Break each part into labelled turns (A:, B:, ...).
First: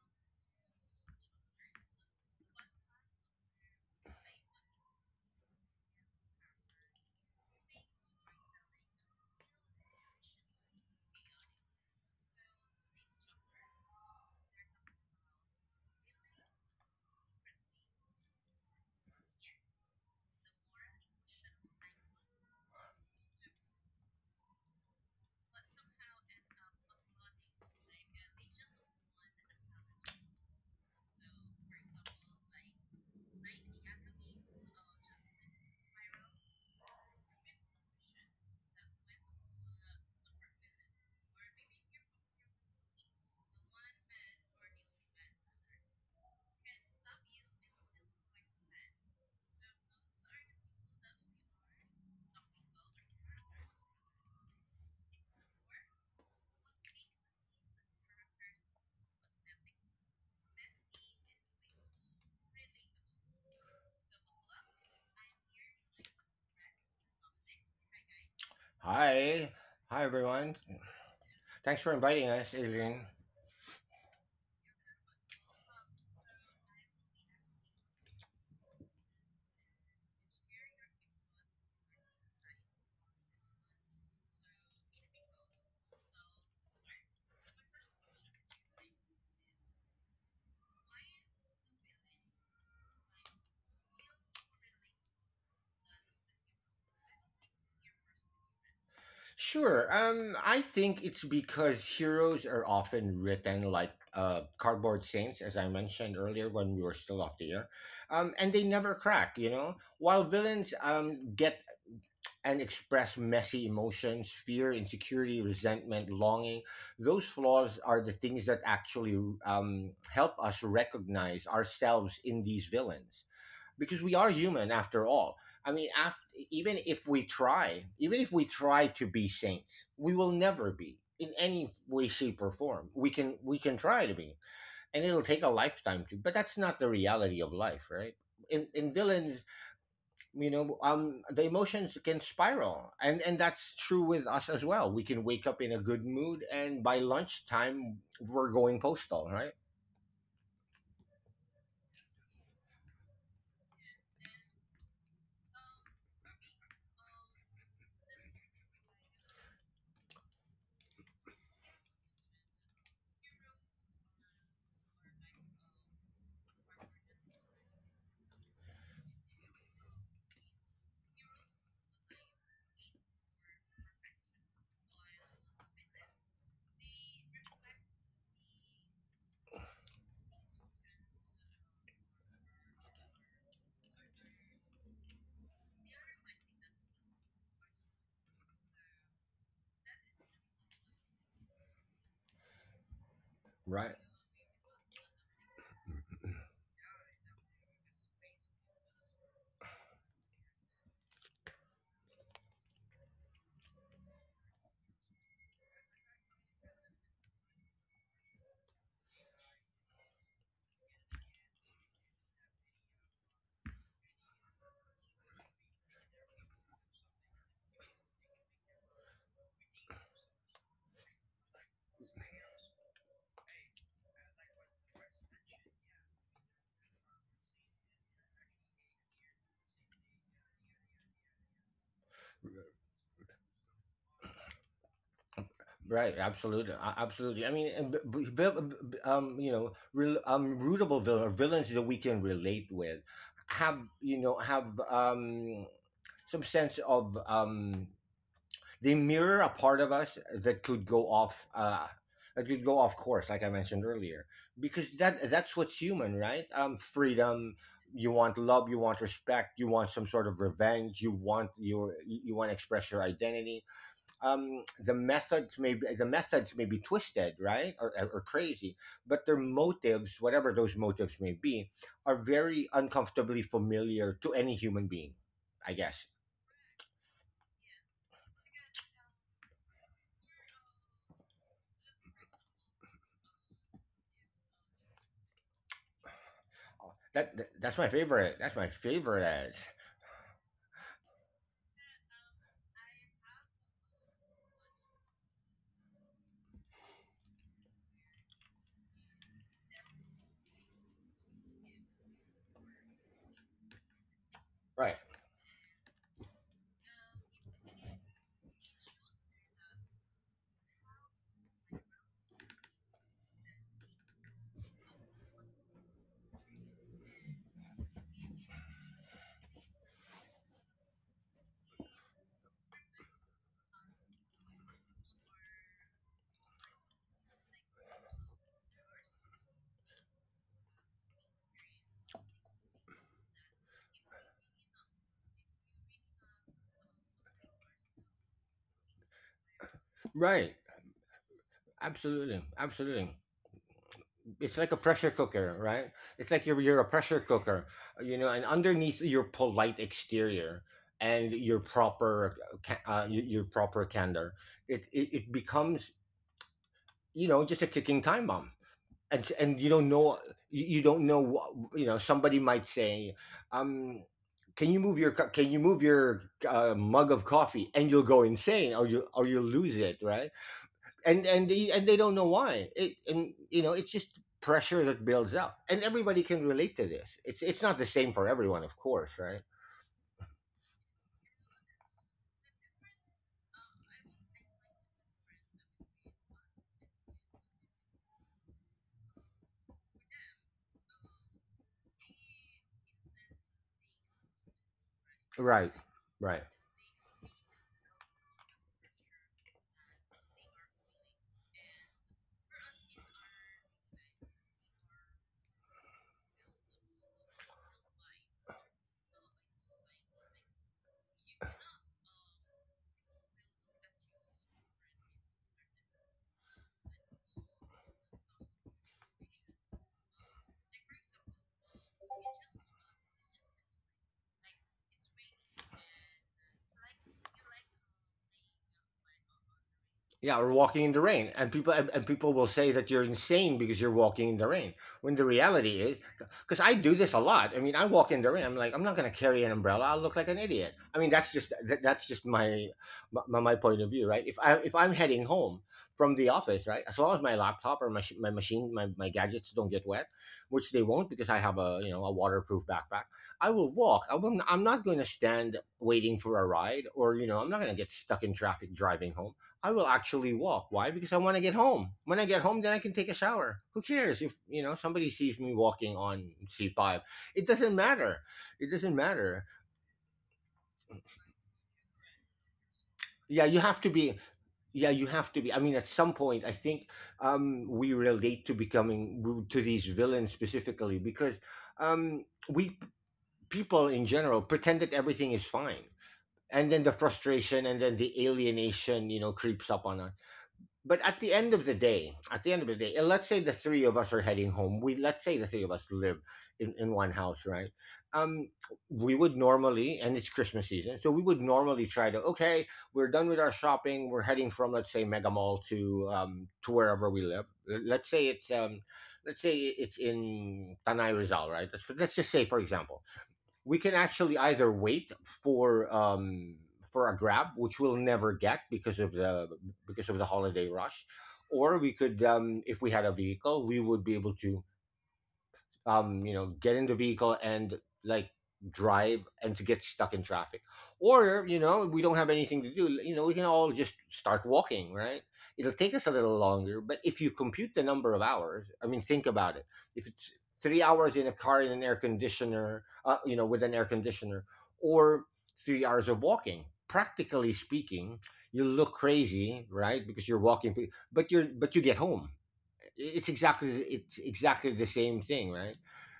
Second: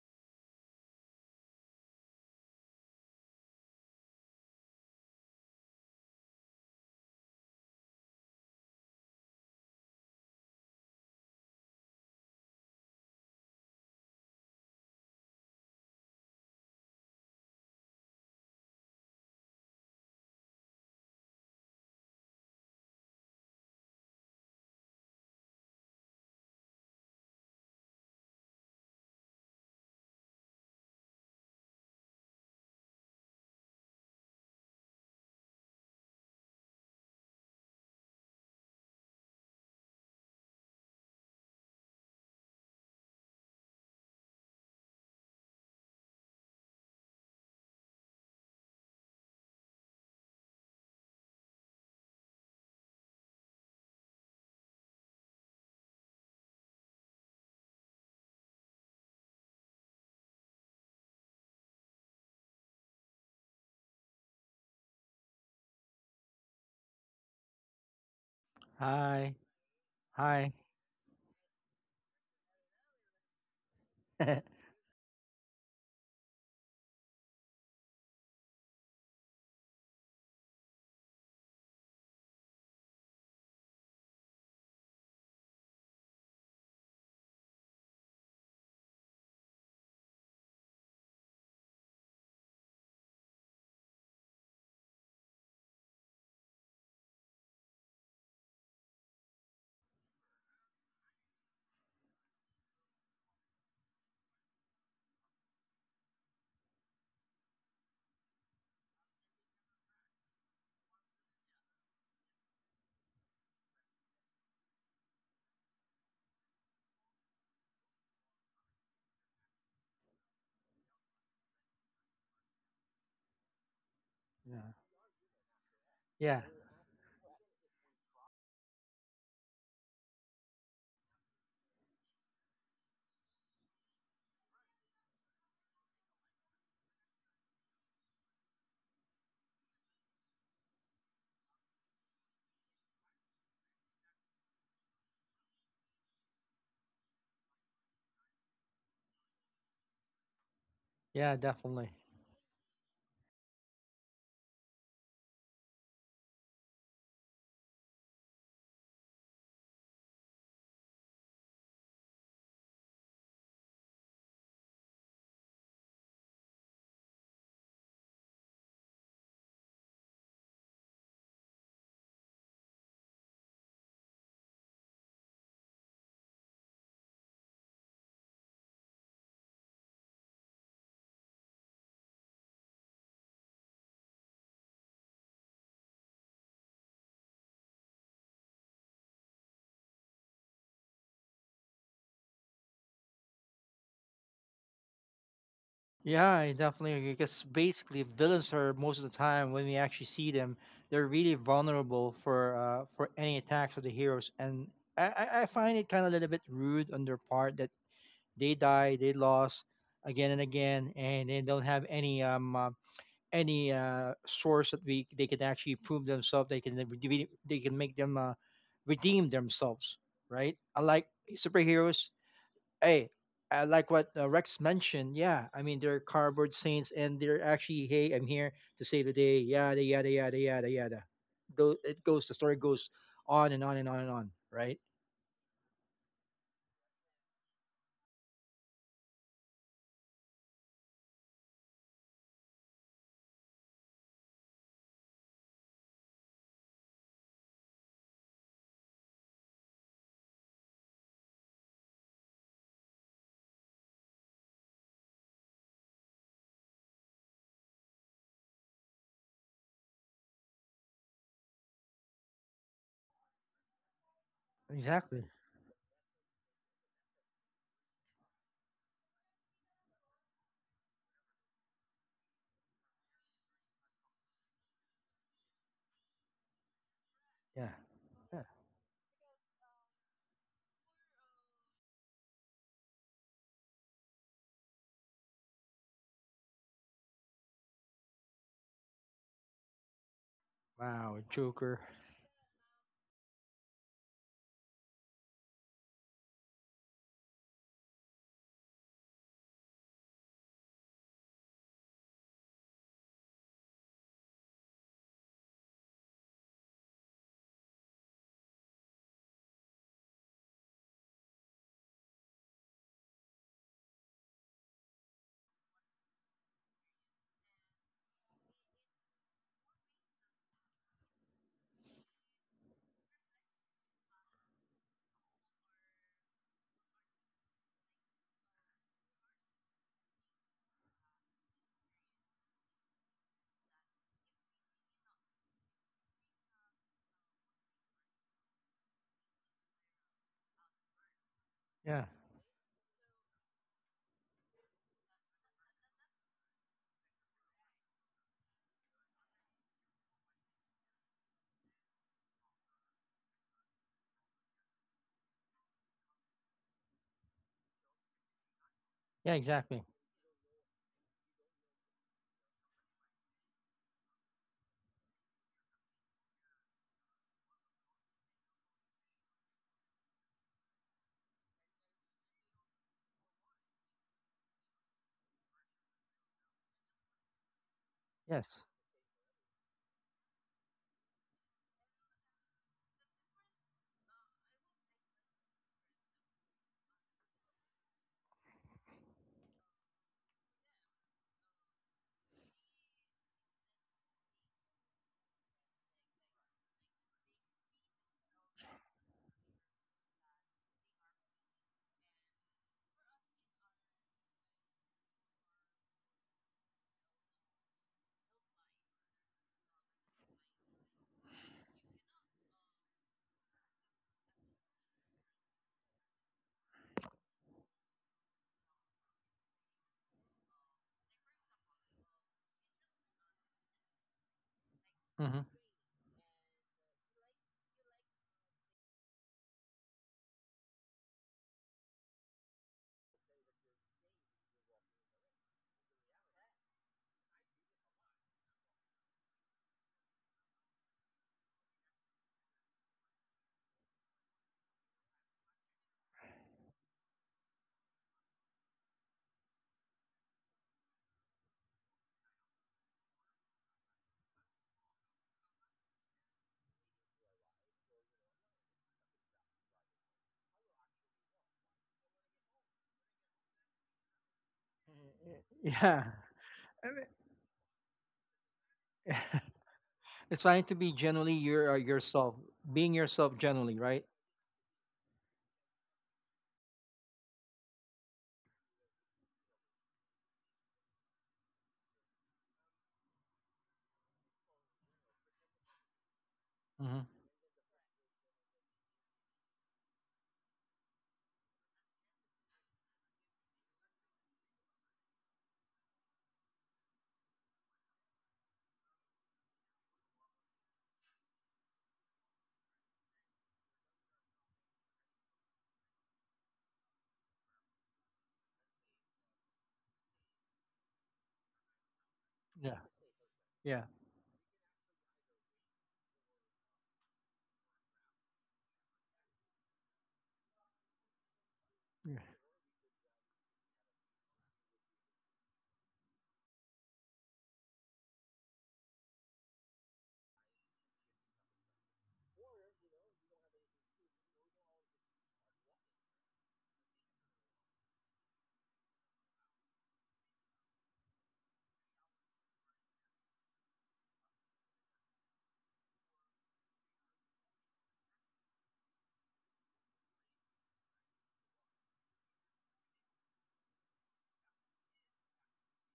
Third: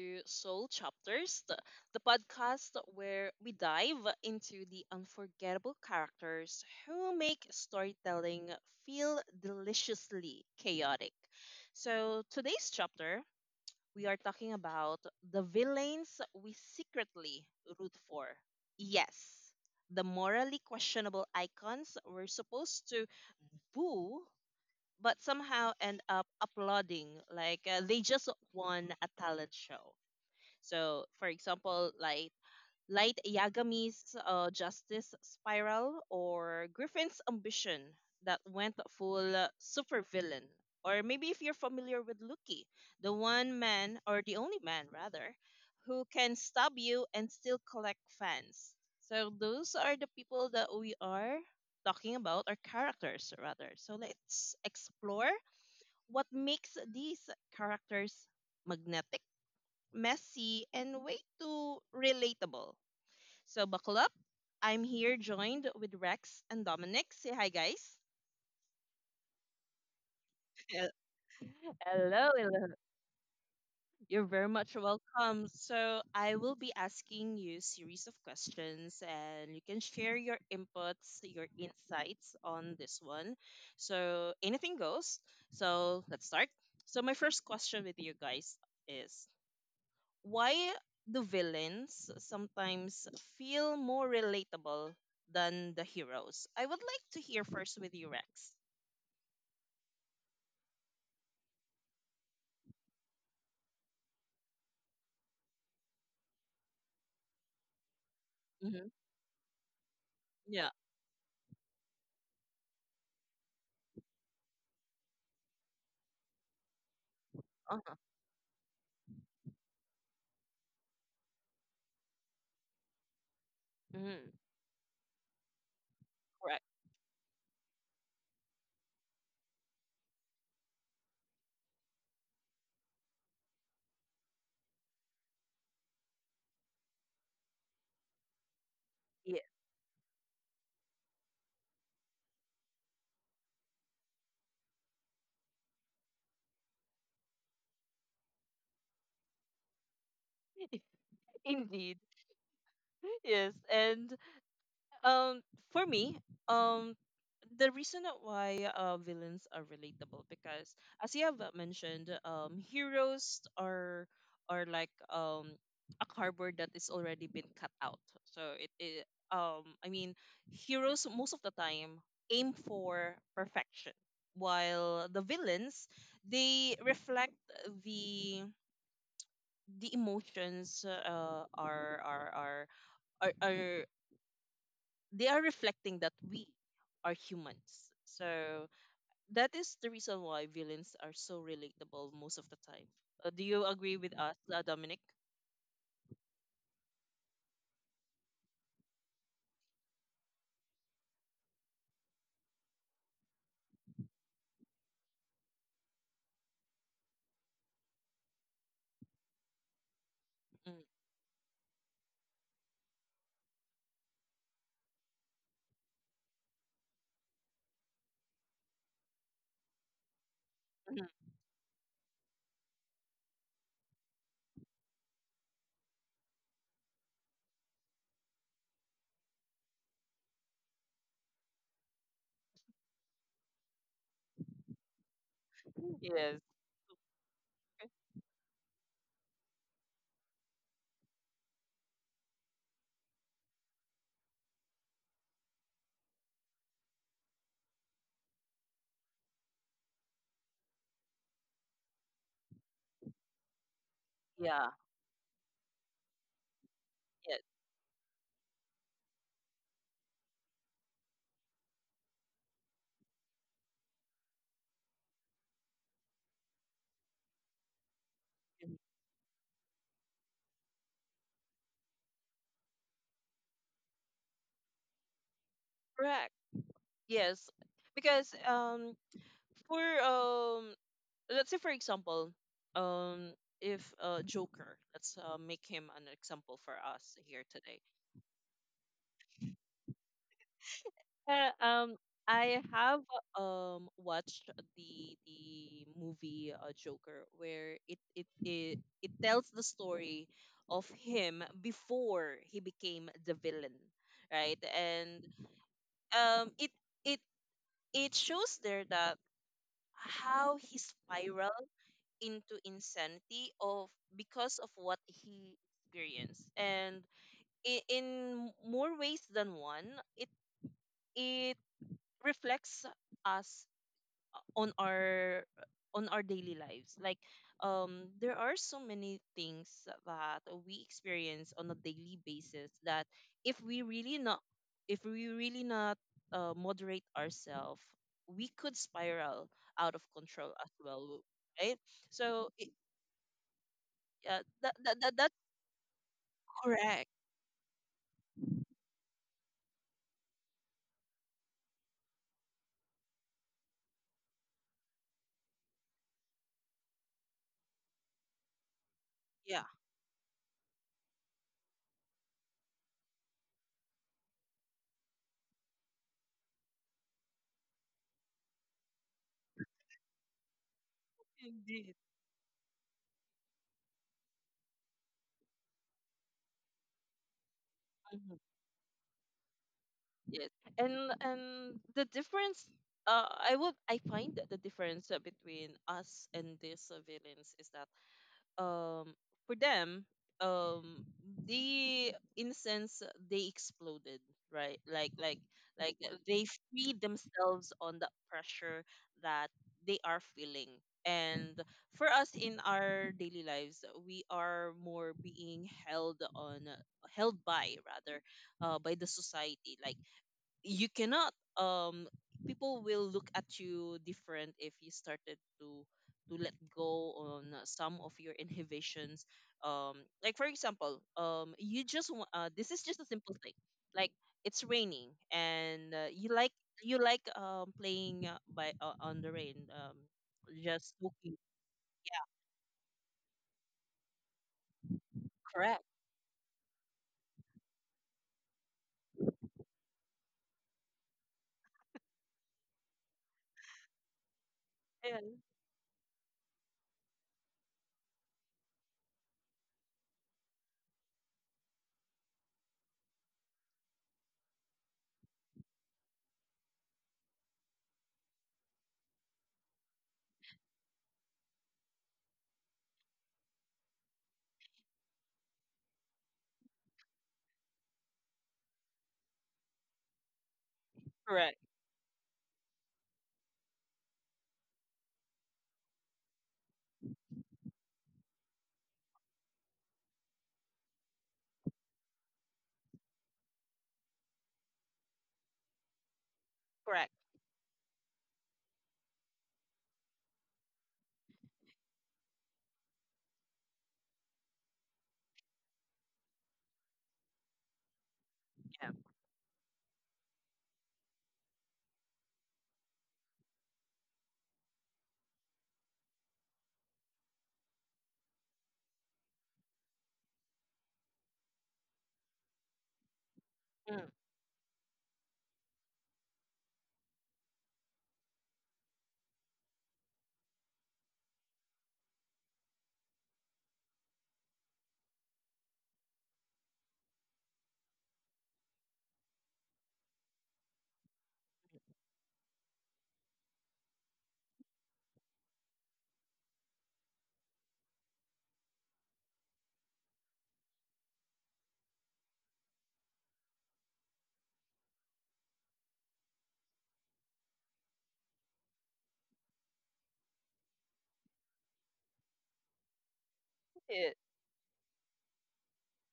A: to Soul Chapters, the podcast where we dive into the unforgettable characters who make storytelling feel deliciously chaotic. So, today's chapter, we are talking about the villains we secretly root for. Yes, the morally questionable icons we're supposed to boo but somehow end up applauding, like they just won a talent show. So, for example, like light yagami's justice spiral, or griffin's ambition that went full supervillain, or maybe if you're familiar with Lucky, the one man, or the only man rather, who can stab you and still collect fans. So those are the people that we are talking about, or characters rather. So let's explore what makes these characters magnetic, messy, and way too relatable. So buckle up. I'm here joined with Rex and Dominic. Say hi, guys.
B: Hi.
C: Hi. Hi,
B: Hi.
C: everyone.
A: Hel-
C: Thanks for inviting
A: Hello,
C: us,
A: hello.
C: Aileen.
A: You're very much welcome. So, I will be asking you series of questions, and you can share your inputs, your insights on this one. So, anything goes. So, let's start. So, my first question with you guys is, why do villains sometimes feel more relatable than the heroes? I would like to hear first with you, Rex.
C: Sure. I think it's because heroes are often written like cardboard saints, as I mentioned earlier when we were still off the air, and they
A: Mm-hmm.
C: never crack. You know, while
A: Yeah.
C: villains get and express messy emotions, fear, insecurity, resentment, longing. Those flaws
A: Uh-huh.
C: are the things that actually help us recognize ourselves in these villains because we are
A: Hmm.
C: human
B: Yeah.
C: after all. I mean, after,
B: Yeah.
A: Correct.
C: even if we try, even if we try to be saints, we will never be in any way, shape, or form. We can try to be, and it'll take a lifetime to. But that's not the reality of life, right? In
A: Yeah.
C: villains, you know, the emotions can spiral, and that's true with us as well. We can wake up in a good mood, and by lunchtime, we're going postal, right?
B: Yeah,
A: Indeed.
B: definitely.
A: Yes. And Um, for me, um, the reason of why villains are relatable because, as you have mentioned, heroes are like a cardboard that is already been cut out. So it I mean, heroes most of the time aim for perfection, while the villains, they reflect the the emotions, are are they are reflecting that we are humans. So that is the reason why villains are so relatable most of the time. Do you agree
C: Right.
A: with us, Dominic?
B: Yeah, I definitely agree. Because basically, villains are most of the time when we actually see them, they're really vulnerable for any attacks of the heroes, and I find it kind of a little bit rude on their part that they die, they lost again and
A: Mm,
B: again, and they don't have any source that we they can actually prove themselves. They can they can make them redeem themselves, right?
A: mhm.
B: Unlike superheroes. Hey, I like what Rex mentioned. Yeah, I mean they're cardboard saints, and they're actually, hey, I'm here to save the day. Yada yada yada yada yada. It goes. The story goes on and on and on and on. Right?
C: Right,
A: Yes.
C: absolutely, absolutely. I mean, and you know, real, rootable villain, or villains that we can relate with, have you know have some sense of they mirror a part of us that could go off that could go off course, like I mentioned earlier,
A: Yeah.
C: because that's what's human, right?
A: Yes.
C: Freedom. You want love. You want respect. You want some sort of revenge. You want to express your identity the methods
B: Exactly.
C: may be, the methods may be twisted, right, or
A: Mhm.
C: crazy, but their motives, whatever those motives may be, are very uncomfortably familiar to any human being. I guess.
A: Correct. Yes.
B: Yeah.
A: Because,
B: Yeah.
A: for, let's say, for example, um if, Joker, let's make him an example for us
C: That,
A: here
C: that's
A: today.
C: my favorite. That's my favorite.
A: Yeah,
B: Wow, Joker.
A: I have watched the the movie, Joker, where it tells the story of him before he became the villain, right?
C: Right.
A: And um it it it shows there that how he spiraled into insanity of because of what he experienced, and in more ways than one, it it reflects us on our on our daily lives. Like, there are so many things that we experience on a daily basis that, if we really not if we really not moderate ourselves, we could spiral out of control
C: Right.
A: as well, right?
B: Yeah.
C: Absolutely.
A: So it,
C: Absolutely. It's like
A: that,
C: a
A: that,
C: pressure
A: that that's
C: cooker, right? It's like you're a
A: correct.
C: pressure cooker, you know, and underneath your polite exterior and your proper your proper candor, it becomes, you know, just a ticking time bomb. And
A: Yeah.
C: you
B: Yeah.
C: don't
B: Exactly.
C: know, you don't know what, you know, somebody might say, um can you move your can you move your mug of coffee, and you'll go insane, or you'll lose it, right? And
A: Indeed.
C: they don't know why it, and you know, it's just pressure that builds up, and everybody can relate to this. It's not the same for
A: Mhm.
C: everyone, of
B: Yes.
C: course, right?
A: Yes, and the difference, I find that the difference, between us and these villains is that, um for them, um the incense, they exploded, right? like like
C: Right.
A: like uh, they
C: Right.
A: feed themselves on the pressure that they are feeling, and for us, in our daily lives, we are more being held by, rather, by the society. Like, you cannot— people will look at you different if you started to let go on some of your inhibitions. um like, for example, this is just a simple thing, like, it's raining
B: Hmm.
A: and, you like— playing, by on the rain,
C: Yeah, or walking
A: just
C: in the rain,
A: looking.
C: and people will say that you're insane because you're walking in the rain. When the
A: Correct.
C: reality is, because I do this a lot. I mean, I walk in the rain. I'm like, I'm not going to carry an umbrella. I'll look like an idiot. I mean, that's just my, my point of view, right? If I'm
A: Yeah.
C: heading home from the office, right, as long as my laptop or my machine, my gadgets don't get wet, which they won't because I have, a you know, a waterproof backpack. I will walk. I will, I'm not going to stand waiting for a ride, or you know, I'm not going to get stuck in traffic driving home. I will actually walk. Why? Because I want to get home. When I get home, then I can take a shower. Who cares if, you know, somebody sees me walking on
B: Yeah.
C: C five?
B: I mean,
C: It doesn't matter. It doesn't matter.
B: it's trying to be
A: Correct.
B: generally yourself, being
C: Yeah, you
B: yourself
C: have to
B: generally,
C: be.
B: right?
C: Yeah, you have to be. I mean, at some point, I think we relate to becoming to these villains specifically because we people in general pretend that everything is fine, and then the
A: Correct.
B: Hmm.
C: frustration and then the alienation, you know, creeps up on us. But at the end of the day, at the end of the day, and let's say the three of us are heading home. We Let's say the three of us live in one house, right? Um,
A: Yeah.
C: we would normally, and it's Christmas season, so we would normally try to, okay, we're done with our shopping. We're heading from, let's say, Mega Mall to wherever we live. L- Let's say it's um, let's say it's in Tanay Rizal, right? Let's just say, for
B: Yeah.
C: example, we can
B: Yeah.
A: Mm.
C: actually either wait for um for a grab, which we'll never get because of the, because of the holiday rush, or we could,
B: Yeah.
C: if we had a vehicle, we would be able to, you know, get in the vehicle and like drive and to get stuck in traffic. Or, you know, we don't have anything to do, you know, we can all just start walking, right? It'll take us a little longer, but if you compute the number of hours, I mean, think about it. If it's 3 hours in a car in an air conditioner, you know, with an air conditioner, or 3 hours of walking, practically speaking, you look crazy, right? Because you're walking through, but you're but you get home, it's
A: It
C: exactly the same thing, right?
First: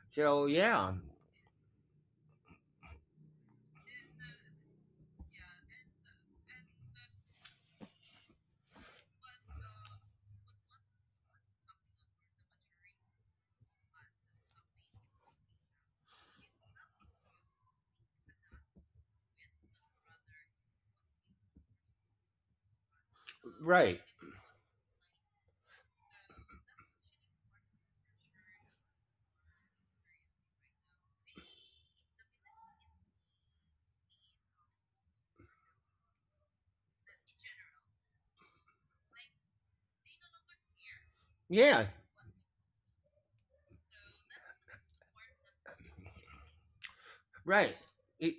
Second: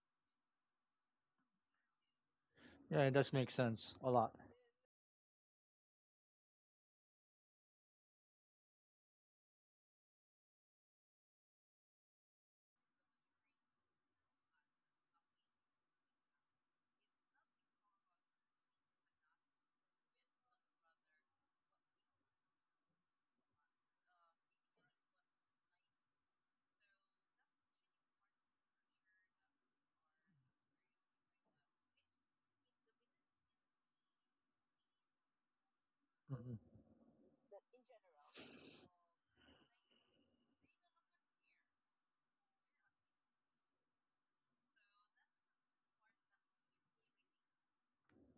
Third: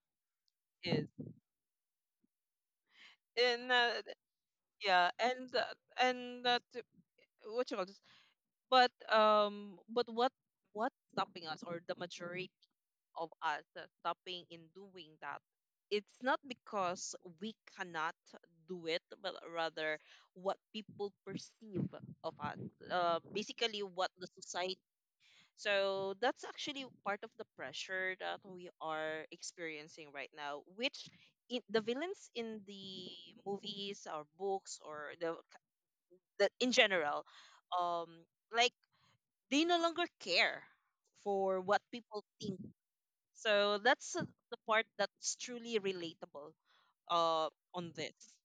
C: So yeah,
A: is.
B: Yeah. It does make
A: And,
B: sense a lot.
A: yeah, and that— what you call it? But what's stopping us, or the majority of us, that's stopping in doing that, it's not because we cannot do it, but rather what people perceive of us, basically
C: right,
A: what the society. So that's actually part of the pressure that we are experiencing right now, which— the villains in the movies or books, or the in
B: Hmm.
A: general, um like, they no longer care for what
C: yeah,
A: people think. So that's the part that's truly relatable uh,
C: right.
A: on this.
C: It,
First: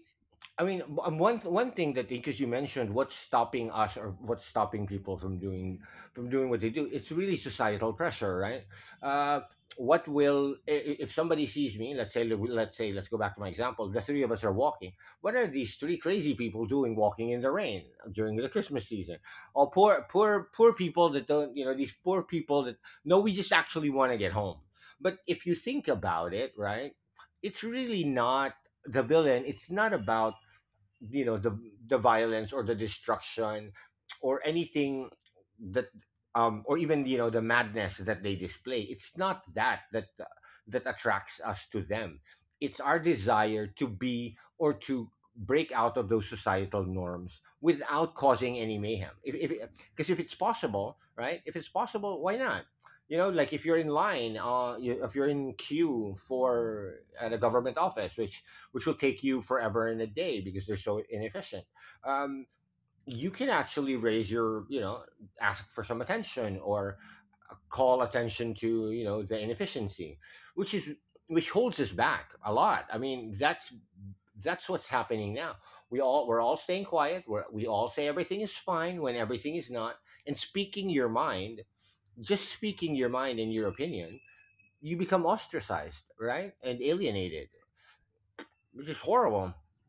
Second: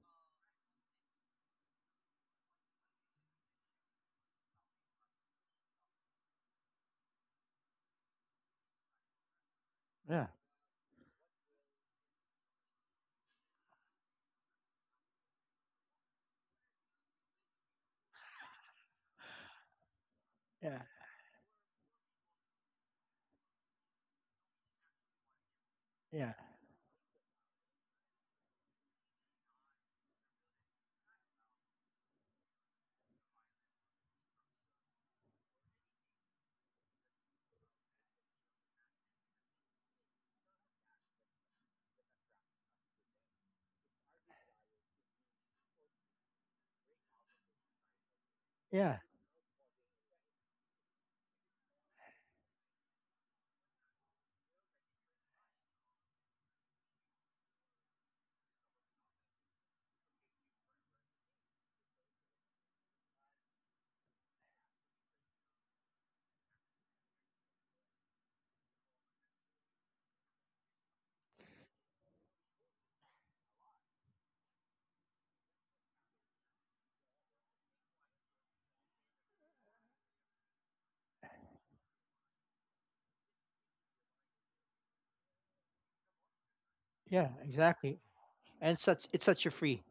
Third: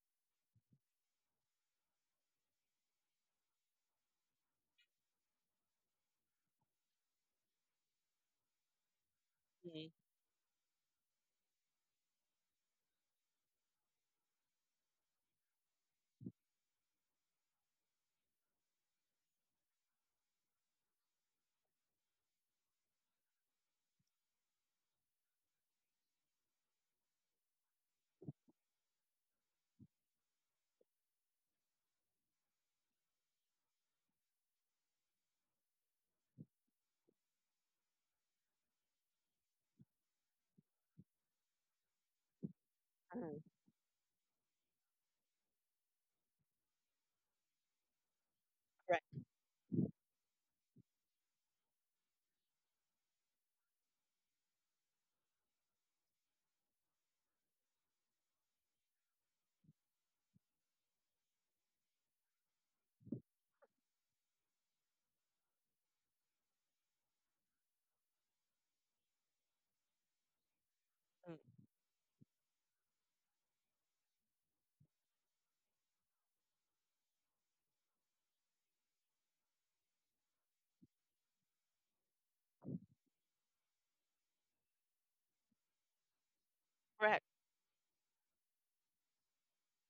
C: I mean, one one thing that, because you mentioned what's stopping us or what's stopping people from doing what they do, it's really societal pressure, right? Uh,
A: Mm.
C: what
B: Yeah.
C: will if somebody sees me? Let's say let's go back to my example. The three of us are walking. What are these three crazy people doing walking in the rain during the Christmas season? Or poor
B: Yeah.
C: people that don't, you know, these poor people that, no, we just actually want to get home. But if you think
B: Yeah.
C: about it, right, it's really not the villain. It's not about, you know, the violence or the destruction or anything that or even, you know, the madness that they display, it's not that that that attracts us to them, it's our
A: Mhm.
C: desire to be or to break out of those societal norms without causing any
B: Yeah,
A: Right.
C: mayhem. If because if it's possible, right, if it's possible, why not, you know, like if you're in line, if you're in queue for at a government office, which will take you forever and a day because they're so inefficient. Um, you can actually raise your, you know, ask for some attention or call attention to, you know, the inefficiency, which is which
A: Mm.
C: holds us back a lot. I mean, that's what's happening now. We're all staying quiet. We all say everything is fine when everything is not. And speaking your mind, just speaking your mind and your opinion, you become ostracized, right, and
A: Correct,
B: yeah,
C: alienated,
B: exactly. And it's
C: which is
B: such it's such a
C: horrible.
B: free.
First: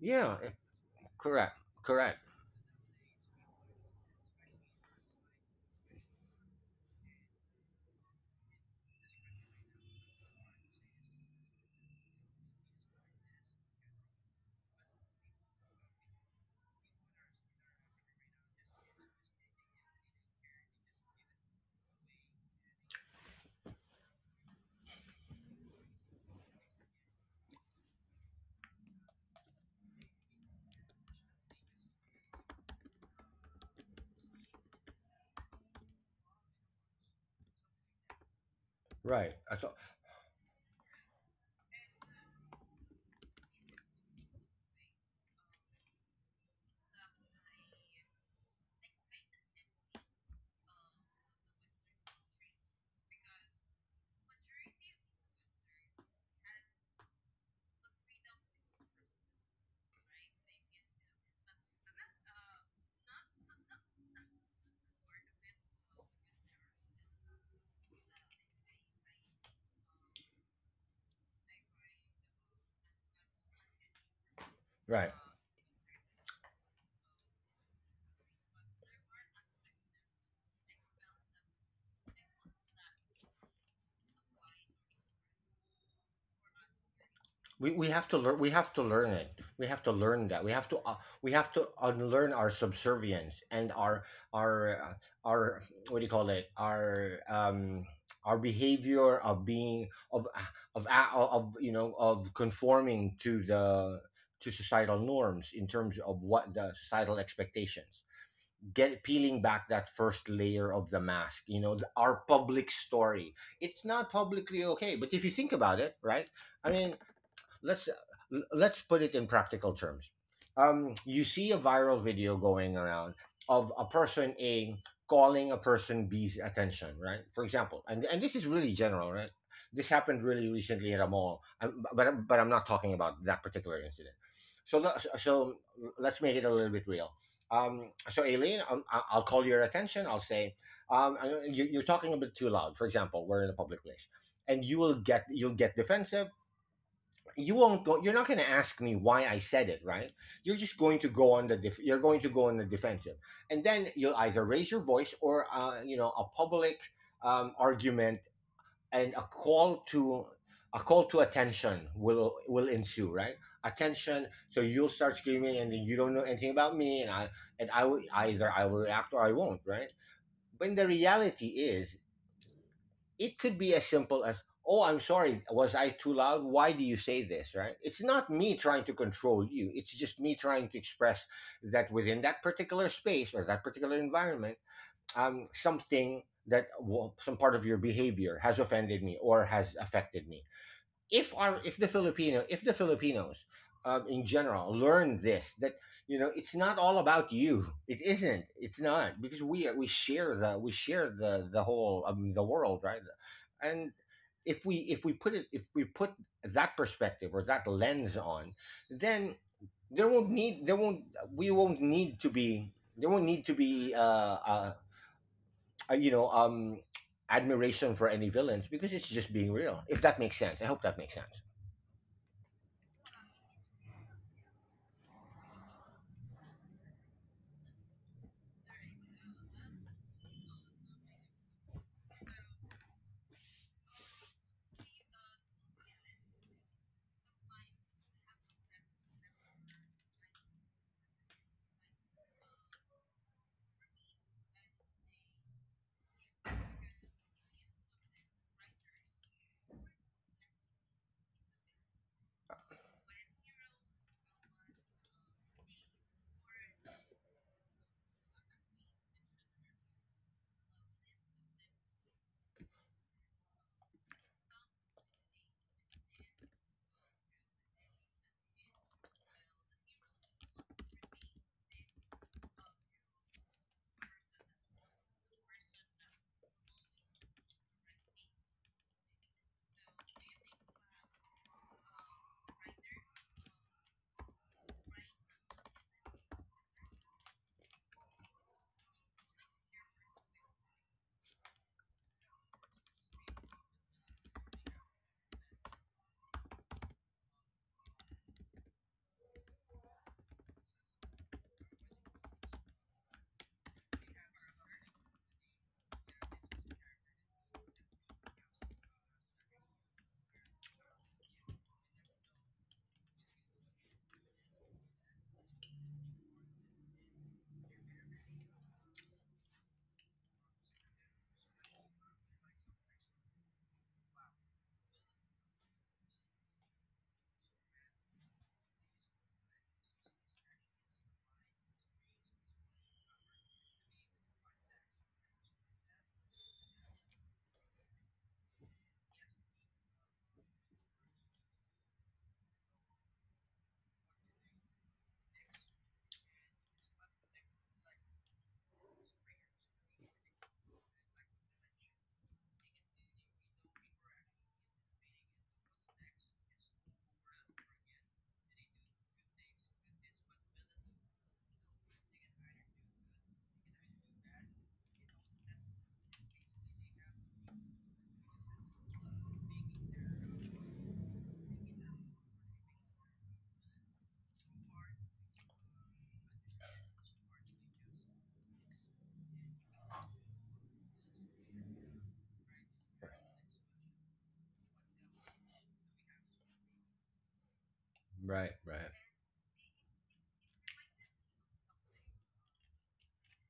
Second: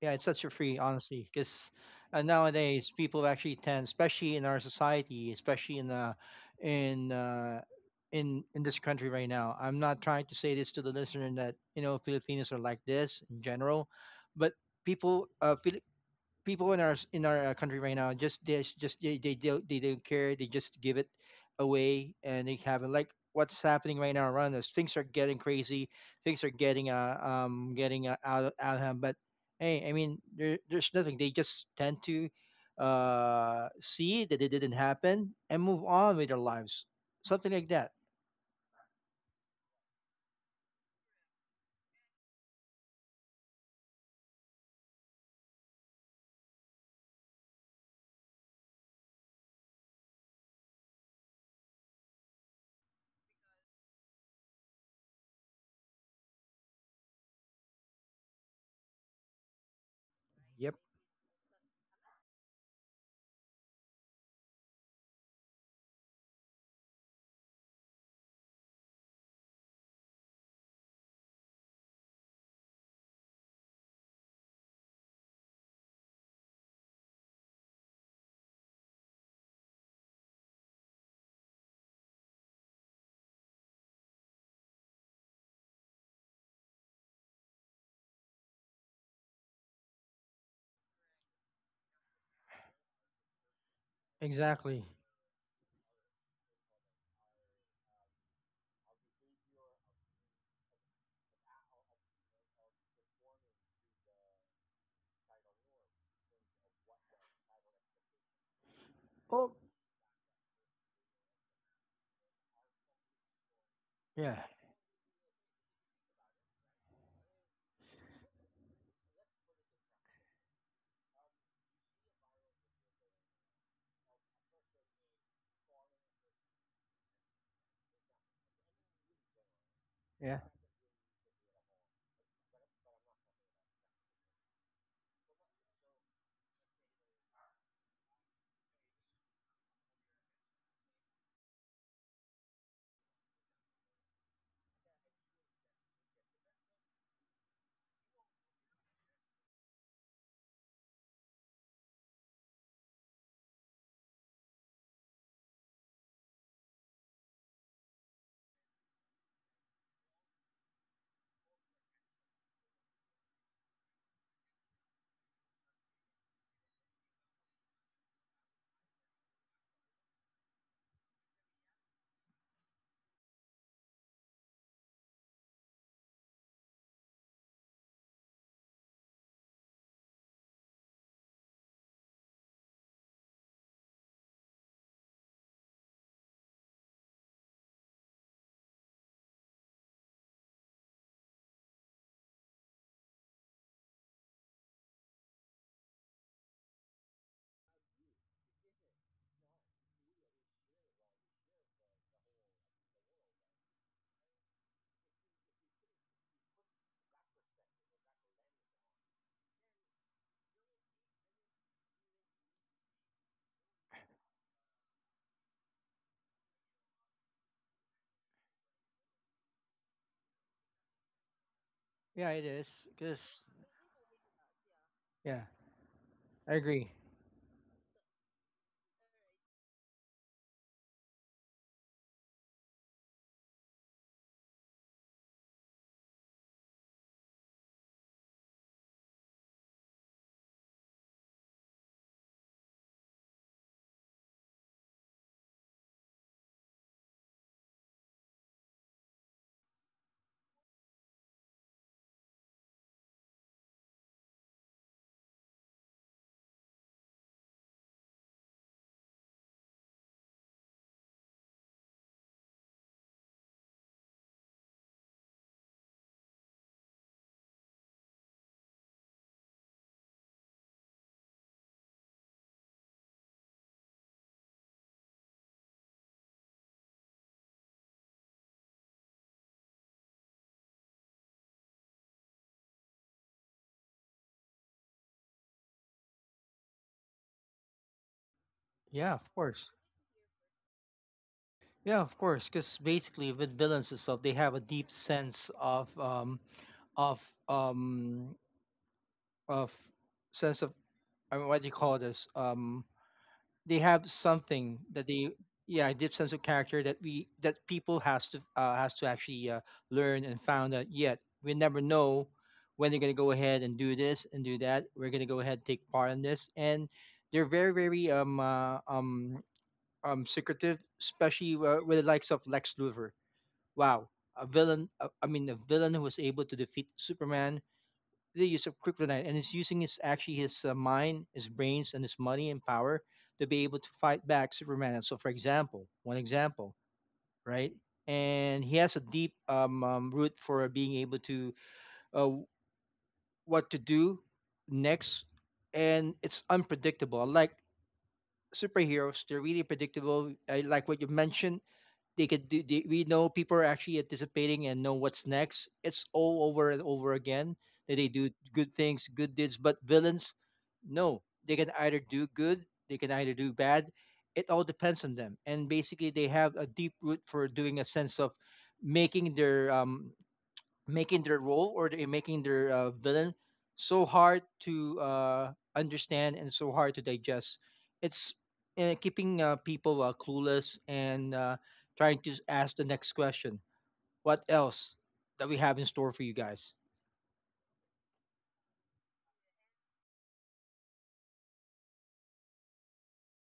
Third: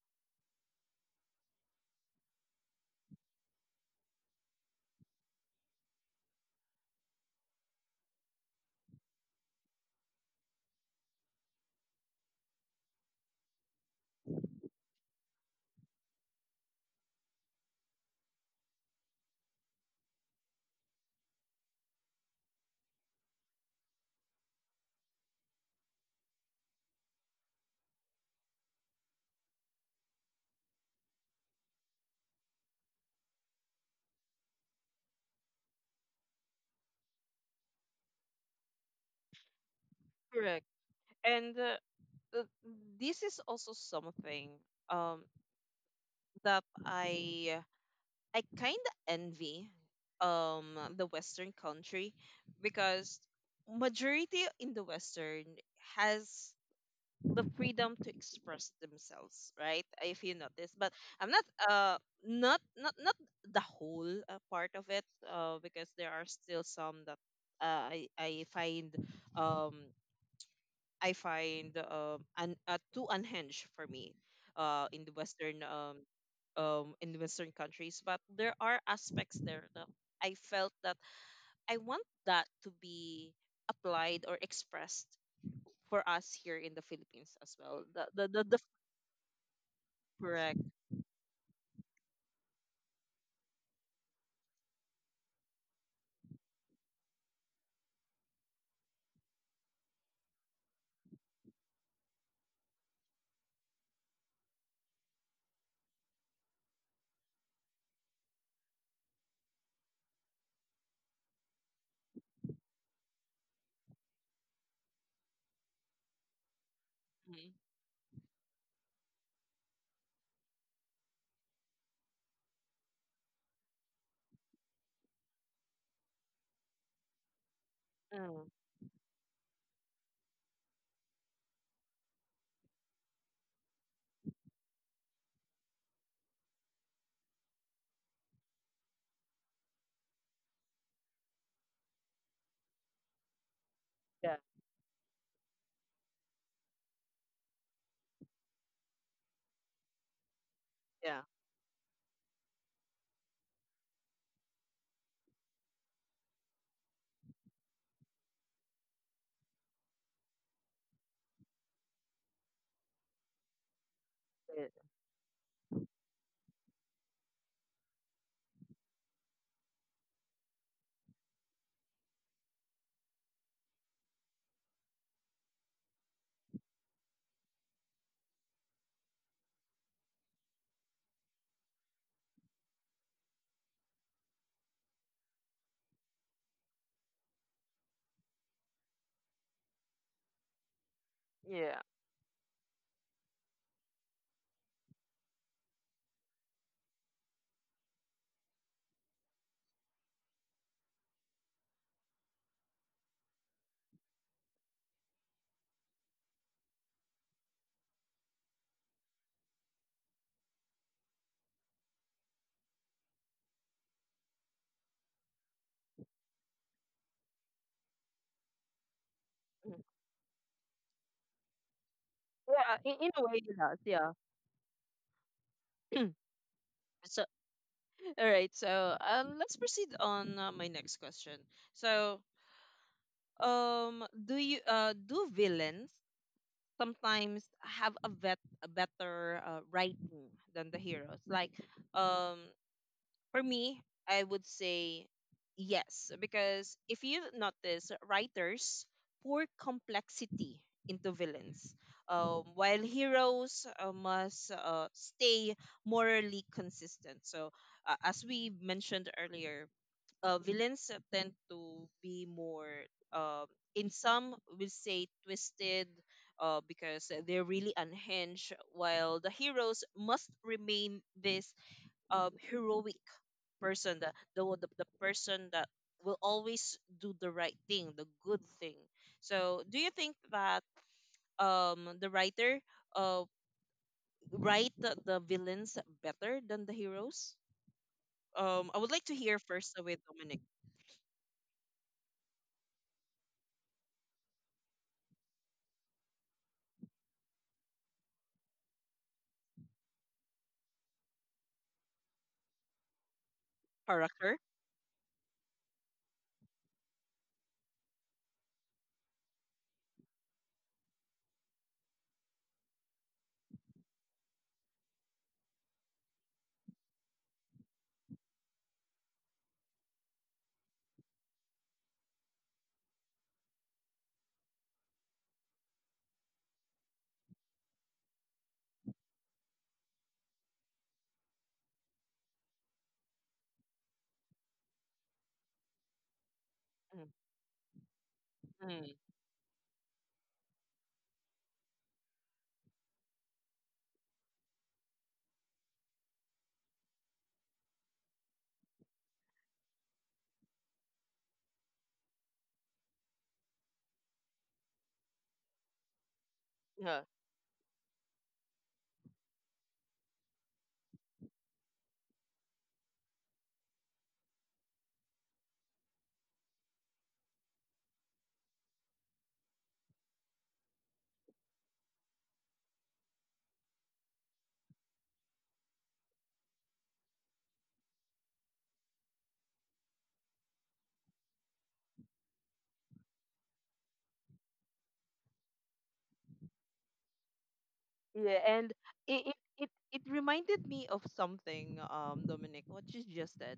B: Yeah, it's
C: Yeah.
B: such a free, honestly,
C: Correct.
B: because
C: Correct.
B: nowadays people actually tend, especially in our society, especially in uh, in this country right now. I'm not trying to say this to the listener that you know Filipinos are like this in general, but people, uh, Fili- people in our country right now, just they don't care. They just give it away, and they haven't like what's happening right now around us. Things are getting crazy. Things are getting out of hand. But hey, I mean, there's nothing. They just tend to see that it didn't happen and move on with their lives. Something like that.
C: Right. I That's right.
A: correct. And uh, this is also something um, that I kind of envy, the Western country, because majority in the Western has the freedom to express themselves, right, if you
B: Yep.
A: notice, but I'm not— not not not the whole part of it, because there are still some that, I find, um too unhinged for me, uh in the western um in the Western countries, but there are aspects there that I felt that I want that to be applied or expressed for us here in the Philippines as well.
C: We have to learn we
A: The
C: have to learn it we have to learn that
A: Correct.
C: we have to unlearn our subservience and our
B: Exactly.
C: our uh, our what do you call it, our behavior of being of of, you know, of conforming to the, to societal norms in terms of what the societal expectations, get peeling
B: Oh
C: back that first layer of the mask, you know, our public story, it's not
B: yeah,
C: publicly okay, but if you think about it, right, I mean,
A: Mhm.
C: let's let's put it in practical terms. You see a viral video going around of a person A calling a person B's attention, right? For example, and this is
A: Mm.
C: really general, right? This happened
B: yeah,
C: really recently at a mall, but I but I'm not talking about that particular incident. So so, let's make it a little bit real. So Aileen, I'll call your attention. I'll say, you're talking a bit too loud. For example, we're in a public place,
A: Yeah.
C: and you'll get defensive. You won't go you're not going to ask me why I said it, right? You're just going to
A: Yeah.
C: go on the you're going to go on the defensive, and then you'll either raise your voice or a public argument, and a call to attention will ensue, right? Attention. So
A: it-
C: you'll start screaming, and then you don't know anything about me, and I will either I will react or I won't, right? When the reality is, it could be as simple as, oh, I'm sorry, was I too loud? Why do you say this? Right? It's not me trying to control you. It's just me trying to express that within that particular space or that particular environment, something that, well, some part of your behavior has offended me or has affected me. if our
A: Yeah.
C: if the Filipino if the Filipinos, in general, learn this, that, you know, it's not all about you. It isn't. It's not, because we we share the whole the world, right? And if we put it if we put that perspective or that lens on, then there won't need there won't we won't need to be— there won't need to be you know admiration for any villains, because it's just being
A: Mm.
C: real. If that makes sense. I hope that makes sense.
B: yeah. It is
A: Yeah. In a way,
B: because
A: it does. Yeah.
B: yeah, I agree.
A: So, all right. So, let's proceed on my next question. So, do villains sometimes have a better writing than the heroes? Like, um, for me, I would say yes, because if you notice, writers pour complexity into villains, while heroes must stay morally consistent. So, as we mentioned earlier, villains tend to be more, uh, in some, we say, twisted. Because they're really unhinged, while the heroes must remain this heroic person, the person that will always do the right thing, the good thing. So, do you think that the writer uh write the villains better than the heroes? I would like
B: Yeah,
A: to
B: of
A: hear
B: course.
A: first with Dominic.
B: Yeah, of course, because basically with villains itself, they have a deep sense of um, of sense of, I mean, what do you call this? They have
A: Character.
B: something that they, yeah, a deep sense of character that people has to actually learn and found out. Yet we never know when they're gonna go ahead and do this and do that. We're gonna go ahead and take part in this, and they're very very secretive, especially with the likes of Lex Luthor. Wow, a villain, I mean, a villain who was able to defeat Superman with the use of kryptonite, and is using his, actually his mind, his brains, and his money and power to be able to fight back Superman. And so, for example, one example,
A: Mm,
B: right? And he
A: mm,
B: has a deep root for being able to, uh, what to do next, and it's unpredictable. Like superheroes, they're really predictable. I like what you mentioned, they could do, they, we know people are actually anticipating and know what's next. It's all over
A: yeah.
B: and over again that they do good things, good deeds. But villains, no, they can either do good, they can either do bad. It all depends on them. And basically they have a deep root for doing a sense of making their um making their role, or they making their villain so hard to understand and so hard to digest. It's keeping people clueless and trying to ask the next question. What else that we have in store for you guys?
A: Yeah,
C: Right,
A: and
C: right,
A: it, it it it reminded me of something, Dominic, what you just said.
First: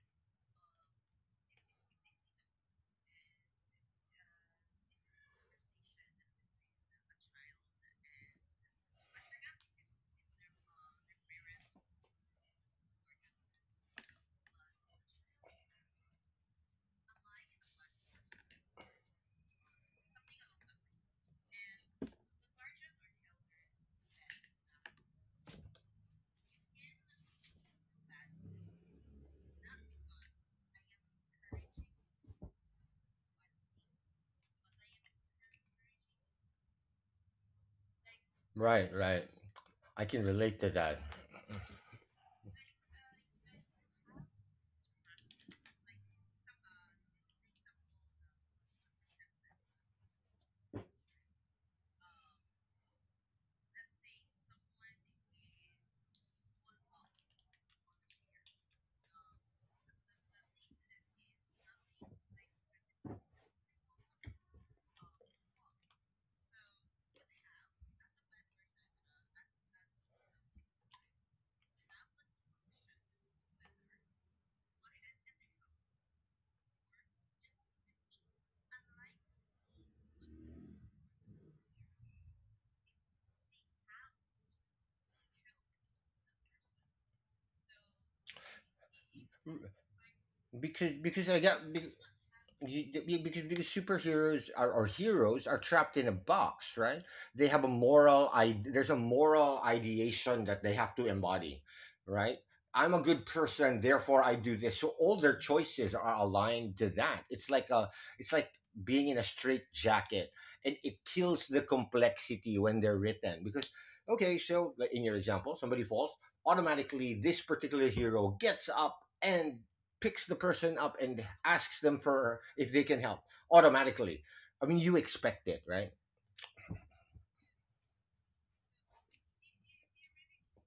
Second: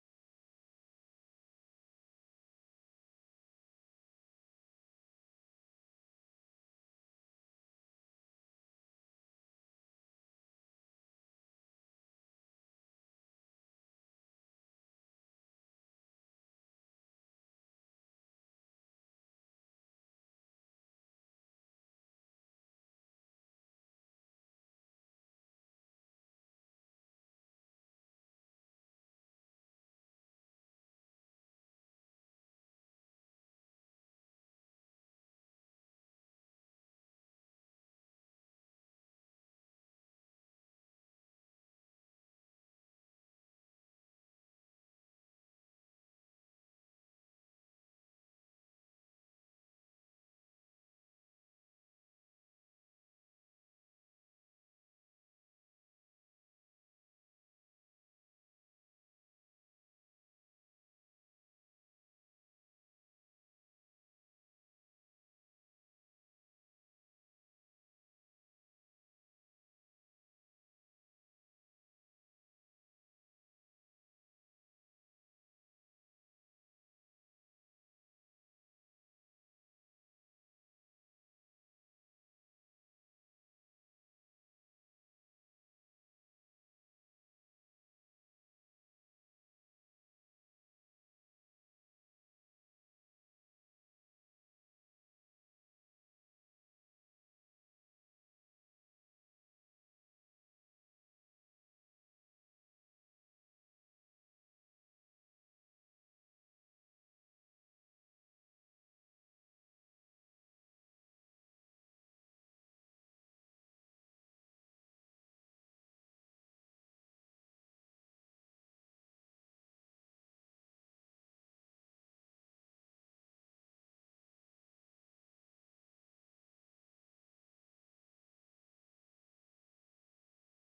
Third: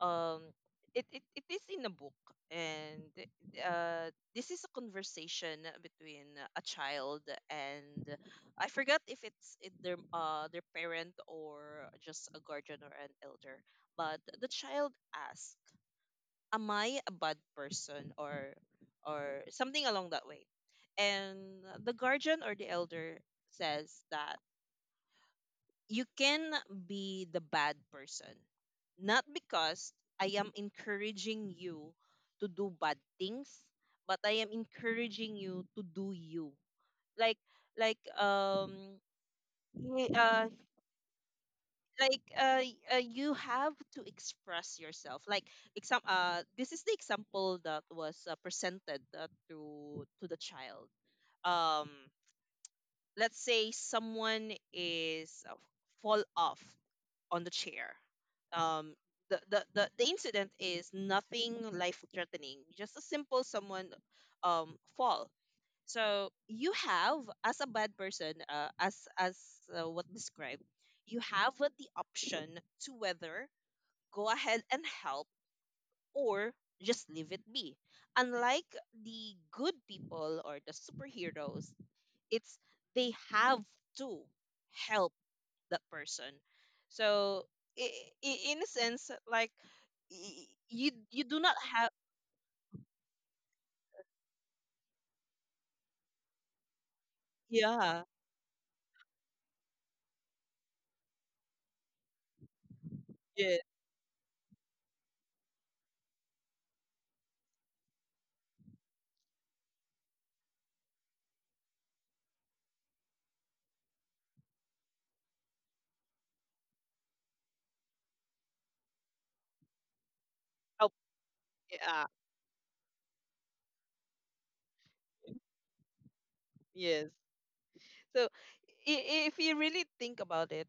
A: Um, it is in a book, and uh, this is a conversation between a child and— I forgot if it's it, their parent, or just a guardian, or an elder, but the child asks, "Am I a bad person?" or something along that way, and the guardian or the elder says that you can be the bad person. Not because I am encouraging you to do bad things, but I am encouraging you to do you. Like like
C: right,
A: um
C: right. I
A: y-
C: can
A: uh
C: relate to that
A: like, you have to express yourself. Like exam This is the example that was presented, to the child. Um let's say someone is fall off on the chair. Um, the incident is nothing life threatening, just a simple someone, fall. So you have, as a bad person— as what described, you have the option to whether go ahead and help, or just leave it be. Unlike the good people or the superheroes, it's they have to help that person. So, in a sense, like, y- you
C: because—
A: you
C: because
A: do
C: I
A: not
C: got
A: have—
C: you, th- because superheroes are, or heroes are, trapped in a box, right? They have a
A: Yeah,
C: moral— I there's a moral ideation that they have to embody, right? I'm a good
A: yeah.
C: person, therefore I do this. So all their choices are aligned to that. It's like a— it's like being in a straight jacket, and it kills the complexity when they're written. Because, okay, so like in your example, somebody falls, automatically this particular hero gets up and picks the person
A: Oh,
C: up and asks them
A: yeah.
C: for if they can help, automatically. I mean, you expect it, right?
A: Yes. So, if you really think about it,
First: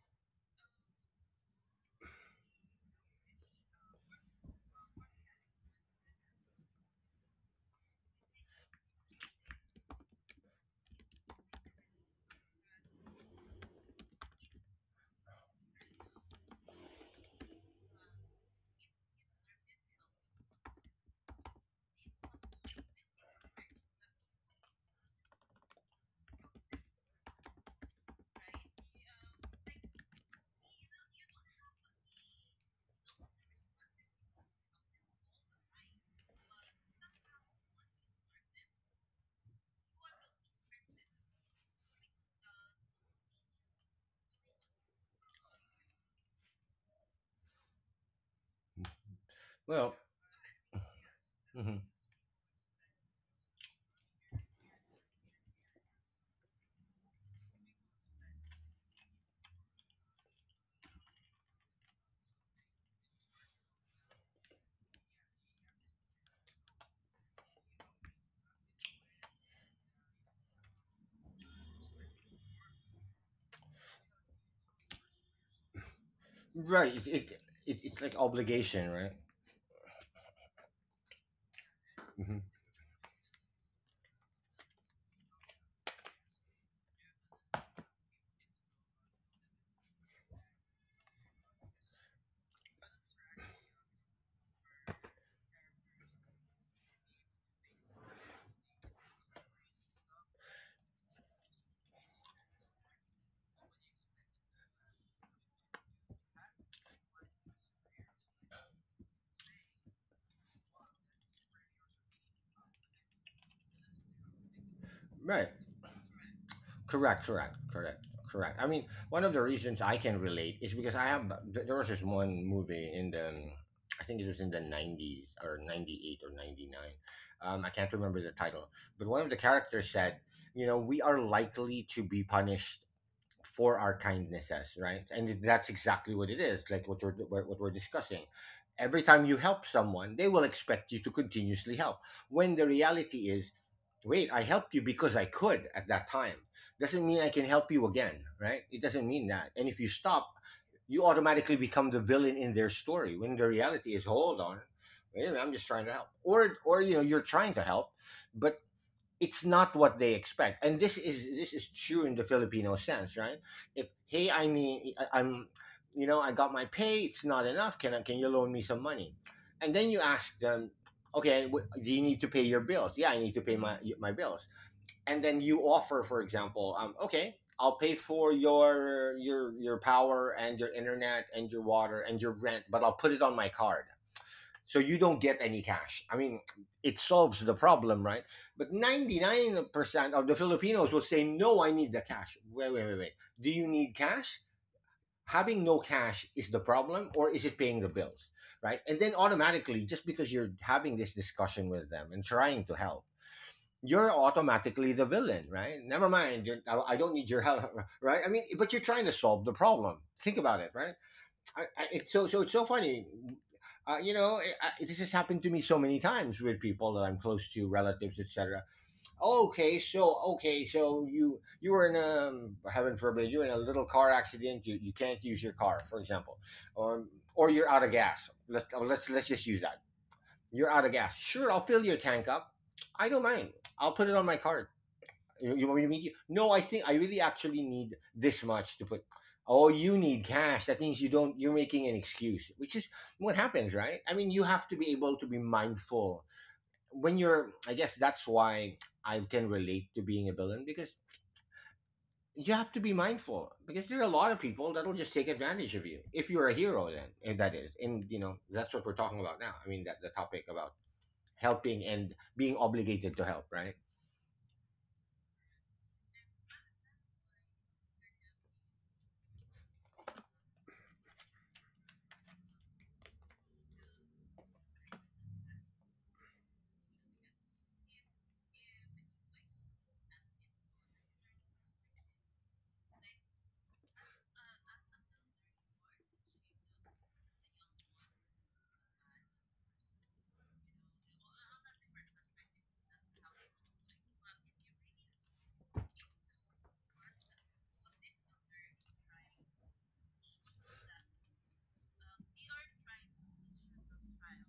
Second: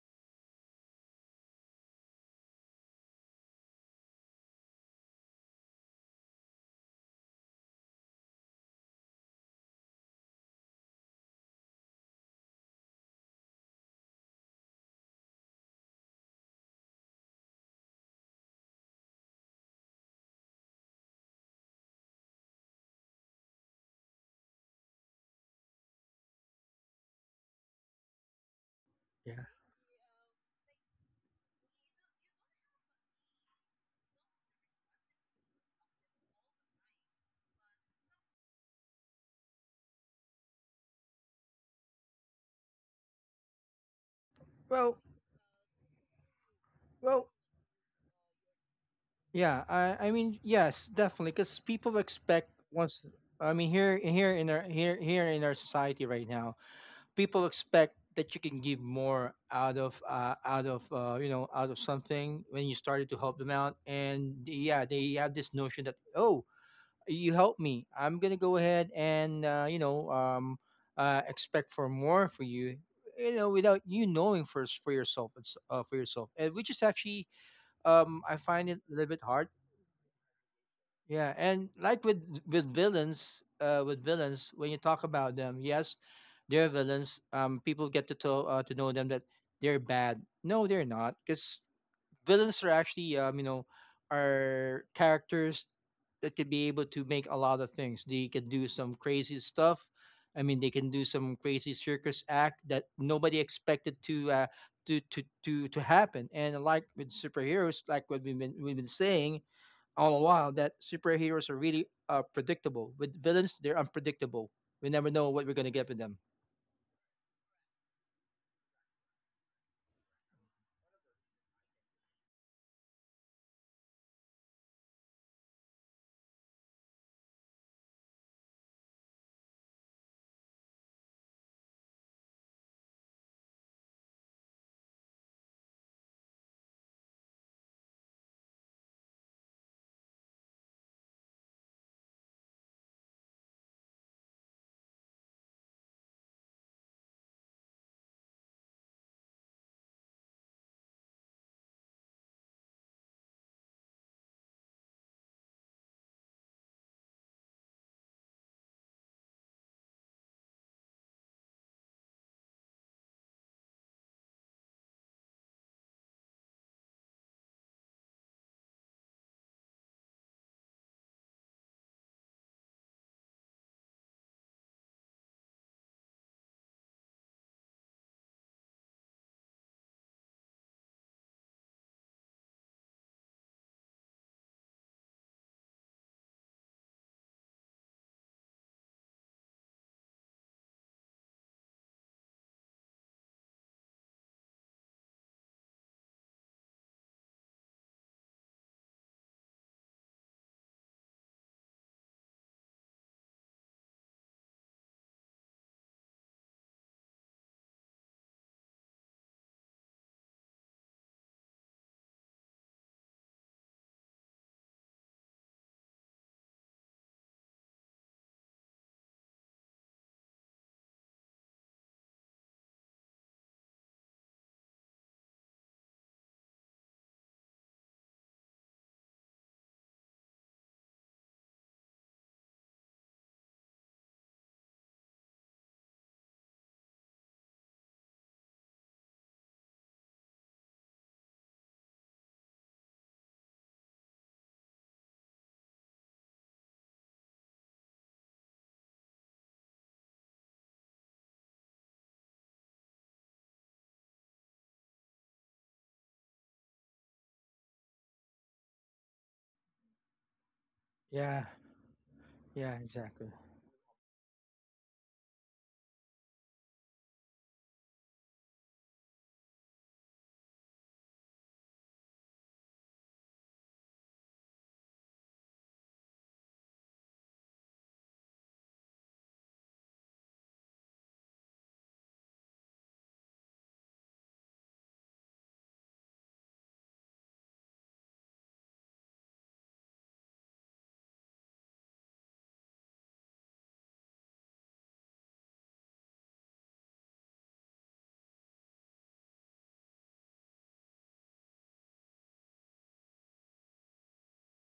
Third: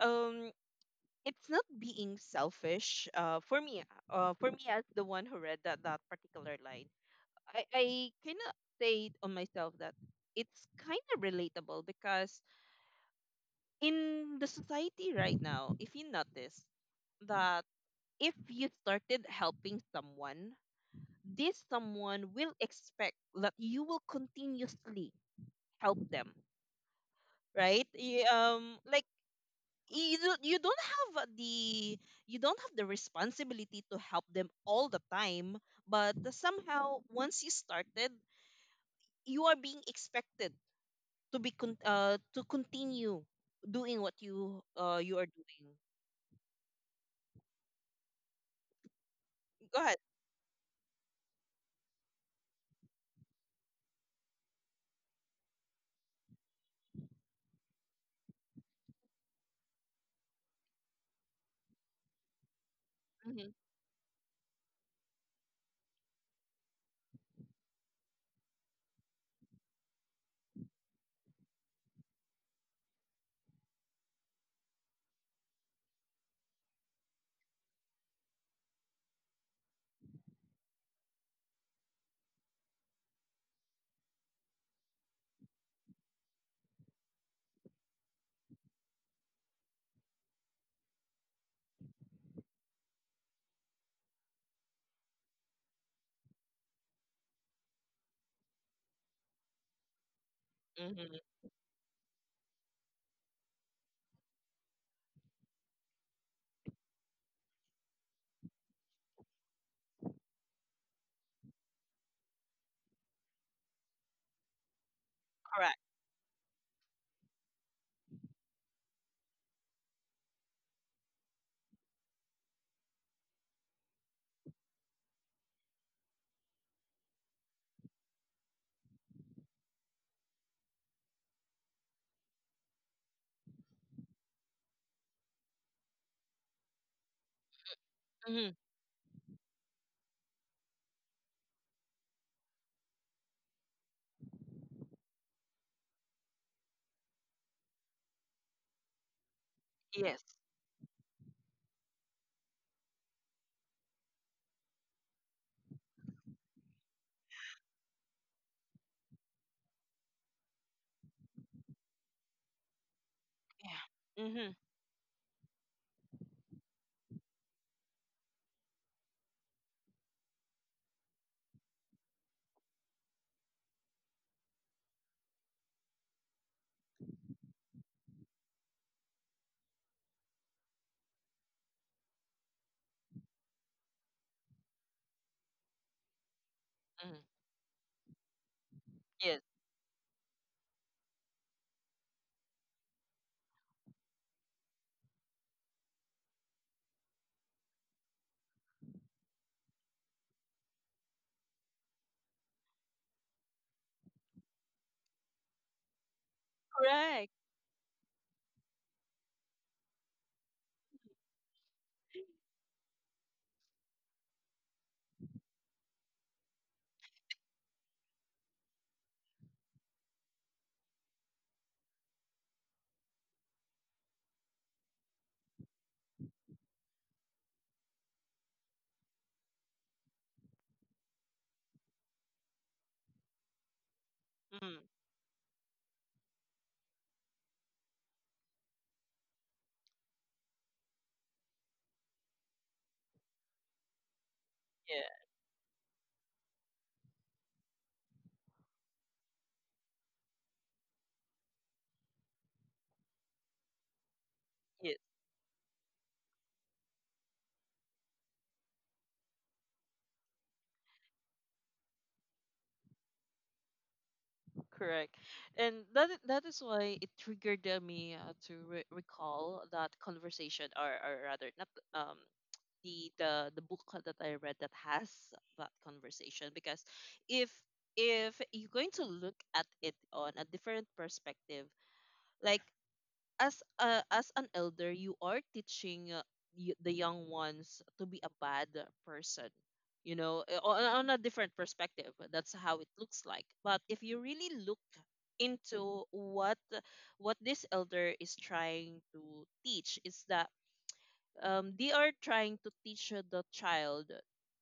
A: um, it's not being selfish. For me, as the one who read that particular line, I cannot say on myself that it's kind of relatable, because in the society right now, if you notice that if you started helping someone, this someone will expect that you will continuously help them, right? Like,
B: Yeah.
A: you don't you don't have the you don't have the responsibility to help them all the time, but somehow once you started, you are being expected to be to continue doing what you
B: Well,
A: uh you are doing.
B: well, yeah.
A: Go
C: Well,
A: ahead.
B: I mean, yes, definitely, because
C: mhm.
B: people expect once. I mean, here in our society right now, people expect that you can give more out of you know out of something when you started to help them out, and yeah they have this notion that, oh, you helped me, I'm gonna go ahead and expect for more for you, you know without you knowing first for yourself. It's for yourself. And which is
C: Right. It,
B: actually,
C: it it's like
B: I find it a
C: obligation,
B: little
C: right?
B: bit hard. Yeah, and like with
C: Hmm.
B: with villains, uh, with villains, when you talk about them, yes, they're villains. People get to to know them that they're bad. No, they're not, because villains are actually, are characters that could be able to make a lot of things. They can do some crazy stuff. I mean, they can do
A: Mm-hmm.
B: some crazy circus act that nobody expected to happen. And like with superheroes, like what we've been saying, all the while that superheroes are really predictable. With villains, they're unpredictable. We never know what
C: Right.
B: we're gonna
A: Correct.
B: get with them.
C: Correct. Correct. Correct. Correct. I mean, one of the reasons I can relate is because I have— there was this one movie in the I think it was in the 90s, or 98 or 99. I can't remember the title, but one of the characters said, "You know, we are likely to be punished for our kindnesses, right?" And that's exactly what it is, like what we're discussing.
A: Mm-hmm.
C: Every time you help someone, they will expect you to continuously help. When the reality is, wait, I helped you because I could at that time. Doesn't mean I can help you again, right? It doesn't mean that. And if you
A: Yes.
C: stop, you automatically become the villain in their story. When the reality is, hold on, wait a minute, I'm just trying to help. Or, you know, you're trying to help, but it's not what they expect. And this is true in the Filipino sense, right? if
A: Yeah.
C: hey i
A: Mm-hmm.
C: mean I- i'm you know, I got my pay, it's not enough, can you loan me some money? And then you ask them, okay, do you need to pay your bills? Yeah, I need to pay my bills. And then you offer, for example, okay, I'll pay for your power and your internet and your water and your rent, but I'll put it on my card, so you don't get any cash. I mean, it
A: Mm-hmm.
C: solves the problem, right? But
A: Yes.
C: 99% of the Filipinos will say, no, I need the cash. Wait, wait, wait, wait. Do you need cash? Having no cash is the problem, or is it paying the bills, right? And then automatically, just because you're having this discussion with them and trying to help, you're automatically the villain, right? Never mind, you're— I don't need
A: Correct.
C: your help, right? I mean, but you're trying to solve the problem. Think about it, right? It's so it's so funny. You know, this has happened to me so many times with people that I'm close to, relatives, etc. Okay, so okay, so you were in a heaven forbid, you're in a little car accident. You can't use your car, for example, or— or you're out of gas. Let's— oh, let's just use that. You're out of gas. Sure, I'll fill your tank up. I don't mind. I'll put it on my card.
A: Mm.
C: You want me to meet you? No, I think I really actually need this much to put. Oh, you need cash. That means you don't. You're making an excuse, which is what happens, right? I mean, you have to be able
A: Yeah.
C: to be mindful when you're— I guess that's why I can relate to being a villain, because you have to be mindful, because there are a lot of
A: Yeah.
C: people that'll just take advantage of you if you're a hero. Then, and that is— and you know, that's what we're talking about now. I mean, that the topic about
B: Yeah,
C: helping and
B: yeah,
C: being
B: exactly.
C: obligated to help, right?
A: Correct. And that is why it triggered me to recall that conversation, or, rather, not um the book that I read that has that conversation, because if if you're going to look at it on a different perspective, like, as an elder, you are teaching, the young ones to be a bad person. You know, on a different perspective, that's how it looks like, but if you really look into what this elder is trying to teach is that, they are trying to teach the child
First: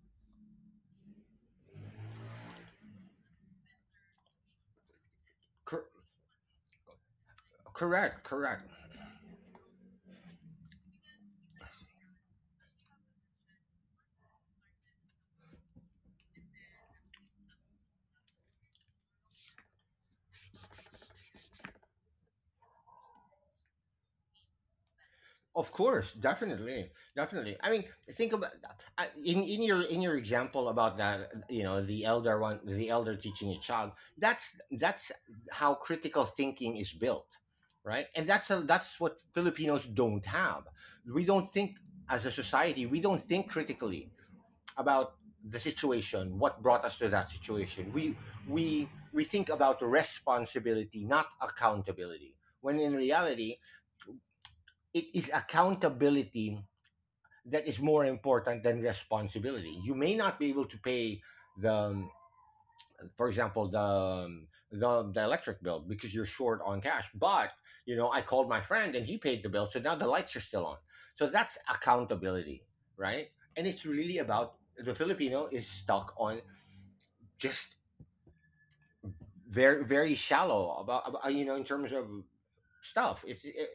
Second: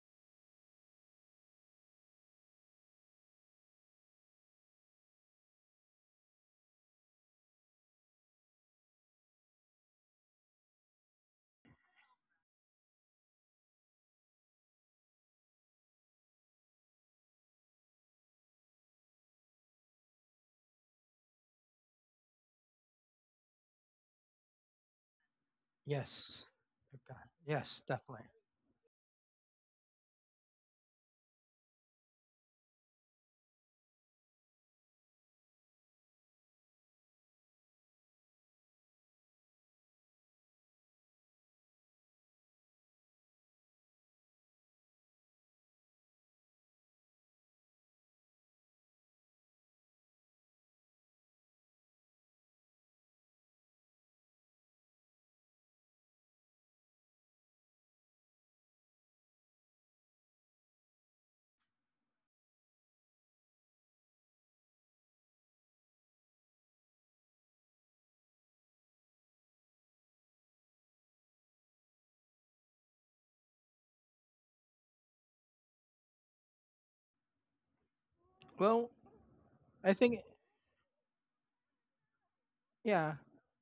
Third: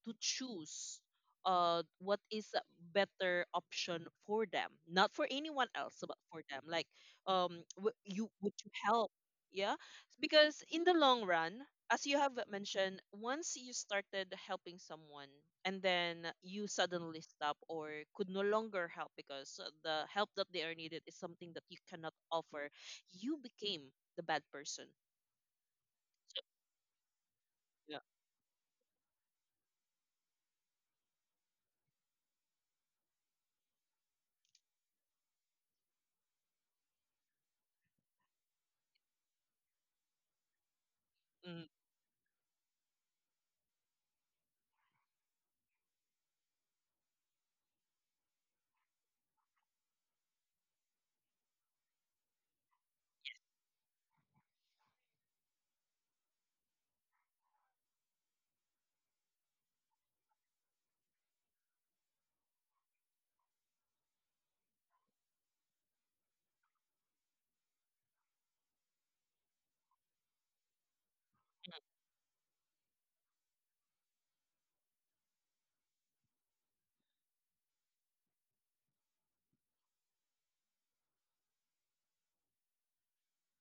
A: to choose, what is a better option for them, not for anyone
C: Cor-
A: else, but for them. Like, w-
C: correct,
A: you would you help? Yeah, because in the long run, as you have mentioned, once you started helping someone, and then you suddenly stop or could no longer help because the help that they are needed is something that you cannot offer, you became the bad person.
C: Of course,
A: So,
B: Yes.
C: definitely,
B: Good God.
C: definitely. I mean,
B: Yes,
A: yeah.
B: definitely.
C: think about— in your example about that. You know, the elder one, the elder teaching a child. That's how critical thinking is built, right? And that's what Filipinos don't have. We don't
A: Mm,
C: think as a society. We don't think critically about the situation. What brought us to that situation? We think about responsibility, not accountability. When in reality, it is accountability that is more important than responsibility. You may not be able to pay the, um, for example, the electric bill because you're short on cash. But, you know, I called my friend and he paid the bill, so now the lights are still on. So that's accountability, right? And it's really about— the Filipino is stuck on just
B: Well,
C: very
B: I
C: very
B: think
C: shallow about, you know, in terms of stuff.
B: yeah,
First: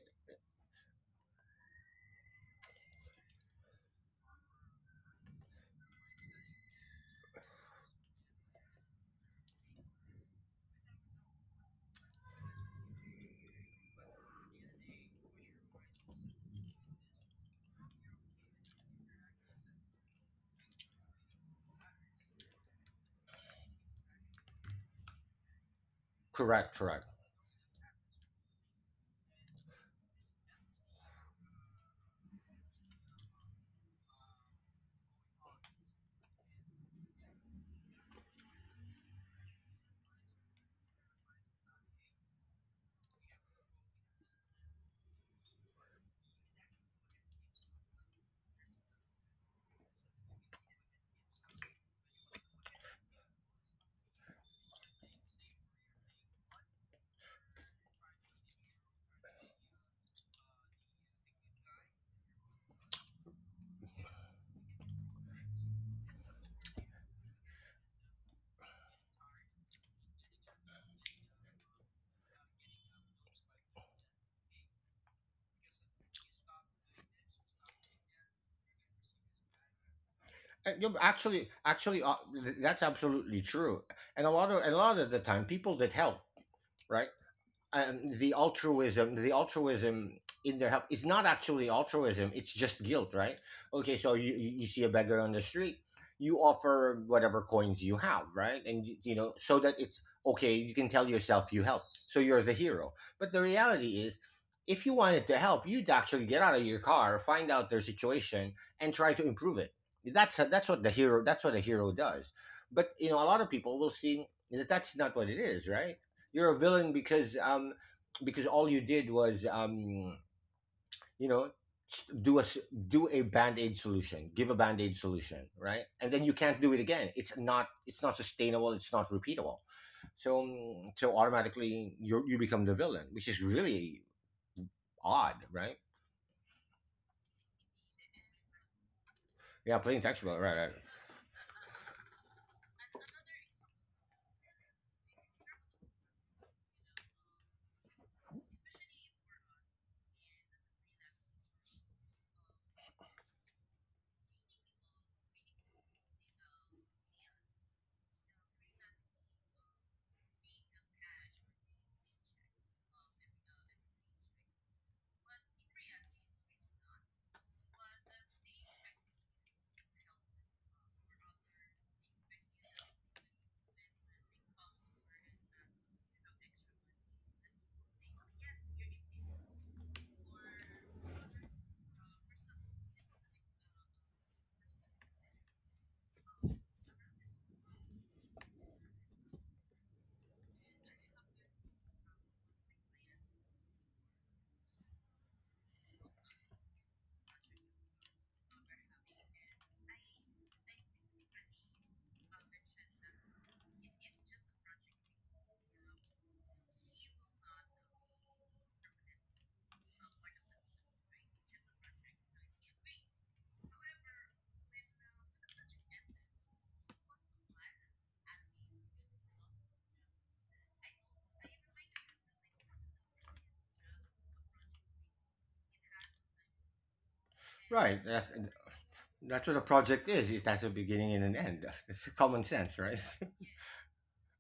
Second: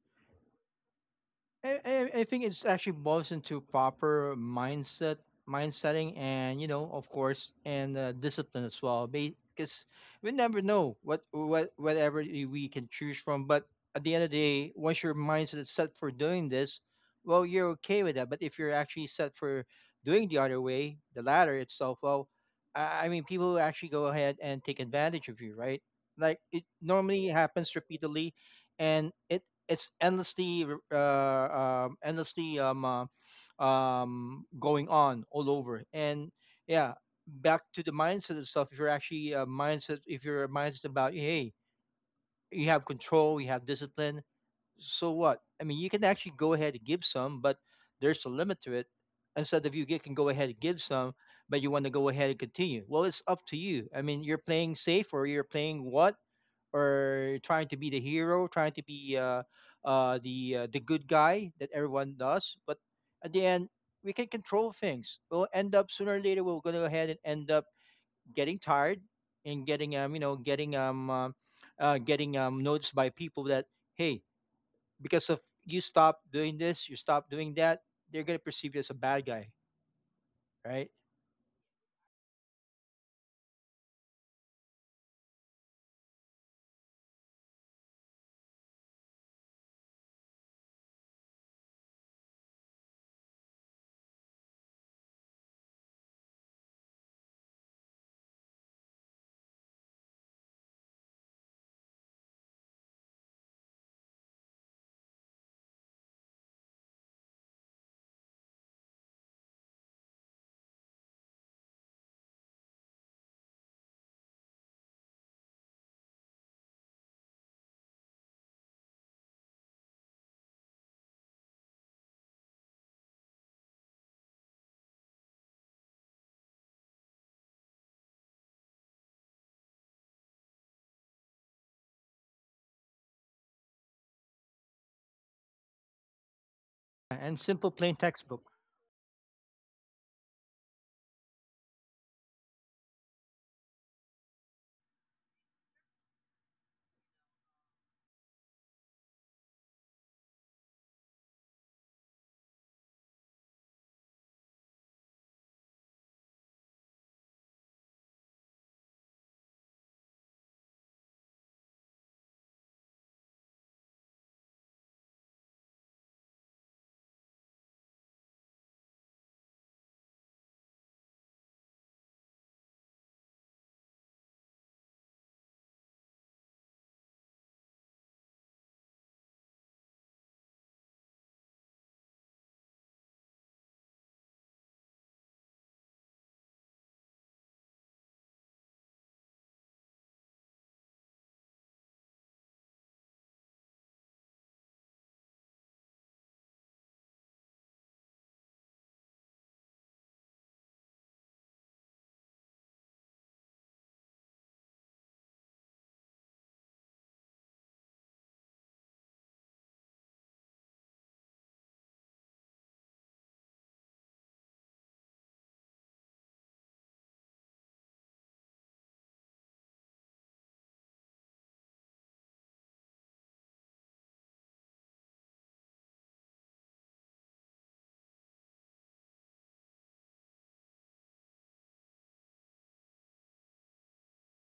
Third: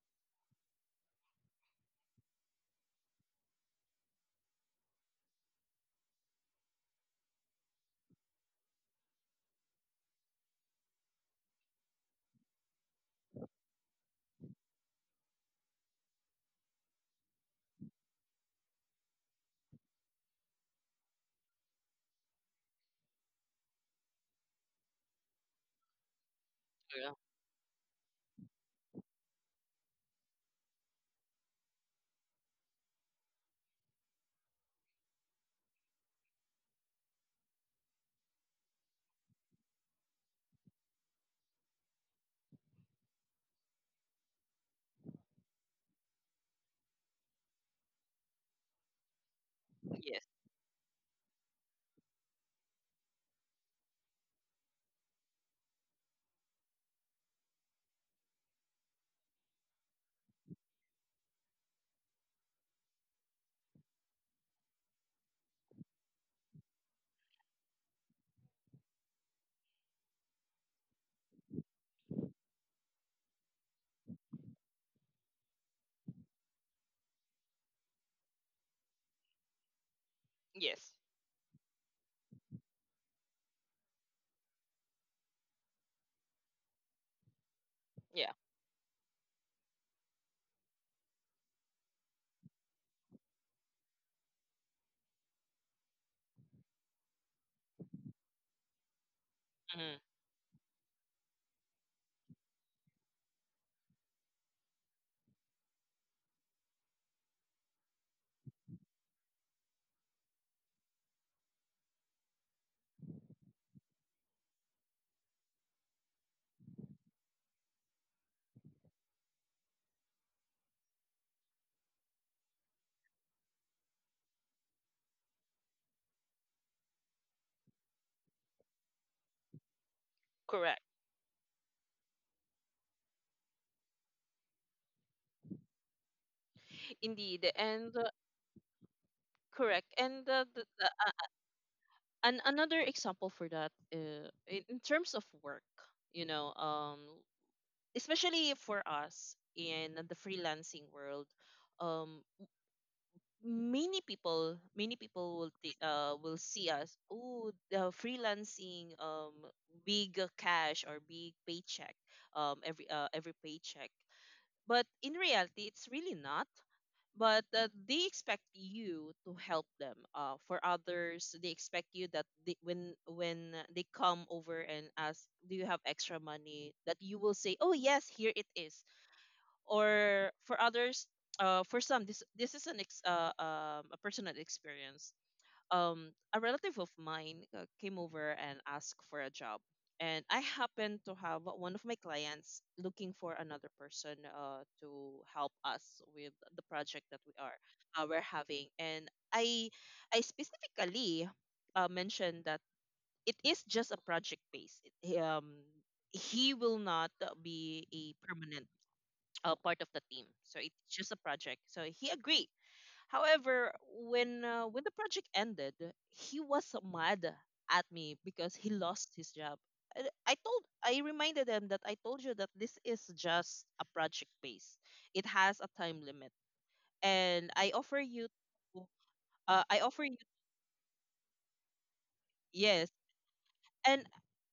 B: I think it's actually boils into proper mindset, mind setting, and, you know, of course, and discipline as well. Because we never know whatever we can choose from. But at the end of the day, once your mindset is set for doing this, well, you're okay with that. But if you're actually set for doing the other way, the latter itself, well, I mean, people will actually go ahead and take advantage of you, right? Like it
C: Correct,
A: yeah.
B: normally happens repeatedly, and it's endlessly going on all over. And yeah, back to the mindset itself, if you're actually a mindset, if you're a mindset about, hey, you have control, you have discipline. So what? I mean, you can actually go ahead and give some, but there's a limit to it. Instead of you can
A: Yes,
B: go ahead and give some, but you want to go ahead and continue. Well, it's up to you. I mean, you're playing safe, or you're playing what, or trying to be the hero, trying to be the good guy that everyone does. But at the end, we can control things. We'll end up sooner or later. We're going to go ahead and end up getting tired and getting noticed by people that, hey, because of you stop doing this, you stop doing that, they're gonna perceive you as a bad guy,
A: yes,
B: right?
C: Yeah, but actually, that's absolutely true. And a lot of the time, people that help, right? um,
A: yeah,
C: the altruism the altruism in their help is not actually altruism, it's just guilt, right? Okay, so you see a beggar on the street, you offer whatever coins you have, right? And you know, so that
A: mhm,
C: it's okay, you can tell yourself you helped, so you're the hero. But the reality is, if you wanted to help, you'd actually get out of your car, find out their situation, and try to improve it. That's what a hero does. But, you know, a lot of people will see that that's not what it is, right? You're a villain, because all you did was, you know, do a band-aid solution, give a band-aid solution, right? And then you can't do it again. It's not, it's not sustainable, it's not repeatable. So
A: correct.
C: so automatically you, you become the villain, which is really odd, right?
B: And
A: Indeed,
B: simple
A: and
B: plain textbook.
C: Yeah,
A: correct.
C: plain text
A: And
C: about, right, right.
A: another example for that, in terms of work, you know, especially for us in the freelancing world, um, many people will see us, oh, the freelancing, big cash or big paycheck, every paycheck. But in reality, it's really not, but they expect you to help them for others they expect you that when they come over and ask, do you have extra money that you will say, oh, yes, here it is. Or for others, for some, this is a personal experience. Um, a relative of mine came over and asked for a job. And I happened to have one of my clients looking for another person to help us with the project that we're having. And I specifically mentioned that it is just a project base. He will not be a permanent part of the team, so it's just a project. So he agreed. However, when the project ended, he was mad at me because he lost his job. I reminded him that I told you that this is just a project base. It has a time limit, and
C: Right. That's what a
A: I offer you.
C: project is. It has a beginning and an end. It's common
A: Yes,
C: sense, right?
A: and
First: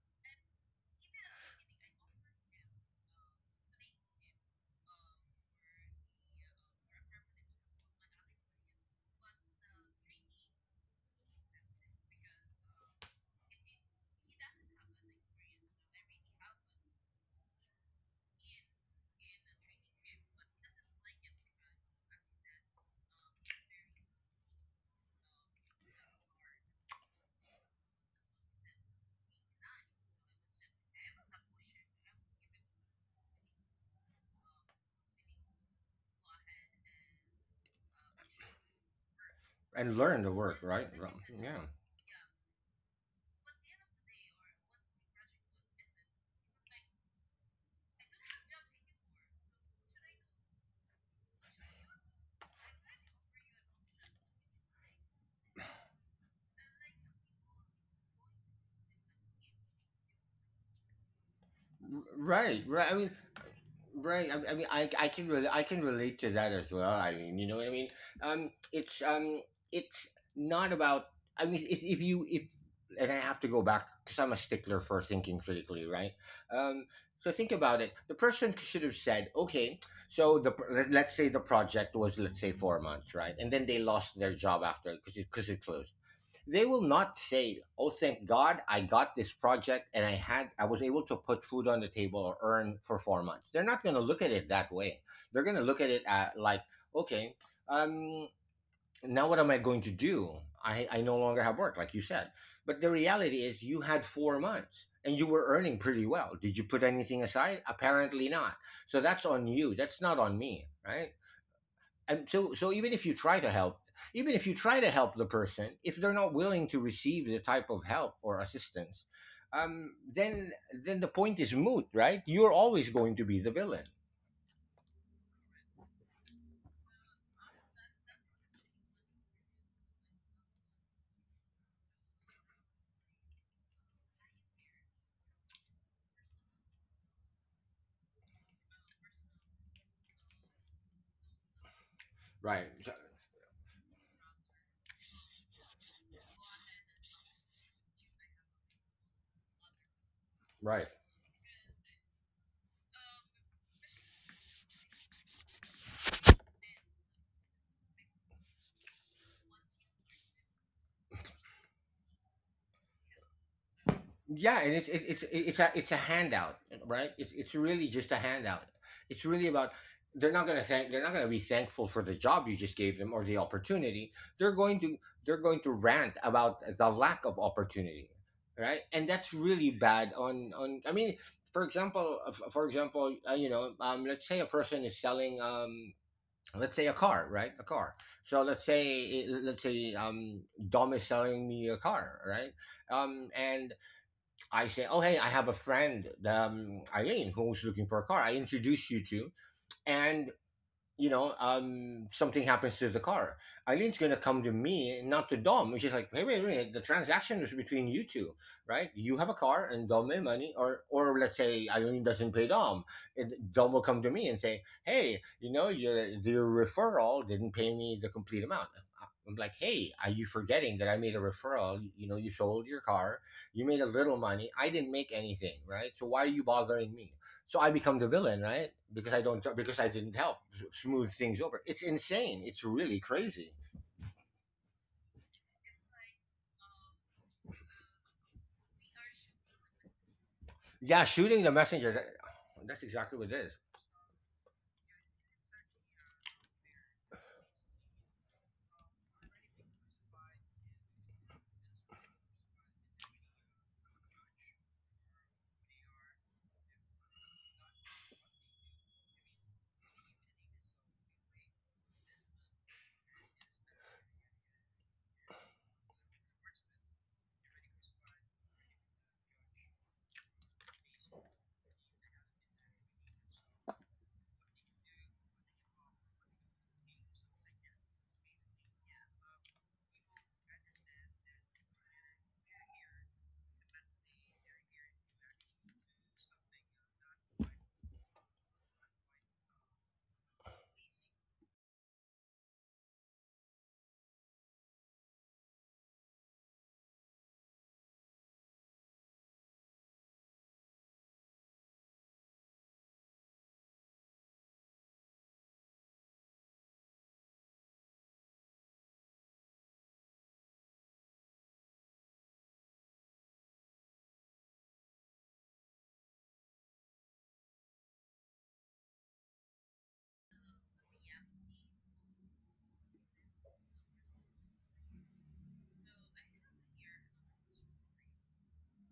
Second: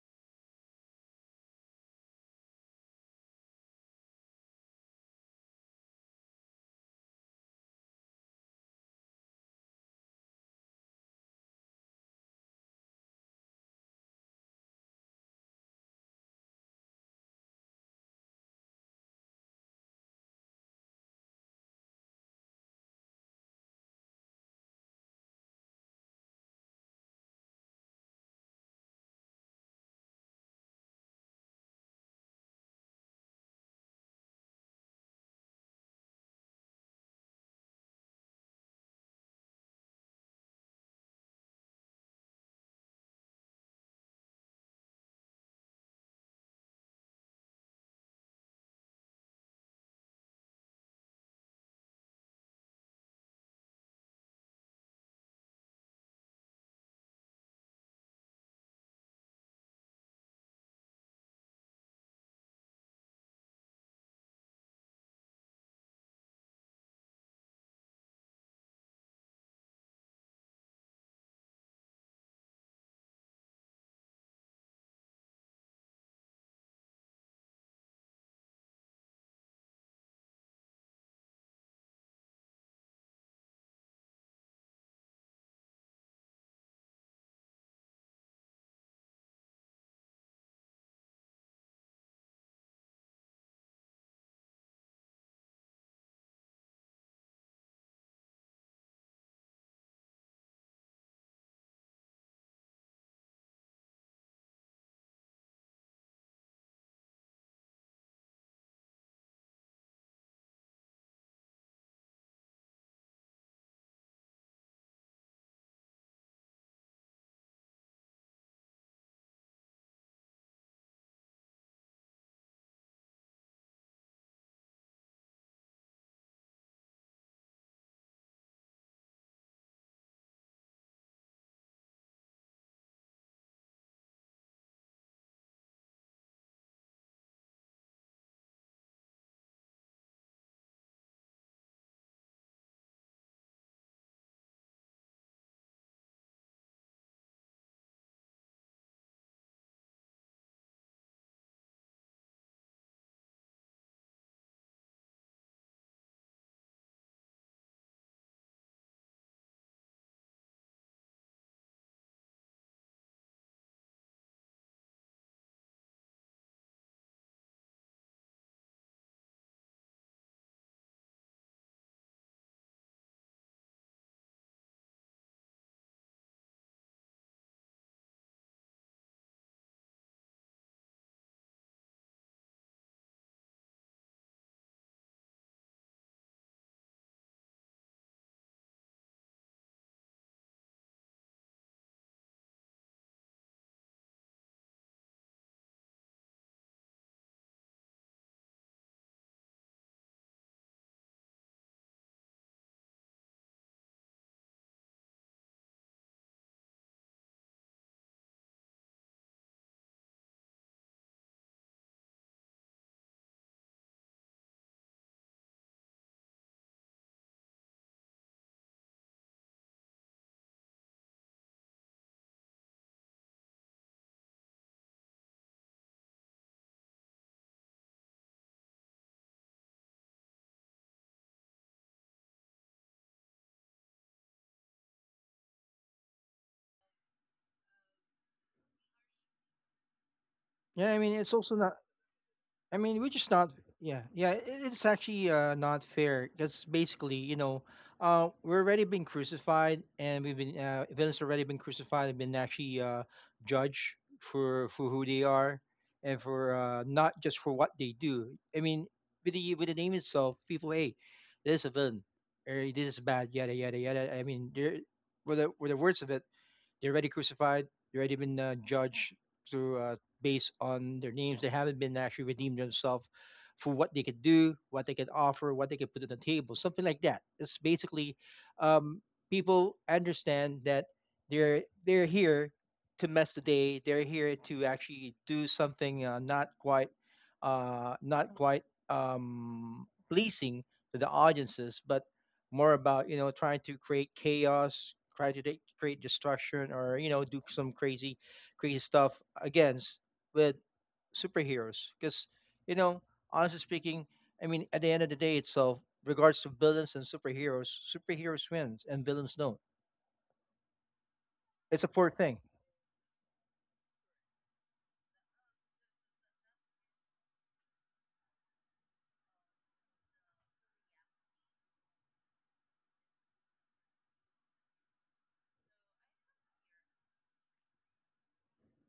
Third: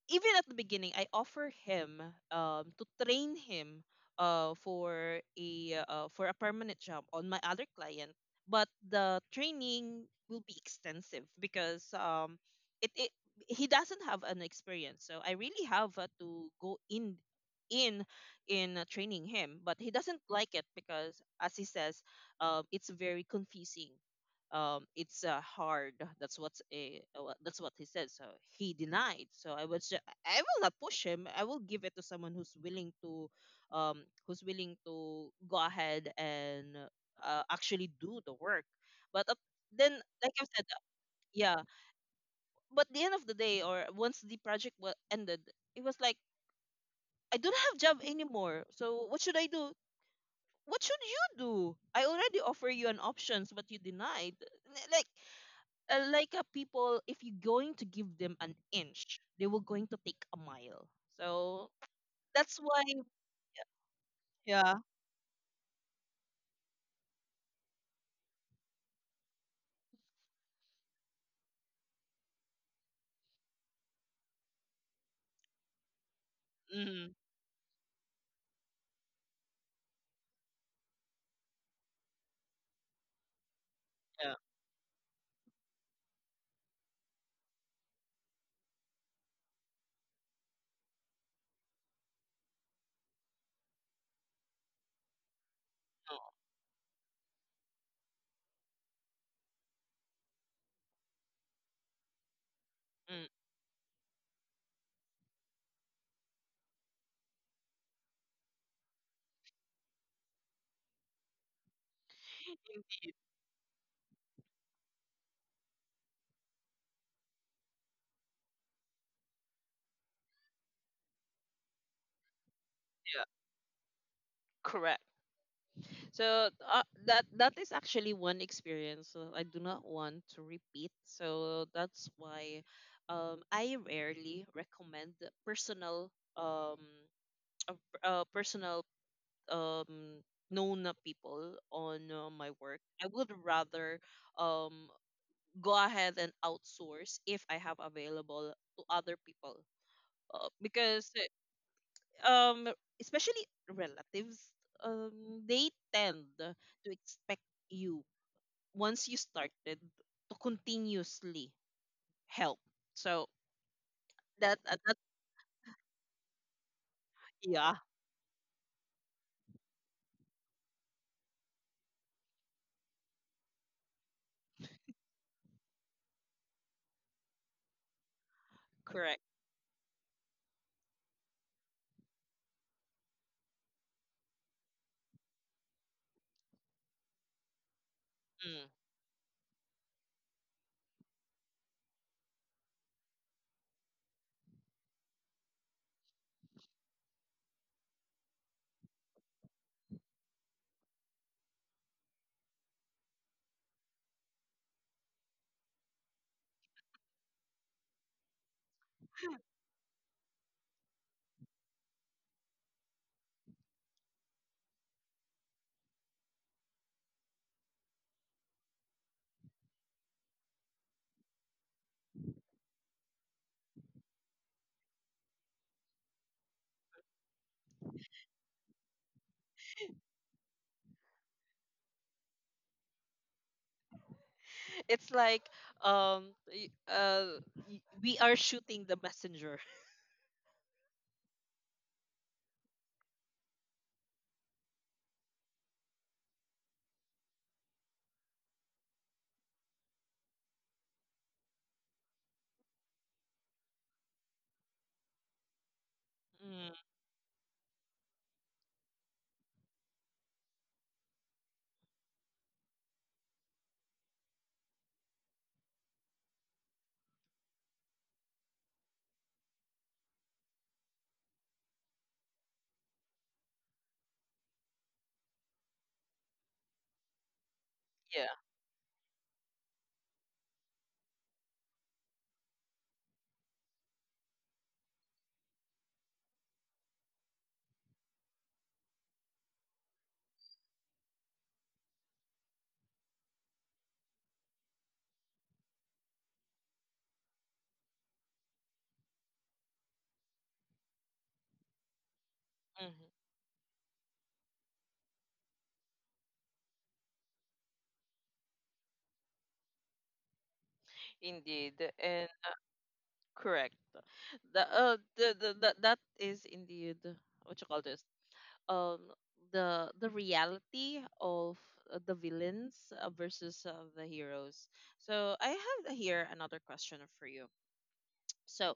A: even at the beginning, I offer him to train him uh for a for a permanent job on my other client, but the training will be extensive because it, it he doesn't have an experience, so I really have to go in in training him, but he doesn't like it because as he says, it's very confusing. Um, it's hard. That's what he said. So he denied. I will not push him. I will give it to someone who's willing to go ahead and actually do the work. But up, then,
C: And learn to
A: like I've
C: work,
A: said,
C: right?
A: yeah.
C: Yeah.
A: But the end of the day, or once the project was ended, it was like, I don't have job anymore. So what should I do? What should you do? I already offer you an options, but you denied. N- Like, People, if you're going to give them an inch, they were going to take a mile. So that's
C: Right,
A: why.
C: right, I mean. Right. I, I mean,
A: Yeah.
C: I, I can really— I can relate to that as well. I mean, you know what I mean. Um, it's um, it's not about— I mean, if you if and I have to go back because I'm a stickler for thinking critically, right? Um,
A: Mm.
C: so think about it. The person should have said, okay, so the let's say the project was, let's say, 4 months, right, and then they lost their
A: Yeah.
C: job after, because it closed. They will not say, oh, thank god, I got this project, and I was able to put food on the table, or earn for 4 months. They're not going to look at it that way. They're going to look at it
A: No.
C: at like, okay, um now what am I going to do? I no longer have work, like you said. But the
A: Mm,
C: reality is, you had 4 months, and you were earning pretty well. Did you put anything aside? Apparently not. So that's on you, that's not on me, right? And so even if
A: mm,
C: you try to help, the person, if they're not willing to receive the type of help or assistance, then, the point is moot, right? You're always going to
A: yeah.
C: be the villain.
A: Correct. So that is actually one experience that I do not want to repeat. So that's why, I rarely recommend personal um personal um known people on my
C: Right.
A: work.
C: So—
A: I would rather um go ahead and outsource if I have available to other people
C: right.
A: because um especially relatives they tend to expect you once you started to continuously help. So
C: Yeah,
A: that
C: and it's it's
A: that
C: it's it's a it's a handout, right? It's
A: yeah.
C: really just a handout. It's really about— they're not going to thank— they're not going to be thankful for the job you just gave them or the opportunity. they're going to they're going to rant about the lack of opportunity, right? And
A: Correct.
C: that's really bad on— I mean, for example, for example, you know, let's say a person is selling, let's say a car, right, a car. So let's
A: Mm.
C: say, Dom is selling me a car, right? And I say, oh, hey, I have a friend, Eileen, who's looking for a car. I introduce you to, and, you know, something happens to the car. Eileen's gonna come to me, not to Dom. She's like, hey, wait, wait, the transaction is between you two, right? You have a car, and Dom made money, or— or let's say Eileen doesn't pay Dom, and Dom will come to me and say, hey, you know, your referral didn't pay me the complete amount. I'm like, hey, are you forgetting that I made a referral? You sold your car, you made a little money, I didn't make anything, right? So why are you bothering me? So I become the villain, right? Because I didn't help smooth things over. It's insane. It's really crazy.
A: It's like, we are shooting the messenger.
C: Yeah,
B: Yeah, I mean
C: shooting
B: it's
C: the
B: also
C: messenger.
B: not,
C: That's
B: I mean,
C: exactly
B: which
C: what it
B: is
C: is.
B: not, yeah, yeah, it's actually not fair, because basically, you know, we're already being crucified, and we've been villains already been crucified and been actually judged for who they are, and for
A: Mm,
B: not just for what they do. I mean, with the name itself, people, hey, this is a villain, or this is bad, yada yada yada. I mean, there were the words of it. They're already crucified. They're already been judged through based on their names. They haven't been actually redeemed themselves for what they could do, what they can offer, what they can put on the table, something like that. It's basically,
A: yeah,
B: um, people understand that they're here to mess the day. They're here to actually do something, not quite pleasing to the audiences, but more about, trying to create chaos, try to create destruction, or do some crazy crazy stuff against with superheroes, because, you know
A: mhm,
B: honestly speaking, I mean, at the end of the day itself, regards to villains and superheroes wins and villains don't. It's
A: indeed,
B: a poor thing.
A: and correct. The That is indeed what you call this, um the reality of the villains versus the heroes. So I have here another question for you. So,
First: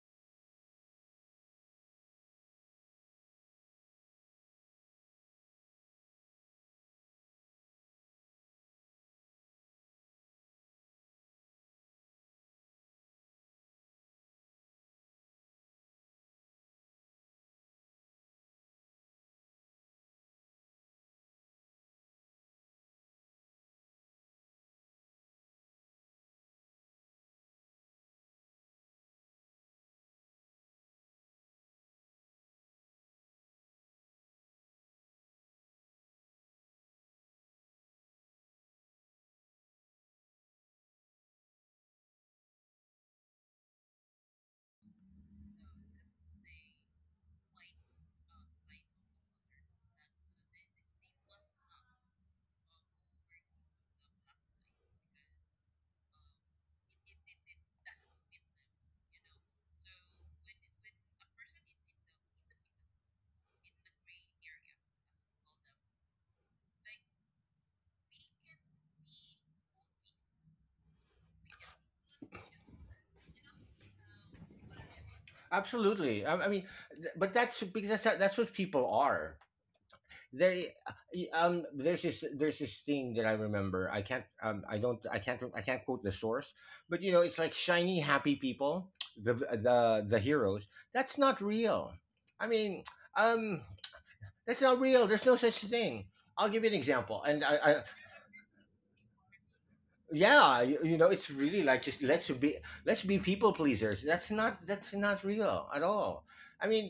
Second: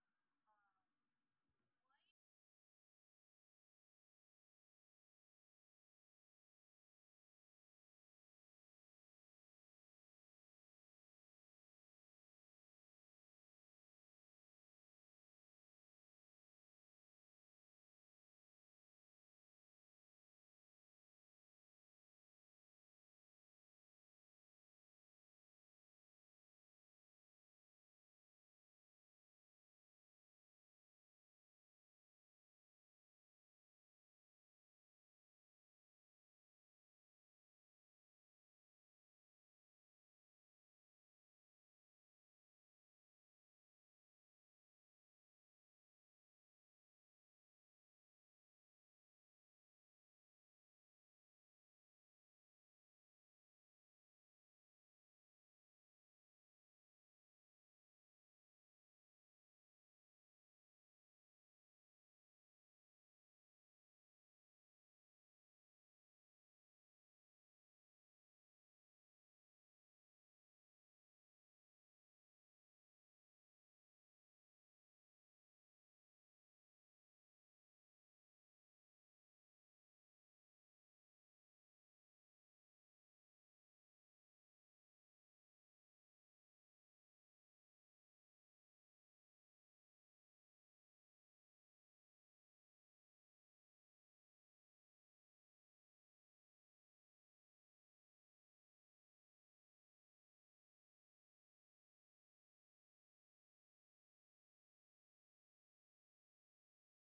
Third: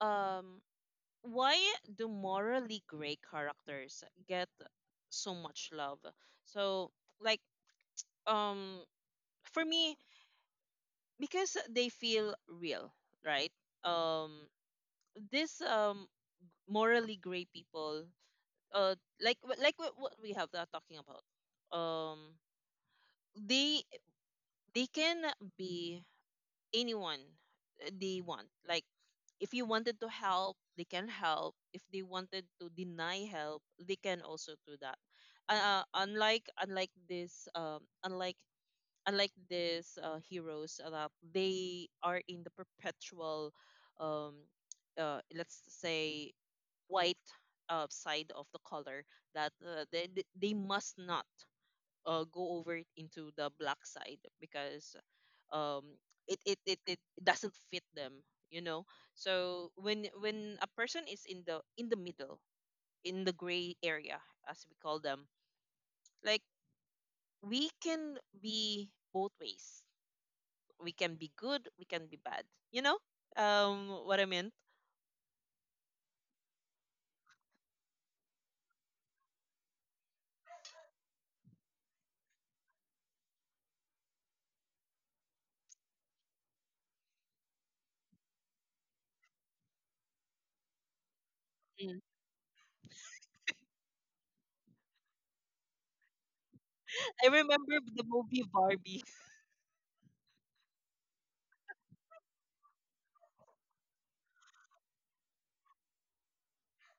A: um why do morally gray characters get so much love? So, like, um for me, because they feel real, right? Um this, morally gray people, uh like, what we have talking about, um they they can be anyone they want. Like, if you wanted to help, they can help. If they wanted to deny help, they can also do that. Unlike this heroes that they are in the perpetual, um let's say, white side of the color, that they must not go over into the black side because um it doesn't fit them, you know. So when a person is in the middle, in the gray area, as we call them, like, we can be both ways, we can be good, we can be bad, you know. What I meant
C: Absolutely. I mean, but that's because that's what people are. They there's this thing that I remember. I can't I don't I can't quote the source, but you know it's like shiny happy people, the heroes. That's not real.
A: Mm.
C: I mean, um that's not real. There's no such thing. I'll give you an example,
A: I
C: and
A: remember the movie Barbie.
C: you know it's really like just let's be people pleasers. That's not real at all. I mean,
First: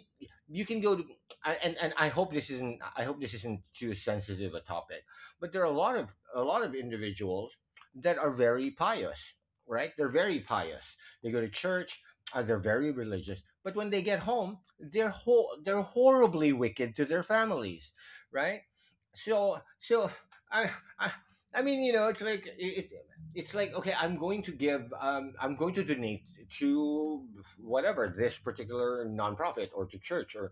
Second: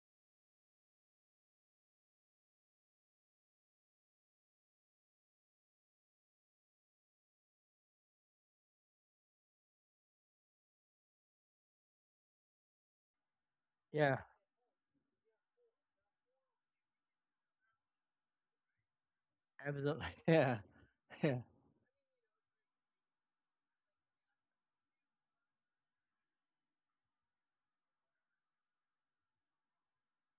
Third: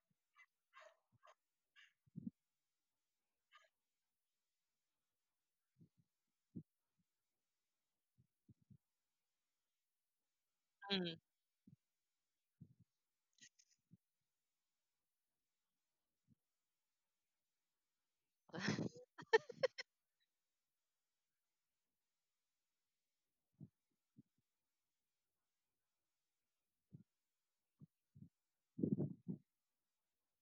C: you can go to and I hope this isn't too sensitive a topic, but there are a lot of individuals that are very pious, right? They're very pious,
A: Mm,
C: they go to church. They're very religious, but when they get
B: Yeah,
C: home they're horribly wicked to their families, right? so so
B: absolutely. Yeah.
C: i i
B: Yeah.
C: I mean, you know, it's like, okay, I'm going to give I'm going to donate to whatever this particular nonprofit or to church,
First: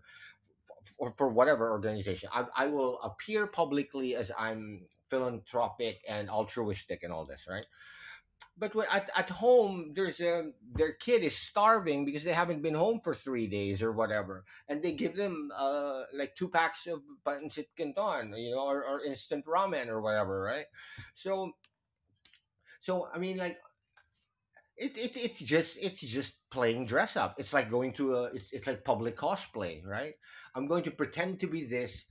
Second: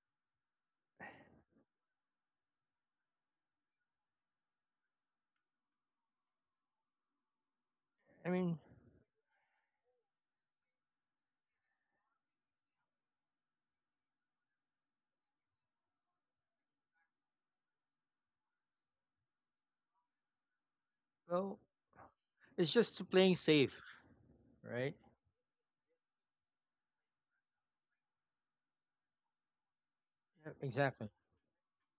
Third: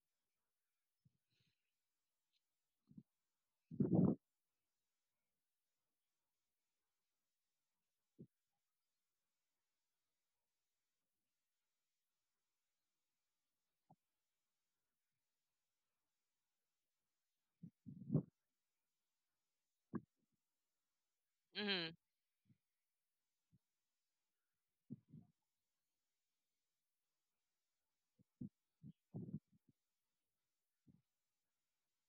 C: or for whatever organization. I will appear publicly as I'm philanthropic and altruistic and all this, right?
B: I mean,
C: But at home there's a, their kid is starving because they haven't been home for 3 days or whatever, and they give them like two packs of pancit canton, you know, or instant ramen or whatever, right? So
B: well,
A: mhm.
B: it's
C: so
B: just
C: i mean
B: playing
C: like
B: safe,
C: it,
B: right?
C: it's just playing dress up. It's like going to a, it's like public cosplay, right?
B: Yeah,
C: I'm going to
B: exactly.
C: pretend to be this,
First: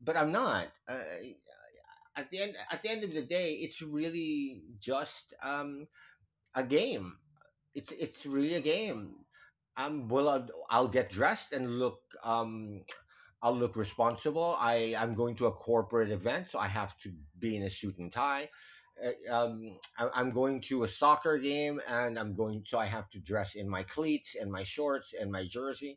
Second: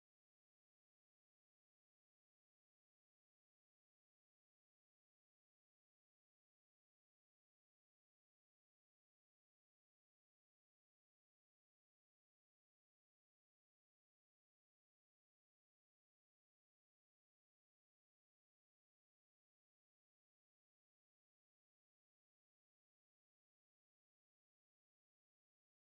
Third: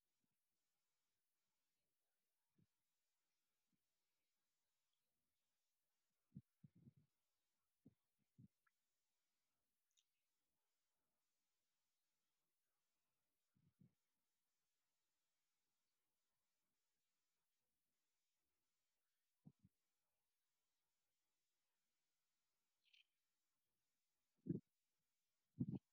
C: but I'm not. At the end of the day, it's really just a game. It's really a game. Well, I'll get dressed and look I'll look responsible. I'm going to a corporate event, so I have to be in a suit and tie. Uh, Um, I'm going to a soccer game, and I'm going, so I have to dress in my cleats and my shorts and my jersey.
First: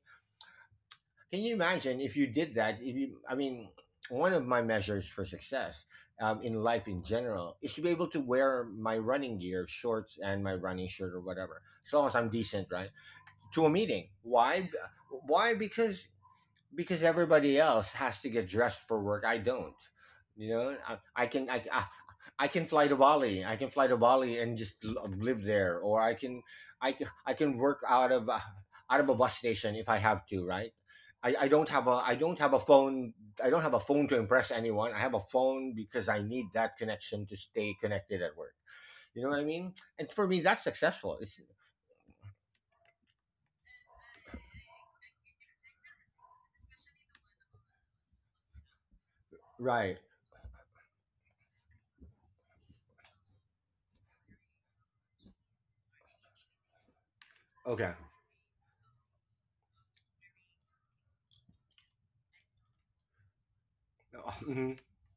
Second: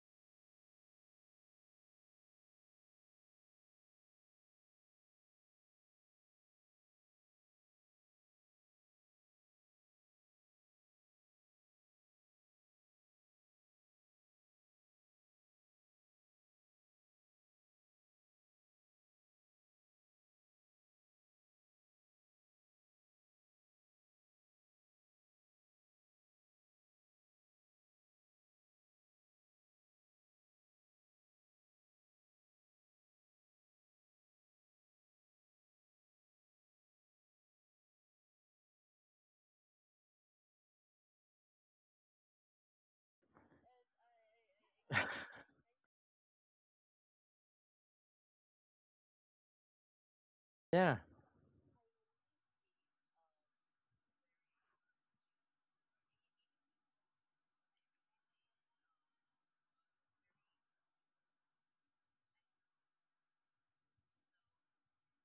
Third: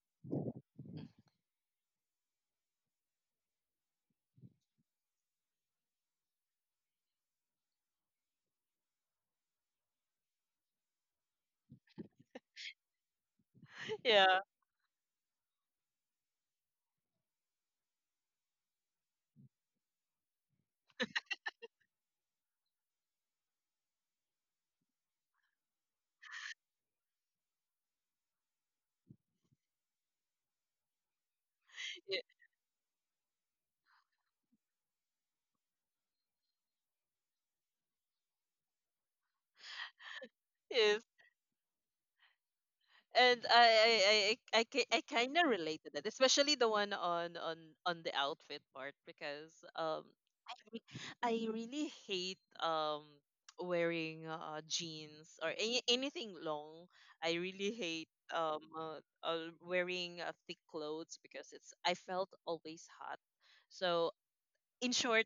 C: Can you imagine if you did that? If you, I mean, one of my measures for success in life in general is to be able to wear my running gear, shorts, and my running shirt or whatever, as long as I'm decent, right? To a meeting.
A: Yeah,
C: Why? Why? Because everybody else has to get dressed for work. I don't. You know, I can fly to Bali. I can fly to Bali and just live there, or I can work out of a bus station if I have to. Right. I
A: y-
C: don't have a phone, I don't have a phone to impress anyone. I have a phone because I need that connection to stay connected at work. You know what I mean? And for me, that's
A: yes,
C: successful. It's
A: and I kind of relate to that, especially the one on the outfit part, because
C: right.
B: Yeah.
A: I really hate wearing jeans or anything long. I really
C: Okay.
A: hate wearing thick clothes because it's, I felt always hot. So in short,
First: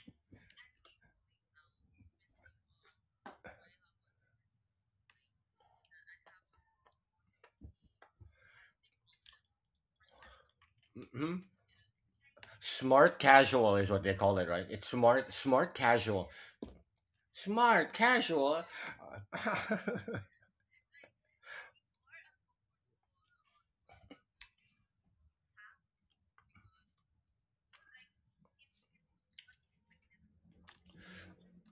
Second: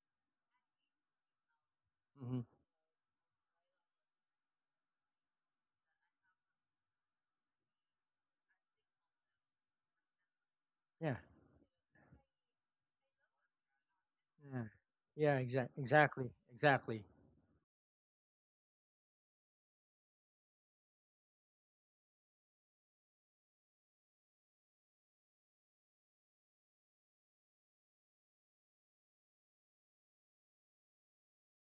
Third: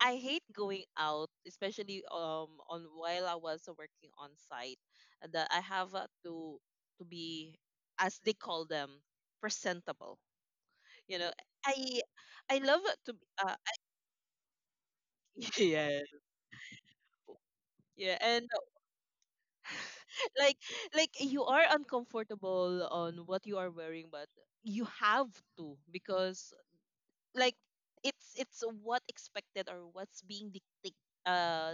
A: I hate going out, especially
B: Hmm.
A: on while I was working on site, and that I have to be, as they call them, presentable.
B: Yeah,
A: You know,
C: Hmm.
A: I I love to
C: Smart
A: be,
C: casual is what they call it,
B: yeah,
C: right? It's
B: yeah. Exactly,
C: smart
A: yeah.
C: casual,
B: exactly, exactly.
C: smart
A: Yeah, and,
C: casual. Uh,
A: like, you are uncomfortable on what you are wearing, but you have to, because, like, it's what expected or what's being uh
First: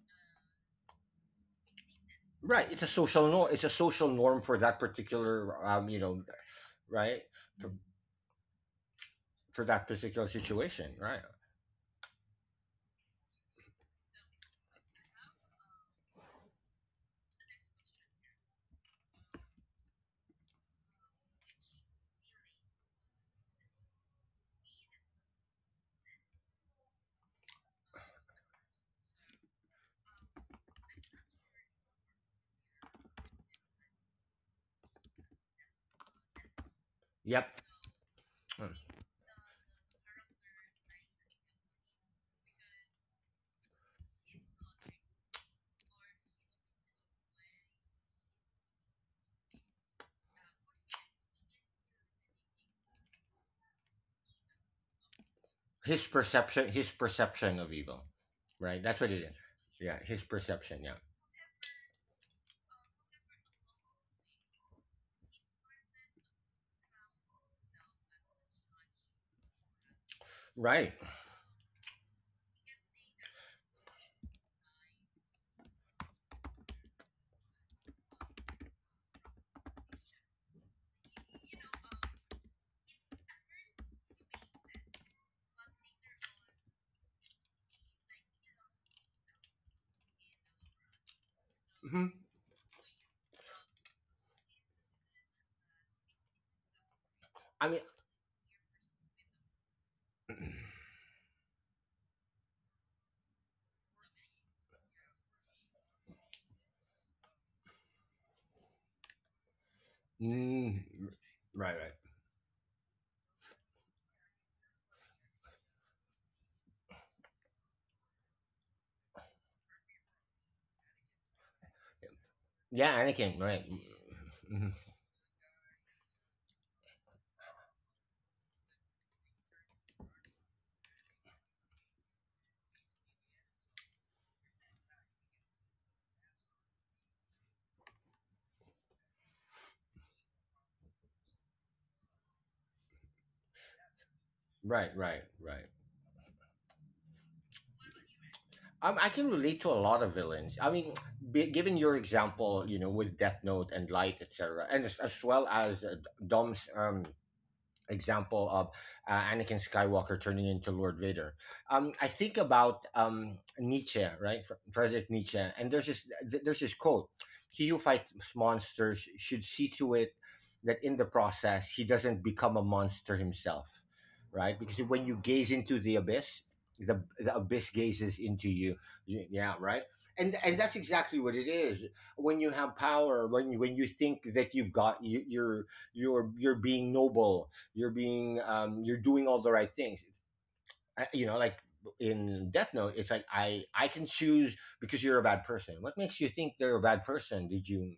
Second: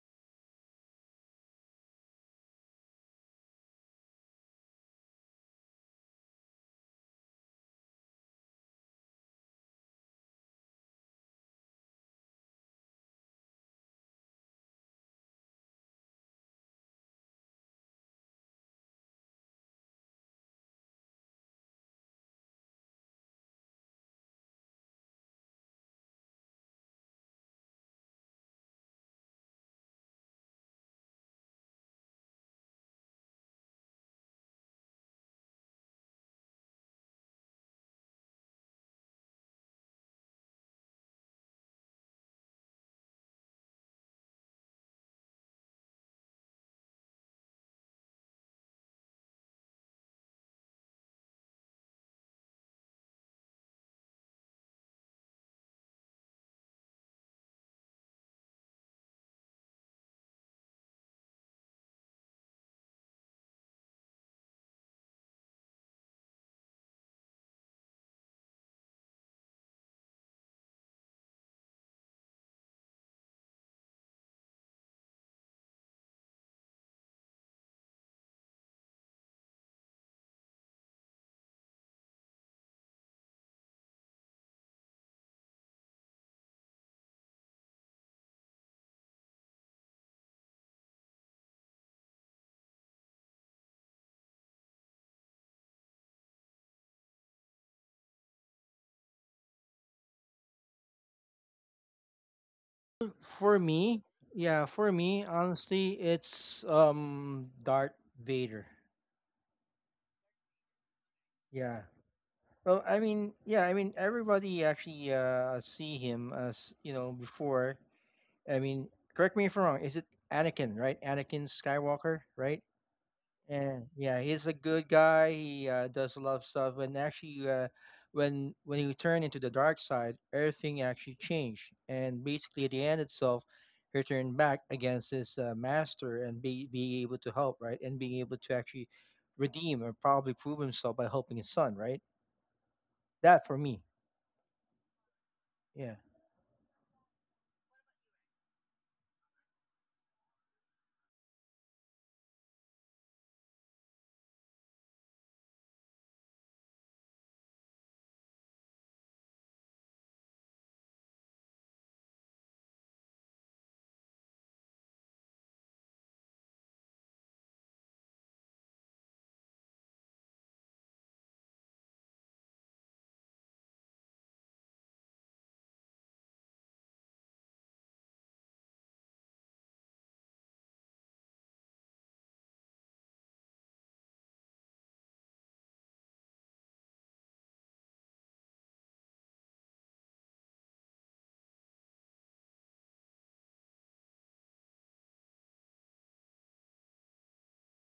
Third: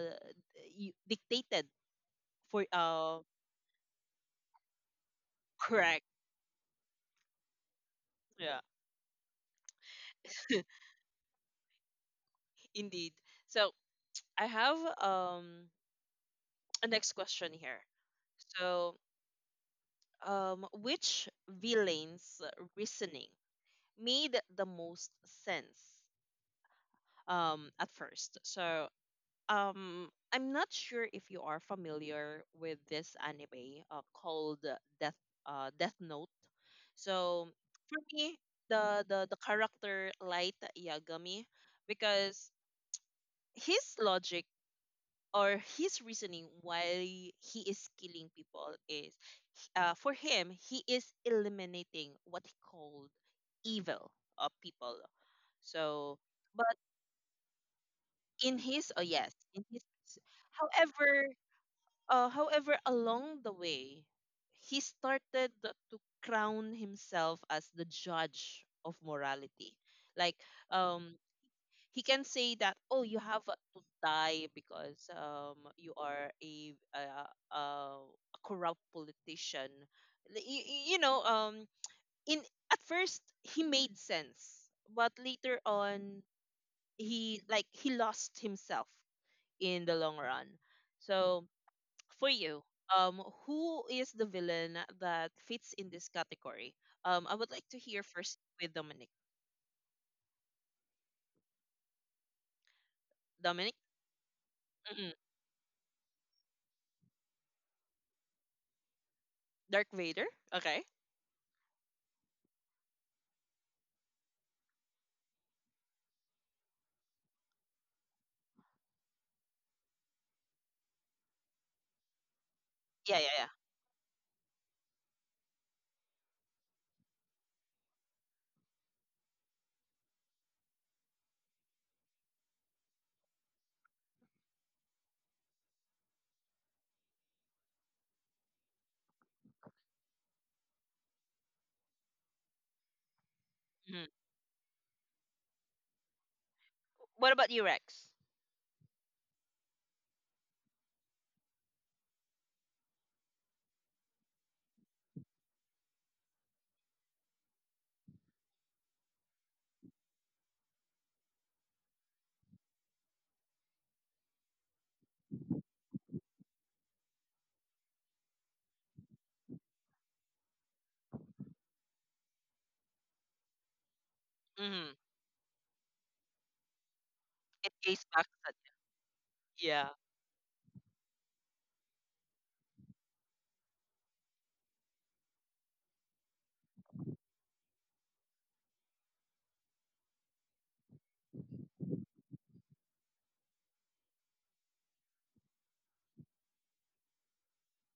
A: dictated for,
C: right, it's a social norm. It's a social norm for that particular, you
A: correct,
C: know, right, for,
A: yeah.
C: for that particular situation, right?
A: Indeed. So I have, a next question here. So, which villain's reasoning made the most sense, at first? So, I'm not sure if you are familiar with this anime called, Death Note. So
C: Yep,
A: for me, the character Light Yagami, because his logic or his reasoning why he is killing people is, for him, he is eliminating what he called evil of people. So. But
C: his perception of evil,
A: in
C: right?
A: his,
C: That's
A: oh
C: what it
A: yes,
C: is.
A: in his.
C: Yeah, his perception. Yeah,
A: However, along the way, he started to crown himself as the judge of morality. Like,
C: right.
A: um, he can say that, oh, you have to die because, you are a corrupt politician. You, you know, in At first he made sense, but later on, he lost himself in the long run. So
C: Hmm.
A: for you, who is the villain that fits in this category? I would
C: I
A: like to
C: mean,
A: hear first with Dominic.
B: For
A: Dominic?
B: me, yeah, for
A: Mm.
B: me, honestly, it's Darth Vader.
A: Dark Vader.
C: mm,
A: Okay.
B: Yeah.
C: right.
B: Well, I mean, yeah, I mean, everybody actually see him as, before. I mean, correct me if I'm wrong. Is it Anakin, right? Anakin Skywalker, right?
C: Yeah,
A: Yeah, yeah,
C: Anakin.
A: yeah.
C: Right.
B: And yeah, he's a
C: Mhm.
B: good guy. He does a lot of stuff. And actually, when he turned into the dark side, everything actually changed. And basically, at the end itself, he turned back against his master and be being able to help, right? And being able to actually redeem or probably prove himself by helping his son, right? That for me,
A: Mhm.
C: Right.
B: yeah.
A: What about you, Rex?
C: I can relate to a lot of villains. I mean, given your example, you know, with Death Note and Light, etc., and as well as Dom's example of Anakin Skywalker turning into Lord Vader. I think about Nietzsche, right? Friedrich Nietzsche, and there's this quote: "He who fights monsters should see to it that in the process he doesn't become a monster himself, right? Because
A: Mm-hmm.
C: when you gaze into the abyss, the abyss
A: It goes
C: gazes
A: back.
C: into you. Yeah, right."
A: Yeah.
C: And that's exactly what it is. When you have power, when you think that you're you're being noble, you're being you're doing all the right things. You know, like in Death Note, it's like I can choose because you're a bad person. What makes you think they're a bad person? Did you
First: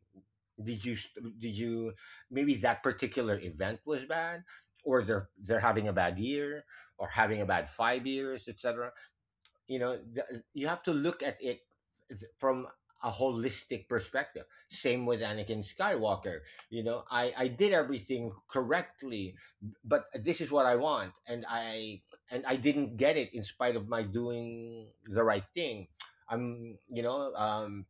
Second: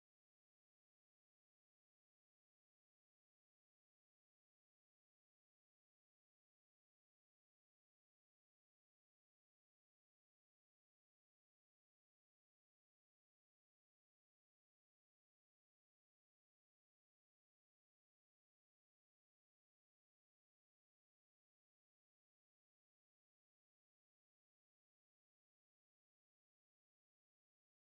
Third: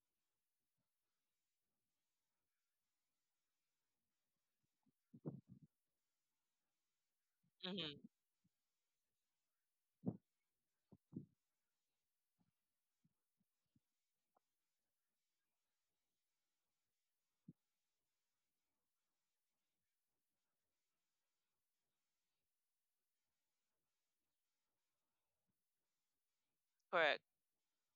C: did you did you Maybe that particular event was bad, or they're having a bad year, or having a bad
A: Mm-hmm.
C: 5 years, etc. You know, you have to look at it from a holistic perspective. Same with Anakin Skywalker. You know, I did everything correctly, but this is what I want, and I didn't get it in spite of my doing the right thing. I'm you
A: Correct.
C: know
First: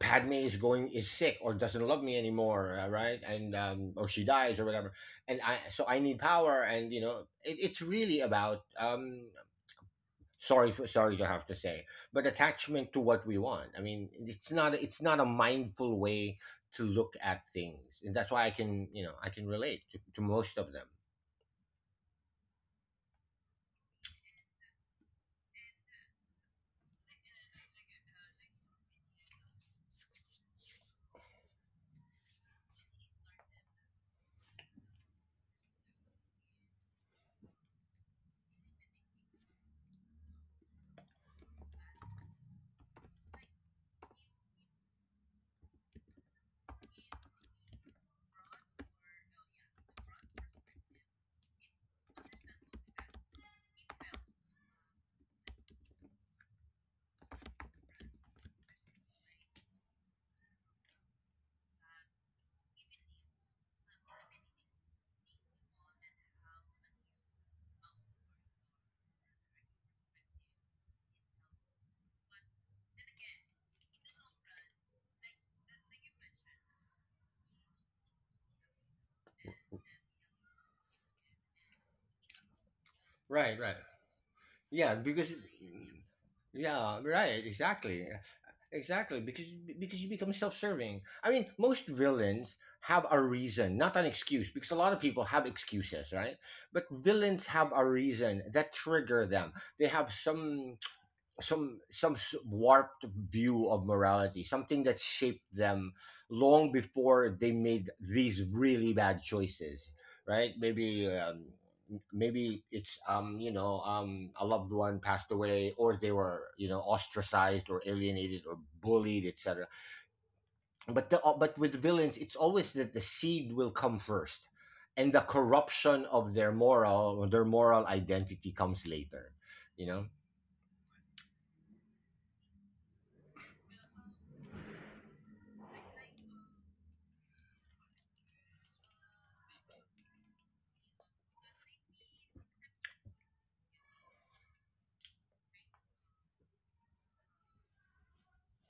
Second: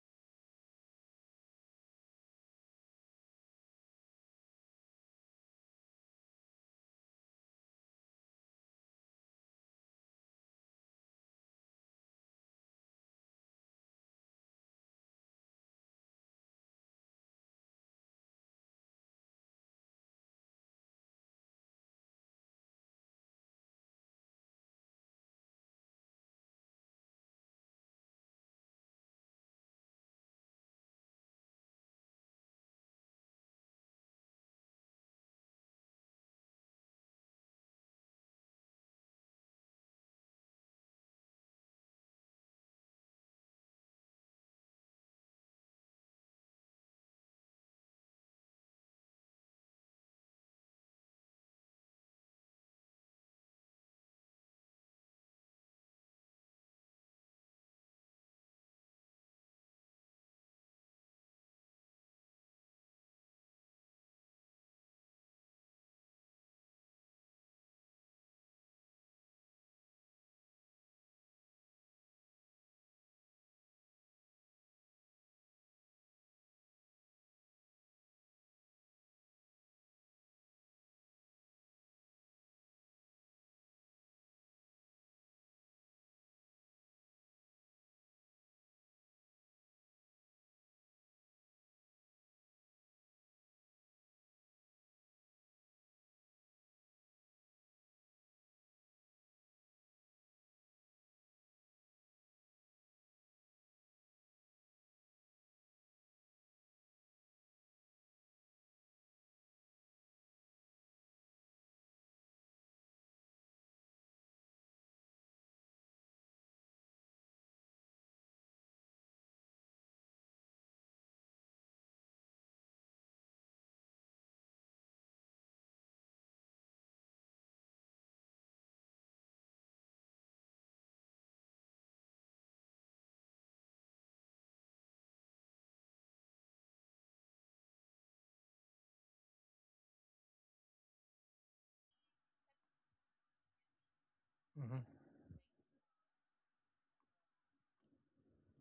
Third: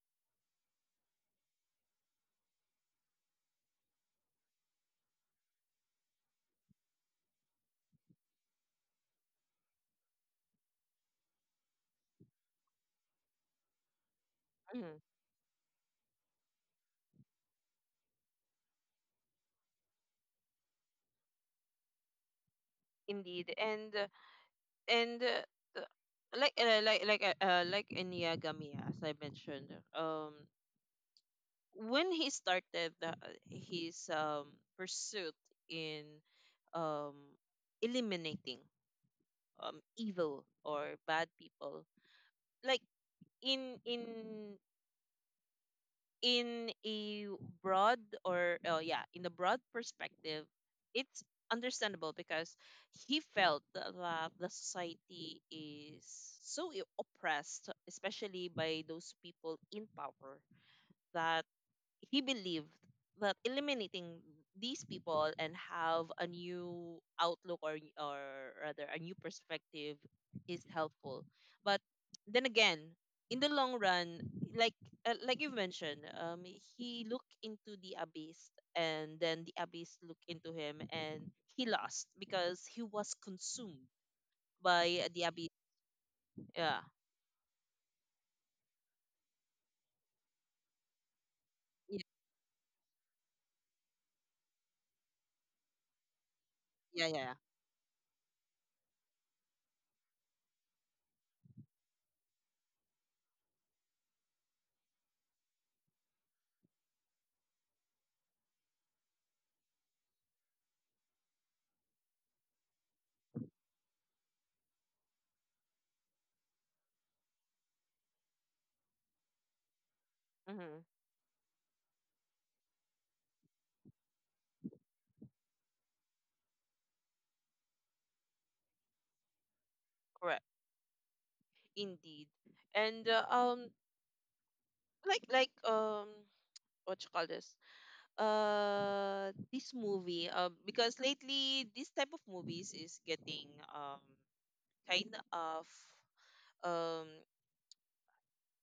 C: Padme is going is sick or doesn't love me anymore, right, and or she dies or whatever, and I need power. And you know, it's really about, sorry to have to say, but attachment to what we want. I mean, it's
A: Mhm.
C: not a mindful way to look at things, and that's why I can, you know, I can relate to most of them.
A: Indeed, and uh, like in Yagami, as I mentioned, when he started his pursuit in, um, eliminating, evil or bad people, like, in in in a broad, or oh yeah, in a broad perspective, it's understandable because he felt that, the society is so oppressed, especially by those people in power, that he believed that eliminating these people and have a new outlook or rather a new perspective is helpful. But then again, in the long run, like, you mentioned, he looked into the abyss, and then the abyss looked into him, and he lost because he was
C: Right, right.
A: consumed
C: Yeah,
A: by the
C: because
A: abyss. Yeah,
C: yeah right, exactly. Exactly, because you become self-serving. I mean, most
A: yeah,
C: villains have a reason, not an excuse, because a lot of people have excuses, right? But
A: yeah, yeah.
C: villains have a reason that trigger them. They have some warped view of morality, something that shaped them long before they made these really bad choices, right? Maybe it's you know, a loved one passed away, or they were, you know, ostracized or alienated or bullied, etc.
A: Mm-hmm.
C: But the but with villains it's always that the seed will come first, and the corruption of their moral identity comes later, you know.
A: Correct. Indeed. And, like, what you call this, this movie, because lately this type of movies is getting,
B: Hmm.
A: kind of, um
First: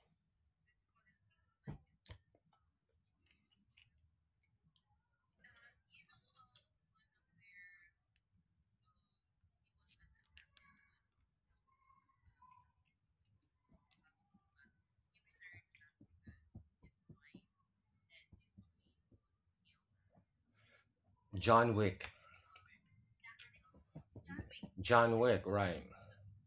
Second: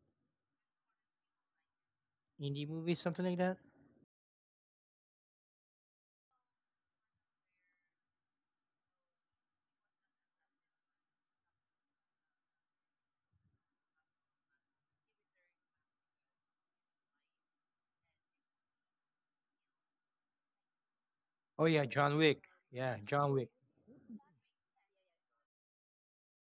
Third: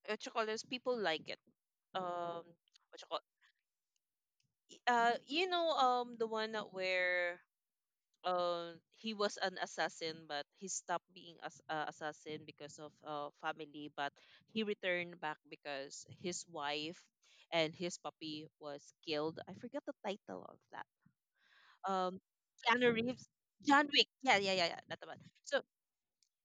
A: what you call this, people like it. Um
B: Indie movie,
A: what you call
B: something like that.
A: The one that where, he was an assassin but he stopped being as assassin because of family, but he returned back because his wife and his puppy was killed. I forgot the title of that.
B: Oh
C: John
B: yeah,
C: Wick.
B: John
A: um
B: Wick.
A: Keanu
B: Yeah,
A: Reeves.
B: John Wick.
A: John Wick. Yeah, yeah, yeah, yeah. That's the
C: John
A: one.
C: Wick,
A: So
C: right?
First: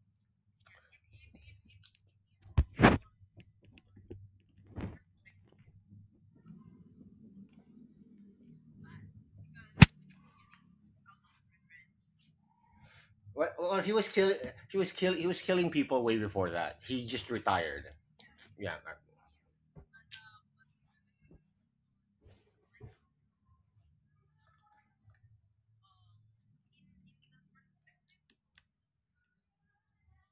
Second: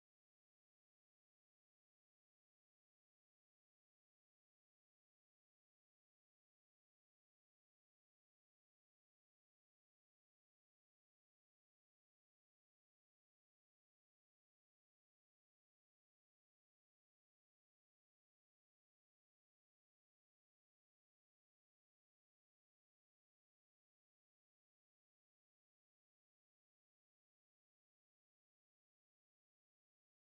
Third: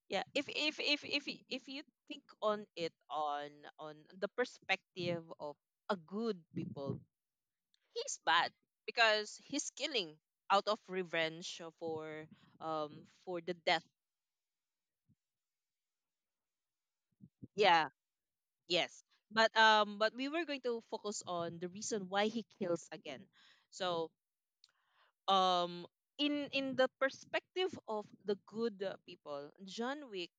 A: yeah, if you think on it on the perspective of a good people, he's bad because he's killing out of revenge for, for
C: Well,
A: the death.
C: he was killing people way before that. He just retired.
A: Yeah,
C: Yeah,
A: yes. But we were going to focus on the reason why he kills again. So, um in the perspective of the good people, John Wick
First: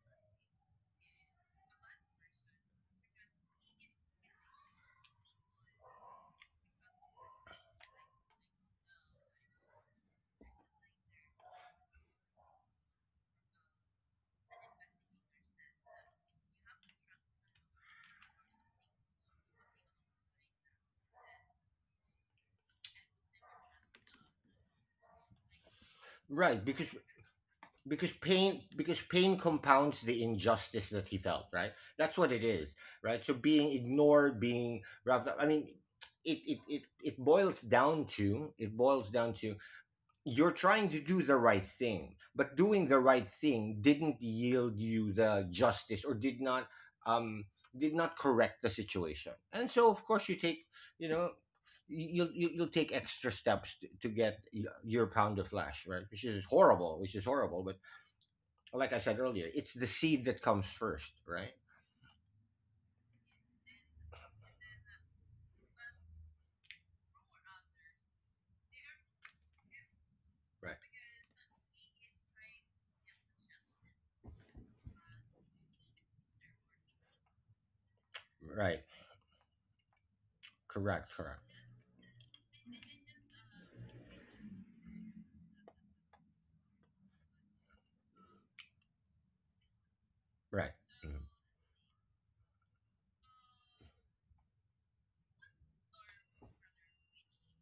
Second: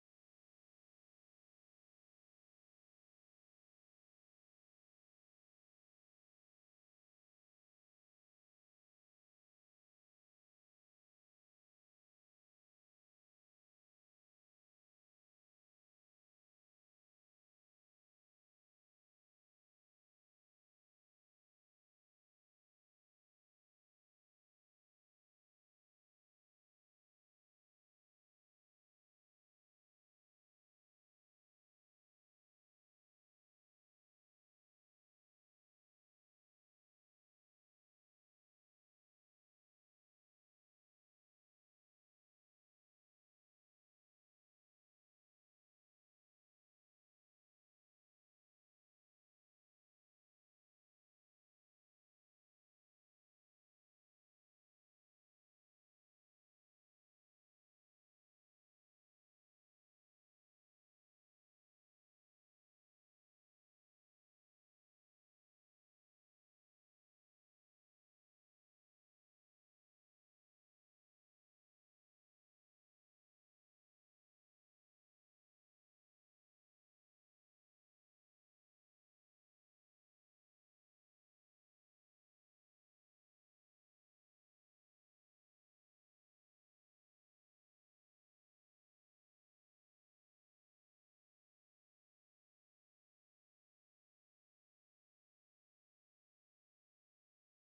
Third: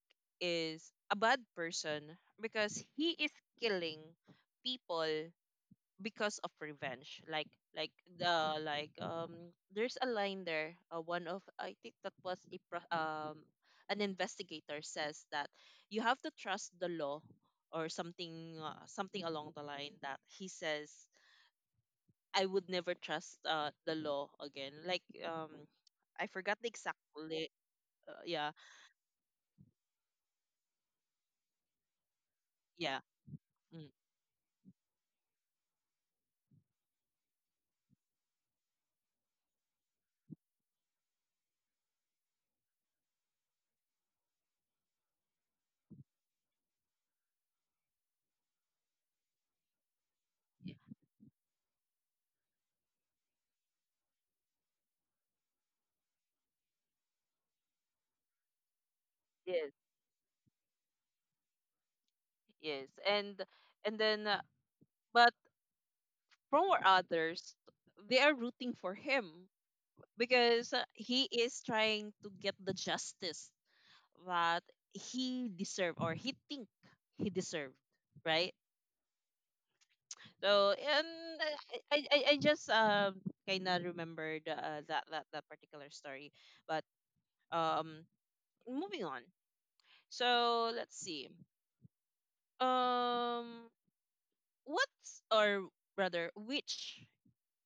A: is a bad person because he is killing people because of revenge. Like, like the like um there's a line there, one of, I think that was a an investigator says that you have to trust the law or something, something along the line that he says, I would never trust the law again. Like, I forgot the
C: right.
A: exact
C: Because
A: yeah,
C: pain compounds the injustice that he felt. Right. That's what it is.
A: yeah,
C: Right. So
A: mm,
C: being ignored, being wrapped up. I mean, it boils down to, you're trying to do the right thing, but doing the right thing didn't yield you the justice, or um did not correct the situation. And so of course you take, you know, you'll take extra steps to get your pound of flesh, right? Which is horrible, but like I said earlier,
A: yes,
C: it's the seed that comes first, right?
A: yes. And then, but from our others, they are rooting for him because,
C: Right.
A: he is trying to get the justice that he deserved or he think he deserved, right.
C: Right.
A: So. And
C: Correct, correct.
A: I just, kind of remembered, that particular story. But um Moving on. So
C: Right.
A: let's see. Um, what's or rather, which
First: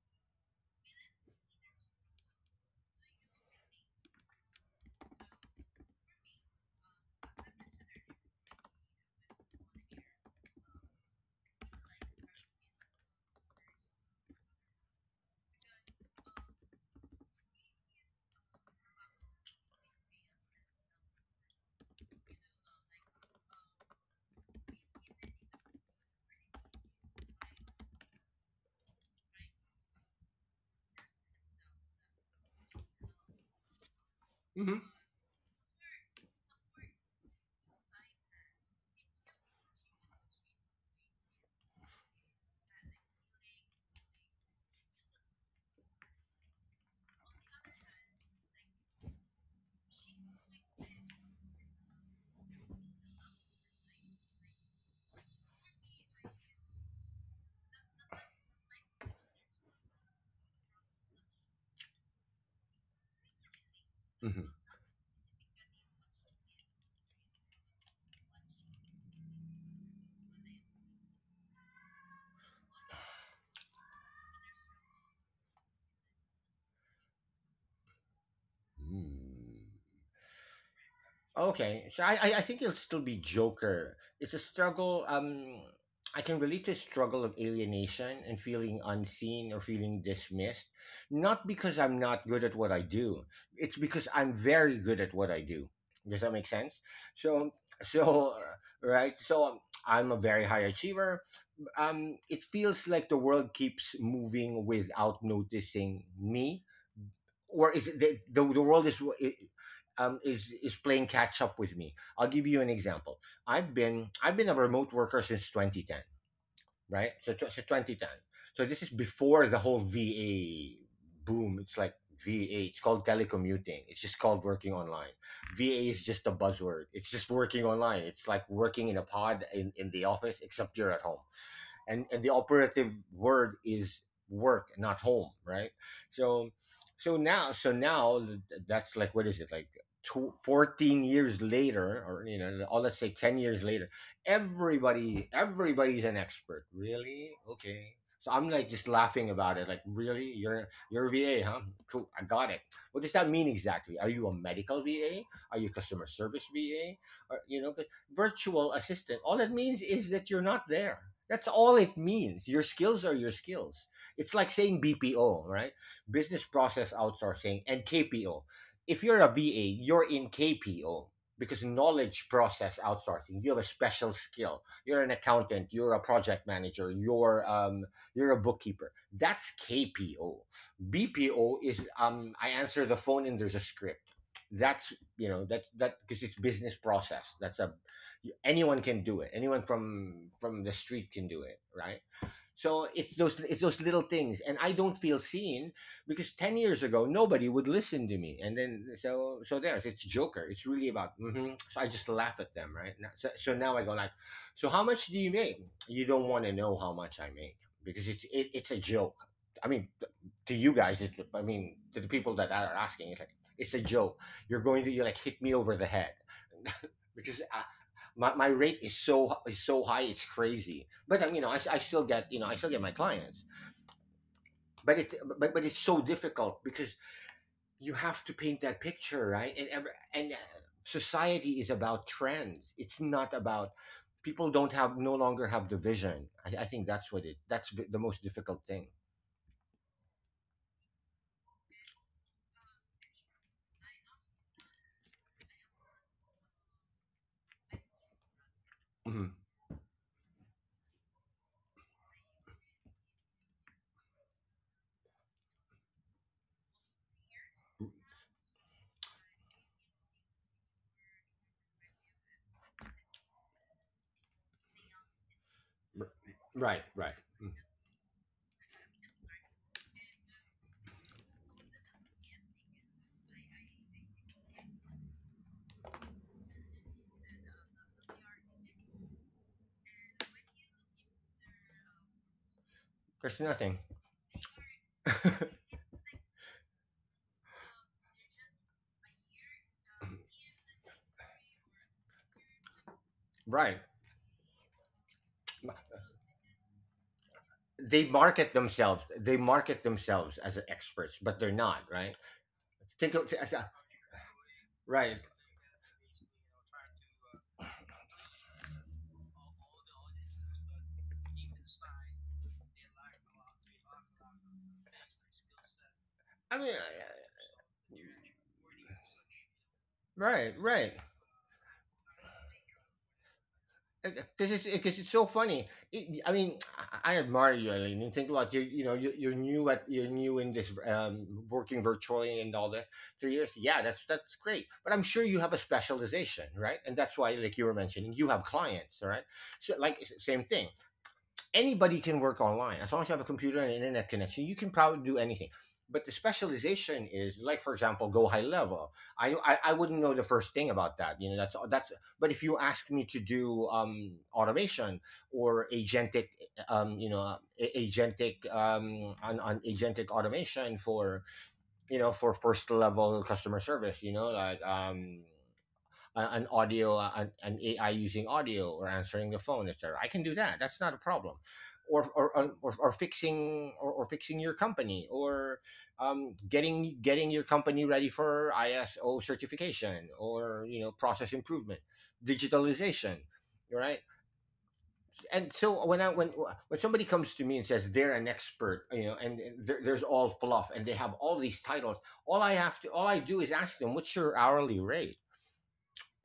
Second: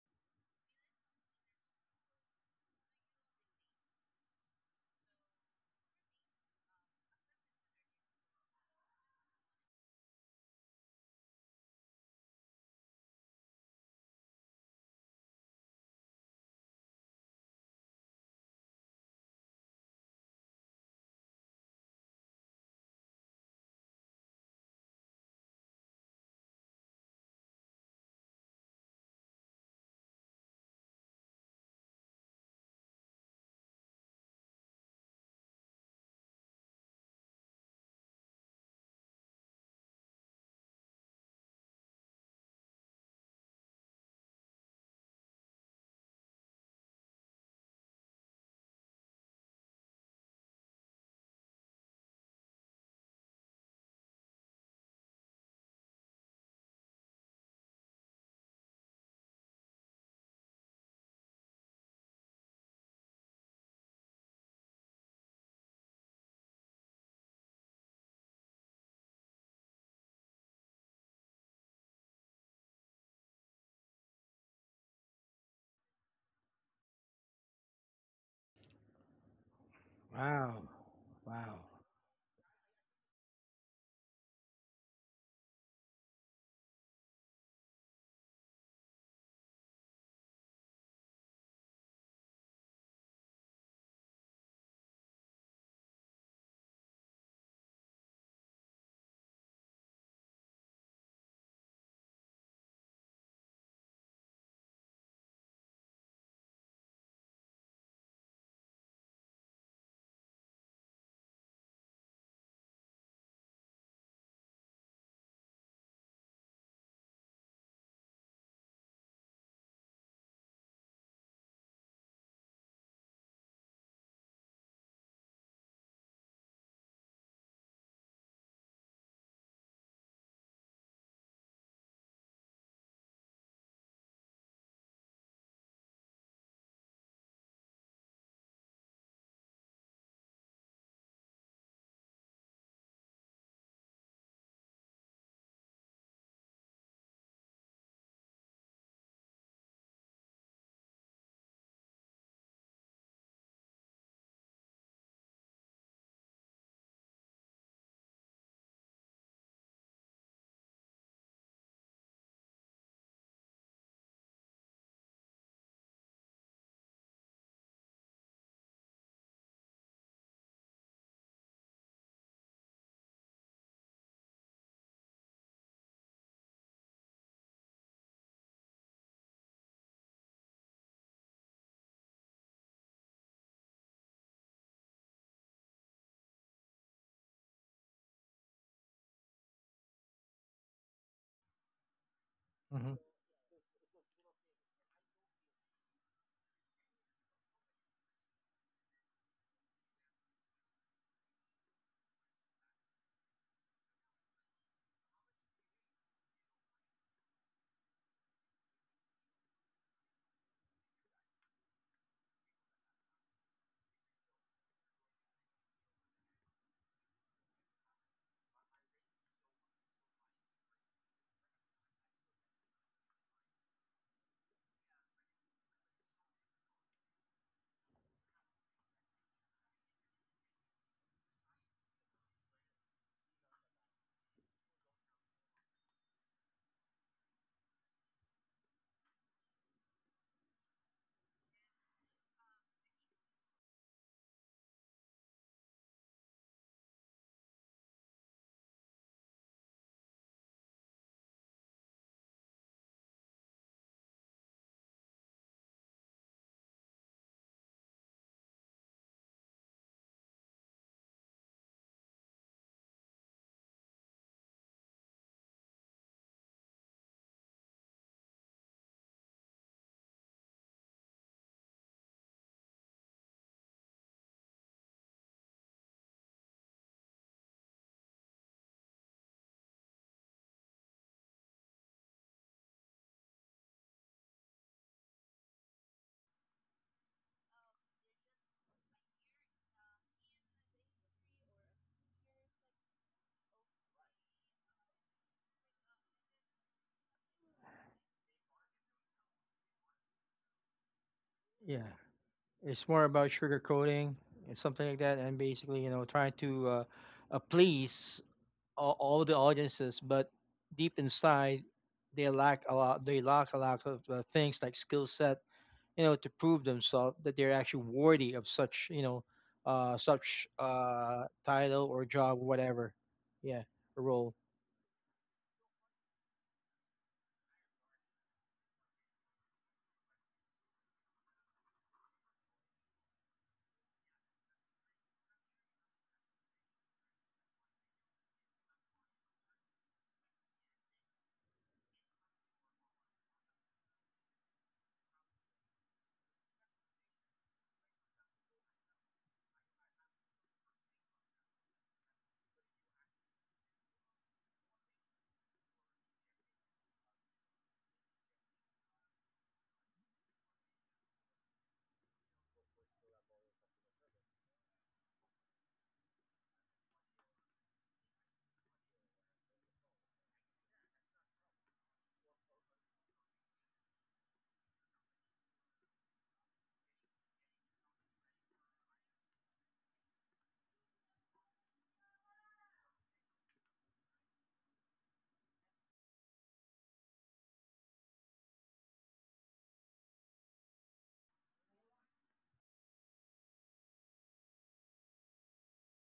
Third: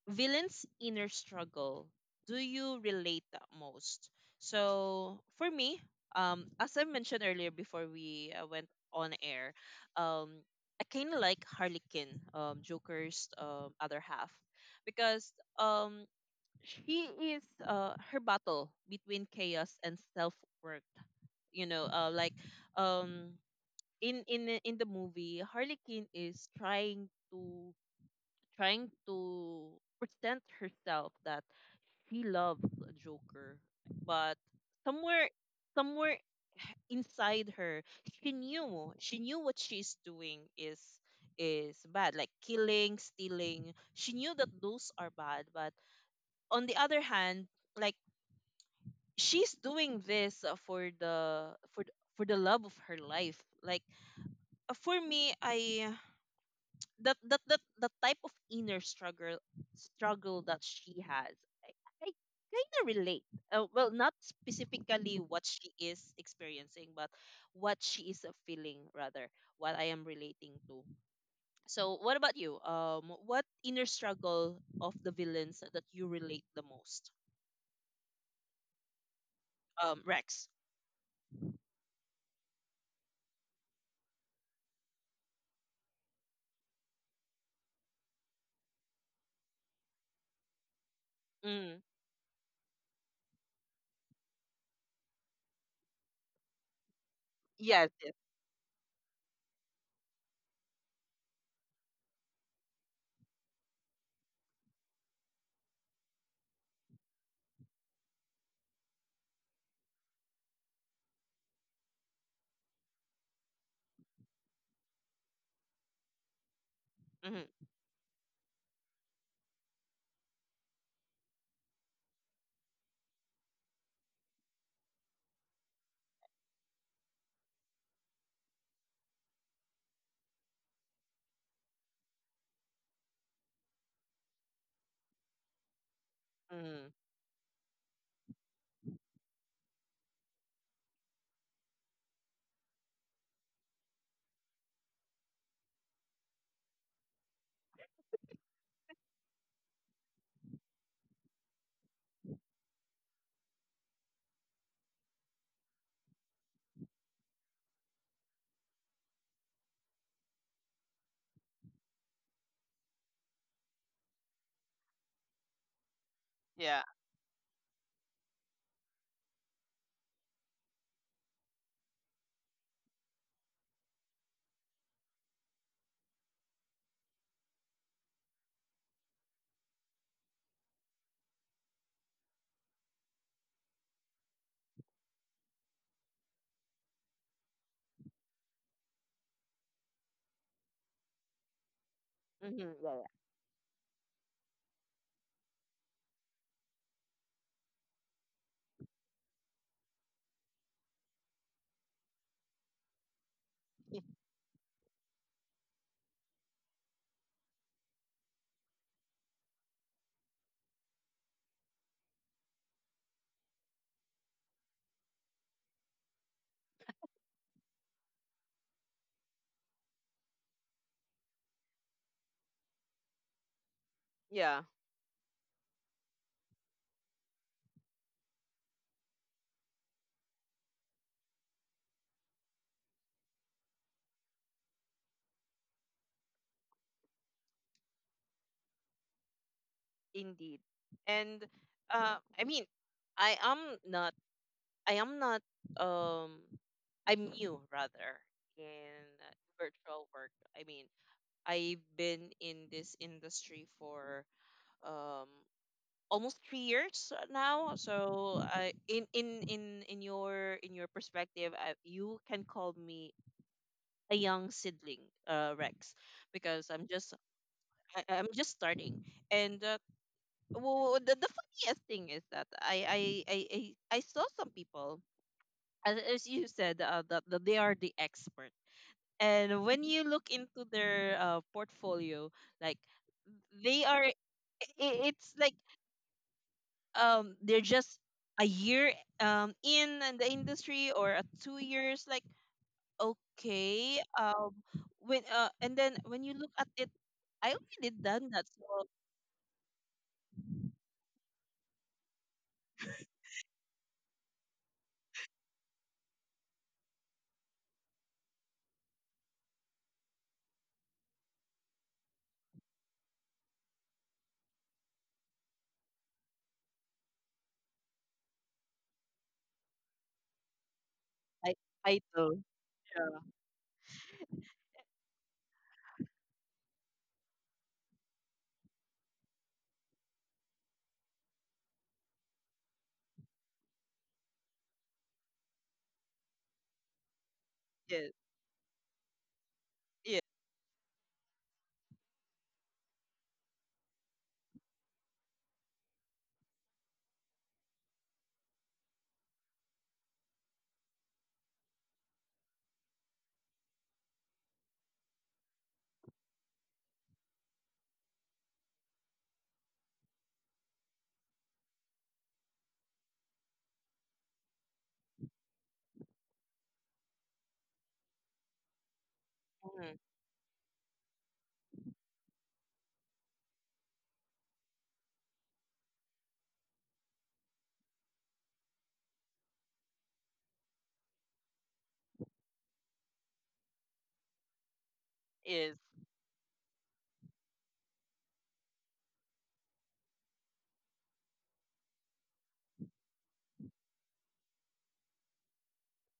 A: villain's inner struggle do you relate the most? So for me, as I mentioned earlier before we, went on air, um, I kind of like Harley Quinn, Joker's other half, because, um she is, her battle between chaos and self worth. You know, like, um in the movie, Harley Quinn is trying to present herself that she loves Joker, but
C: Mm-hmm. Mm-hmm.
A: somewhere somewhere inside her, she knew what she's doing is bad, like killing, stealing. She knew that those are bad, but on the other hand, like, she's doing this, for for the love of her life. Like, for me, I that that that the type of inner struggle that she has, i, I kind of relate, well, not specifically what she is experiencing, but what she is, feeling rather, what I am relating to. So, what about you, what inner struggle of the villains that you relate the most,
C: Mm-hmm. Mm.
A: Rex?
B: Wow. Wow.
C: Okay, so I think it'll still be Joker. It's a struggle. I can relate to the struggle of alienation and feeling unseen or feeling dismissed. Not because
A: Mm,
C: I'm not good at what I do. It's because I'm very good at what I do. Does that make sense? So
A: yes, yes.
C: so right. So I'm a very high achiever. It feels like the world keeps moving without noticing me, or is the world is is playing catch up with me. I'll give you an example. I've been a remote worker since 2010, right? So
A: Mm-hmm,
C: 2010. So this is before the whole VA boom. It's like VA. It's called telecommuting. It's just called working online. VA is just a buzzword. It's just working online. It's like working in a pod in the office, except you're at home, and the operative word is work, not home, right? so
A: mm-hmm,
C: so now so now, that's like what is it, like 2 14 years later, or you know, or let's say 10 years later, everybody everybody's an expert, really, okay? So I'm like just laughing about it, like, really, you're a va, huh? Cool, I got it. What does that mean exactly? Are you a medical va, are you customer service va, or, you know, 'cause virtual assistant. All it means is that you're not there. That's all it means. Your skills are your skills. It's like saying BPO, right? Business
A: yeah.
C: process outsourcing and KPO. If you're a VA, you're in KPO because knowledge process outsourcing. You have a special skill. You're an accountant, you're a project manager, you're a bookkeeper. That's KPO. BPO is I answer the phone and there's a script. That's that because it's business process. That's a anyone can do it, anyone from the street can do it, right?
A: Mm-hmm,
C: So
A: yeah,
B: Hmm.
C: it's those, it's those little things, and I don't feel seen because 10 years ago nobody would listen to me. And then so there's, it's Joker. It's really about so I just laugh at them, right? So now I go
A: yeah.
C: like, so how much do you make? You don't want to know how much I make because it's it's a joke. i mean t- to you guys, I mean to the people that are asking, it's like it's a joke. You're going to, you like hit me over the head because my rate is so, is so high, it's crazy. But you know, I still get, I still get my clients.
A: Yeah,
C: But it, but it's so difficult because you have to paint that picture, right? And ever, and society is about trends, it's not about, people don't have, no longer have the vision. I think that's what it, that's the most difficult thing.
A: indeed. And, uh I mean, I am not I am not, um I'm new rather in,
C: Mhm.
A: virtual work. I mean, I've been in this industry for, um almost 3 years now. So, I in your perspective, you can call me a young seedling, Rex,
C: R-
A: because
C: right, right. Mm.
A: I'm just starting. And, well, the funniest thing is that I saw some people, as you said, that they are the expert. And when you look into their, portfolio, like,
C: There's nothing.
A: they are, I- it's like, they're just a year, in the industry or a 2 years. Like,
C: Right,
A: okay, when and then when you look at it, I already
C: they
A: done that.
C: market
A: So
C: themselves, they market themselves as experts, but they're not,
B: Yeah.
C: right?
B: It's more
C: To go
B: about
C: to,
B: sugarcoating and something like
C: right.
B: that, and basically, you know, trying to please all the audiences, but deep inside, they lack a lot. They lack a lot of things like skill set, you know, to
C: I
B: prove
C: mean,
B: themselves that they're actually worthy of such, you know, uh, such
C: right, right.
B: uh,
A: I
B: title
A: I
B: or
A: know.
B: job, whatever.
A: Yeah.
B: Yeah, role.
C: Because it's, because it's so funny. It, I mean, I admire you, Eileen. And think about you. You know, you, you're new at, you're new in this working virtually and all that. 3 years, yeah, that's great. But I'm sure you have a specialization, right? And that's why, like you were
A: Yes.
C: mentioning, you have clients, all right? So, like,
A: Yes.
C: same thing. Anybody can work online. As long as you have a computer and an internet connection, you can probably do anything. But the specialization is, like, for example, Go High Level. I wouldn't know the first thing about that, you know. That's, but if you ask me to do automation or agentic, you know, agentic, on agentic automation for, you know, for first level customer service, you know, like an audio, an AI using audio or answering the phone,
A: Mhm,
C: etc., I can do that. That's not a problem. Or or, or fixing, or fixing your company, or getting, getting your company ready for ISO certification, or, you know, process improvement, digitalization, right? And
A: yes.
C: so when I when somebody comes to me and says they're an expert, you know, and there's all fluff and they have all these titles, all I do is ask them, what's your hourly rate?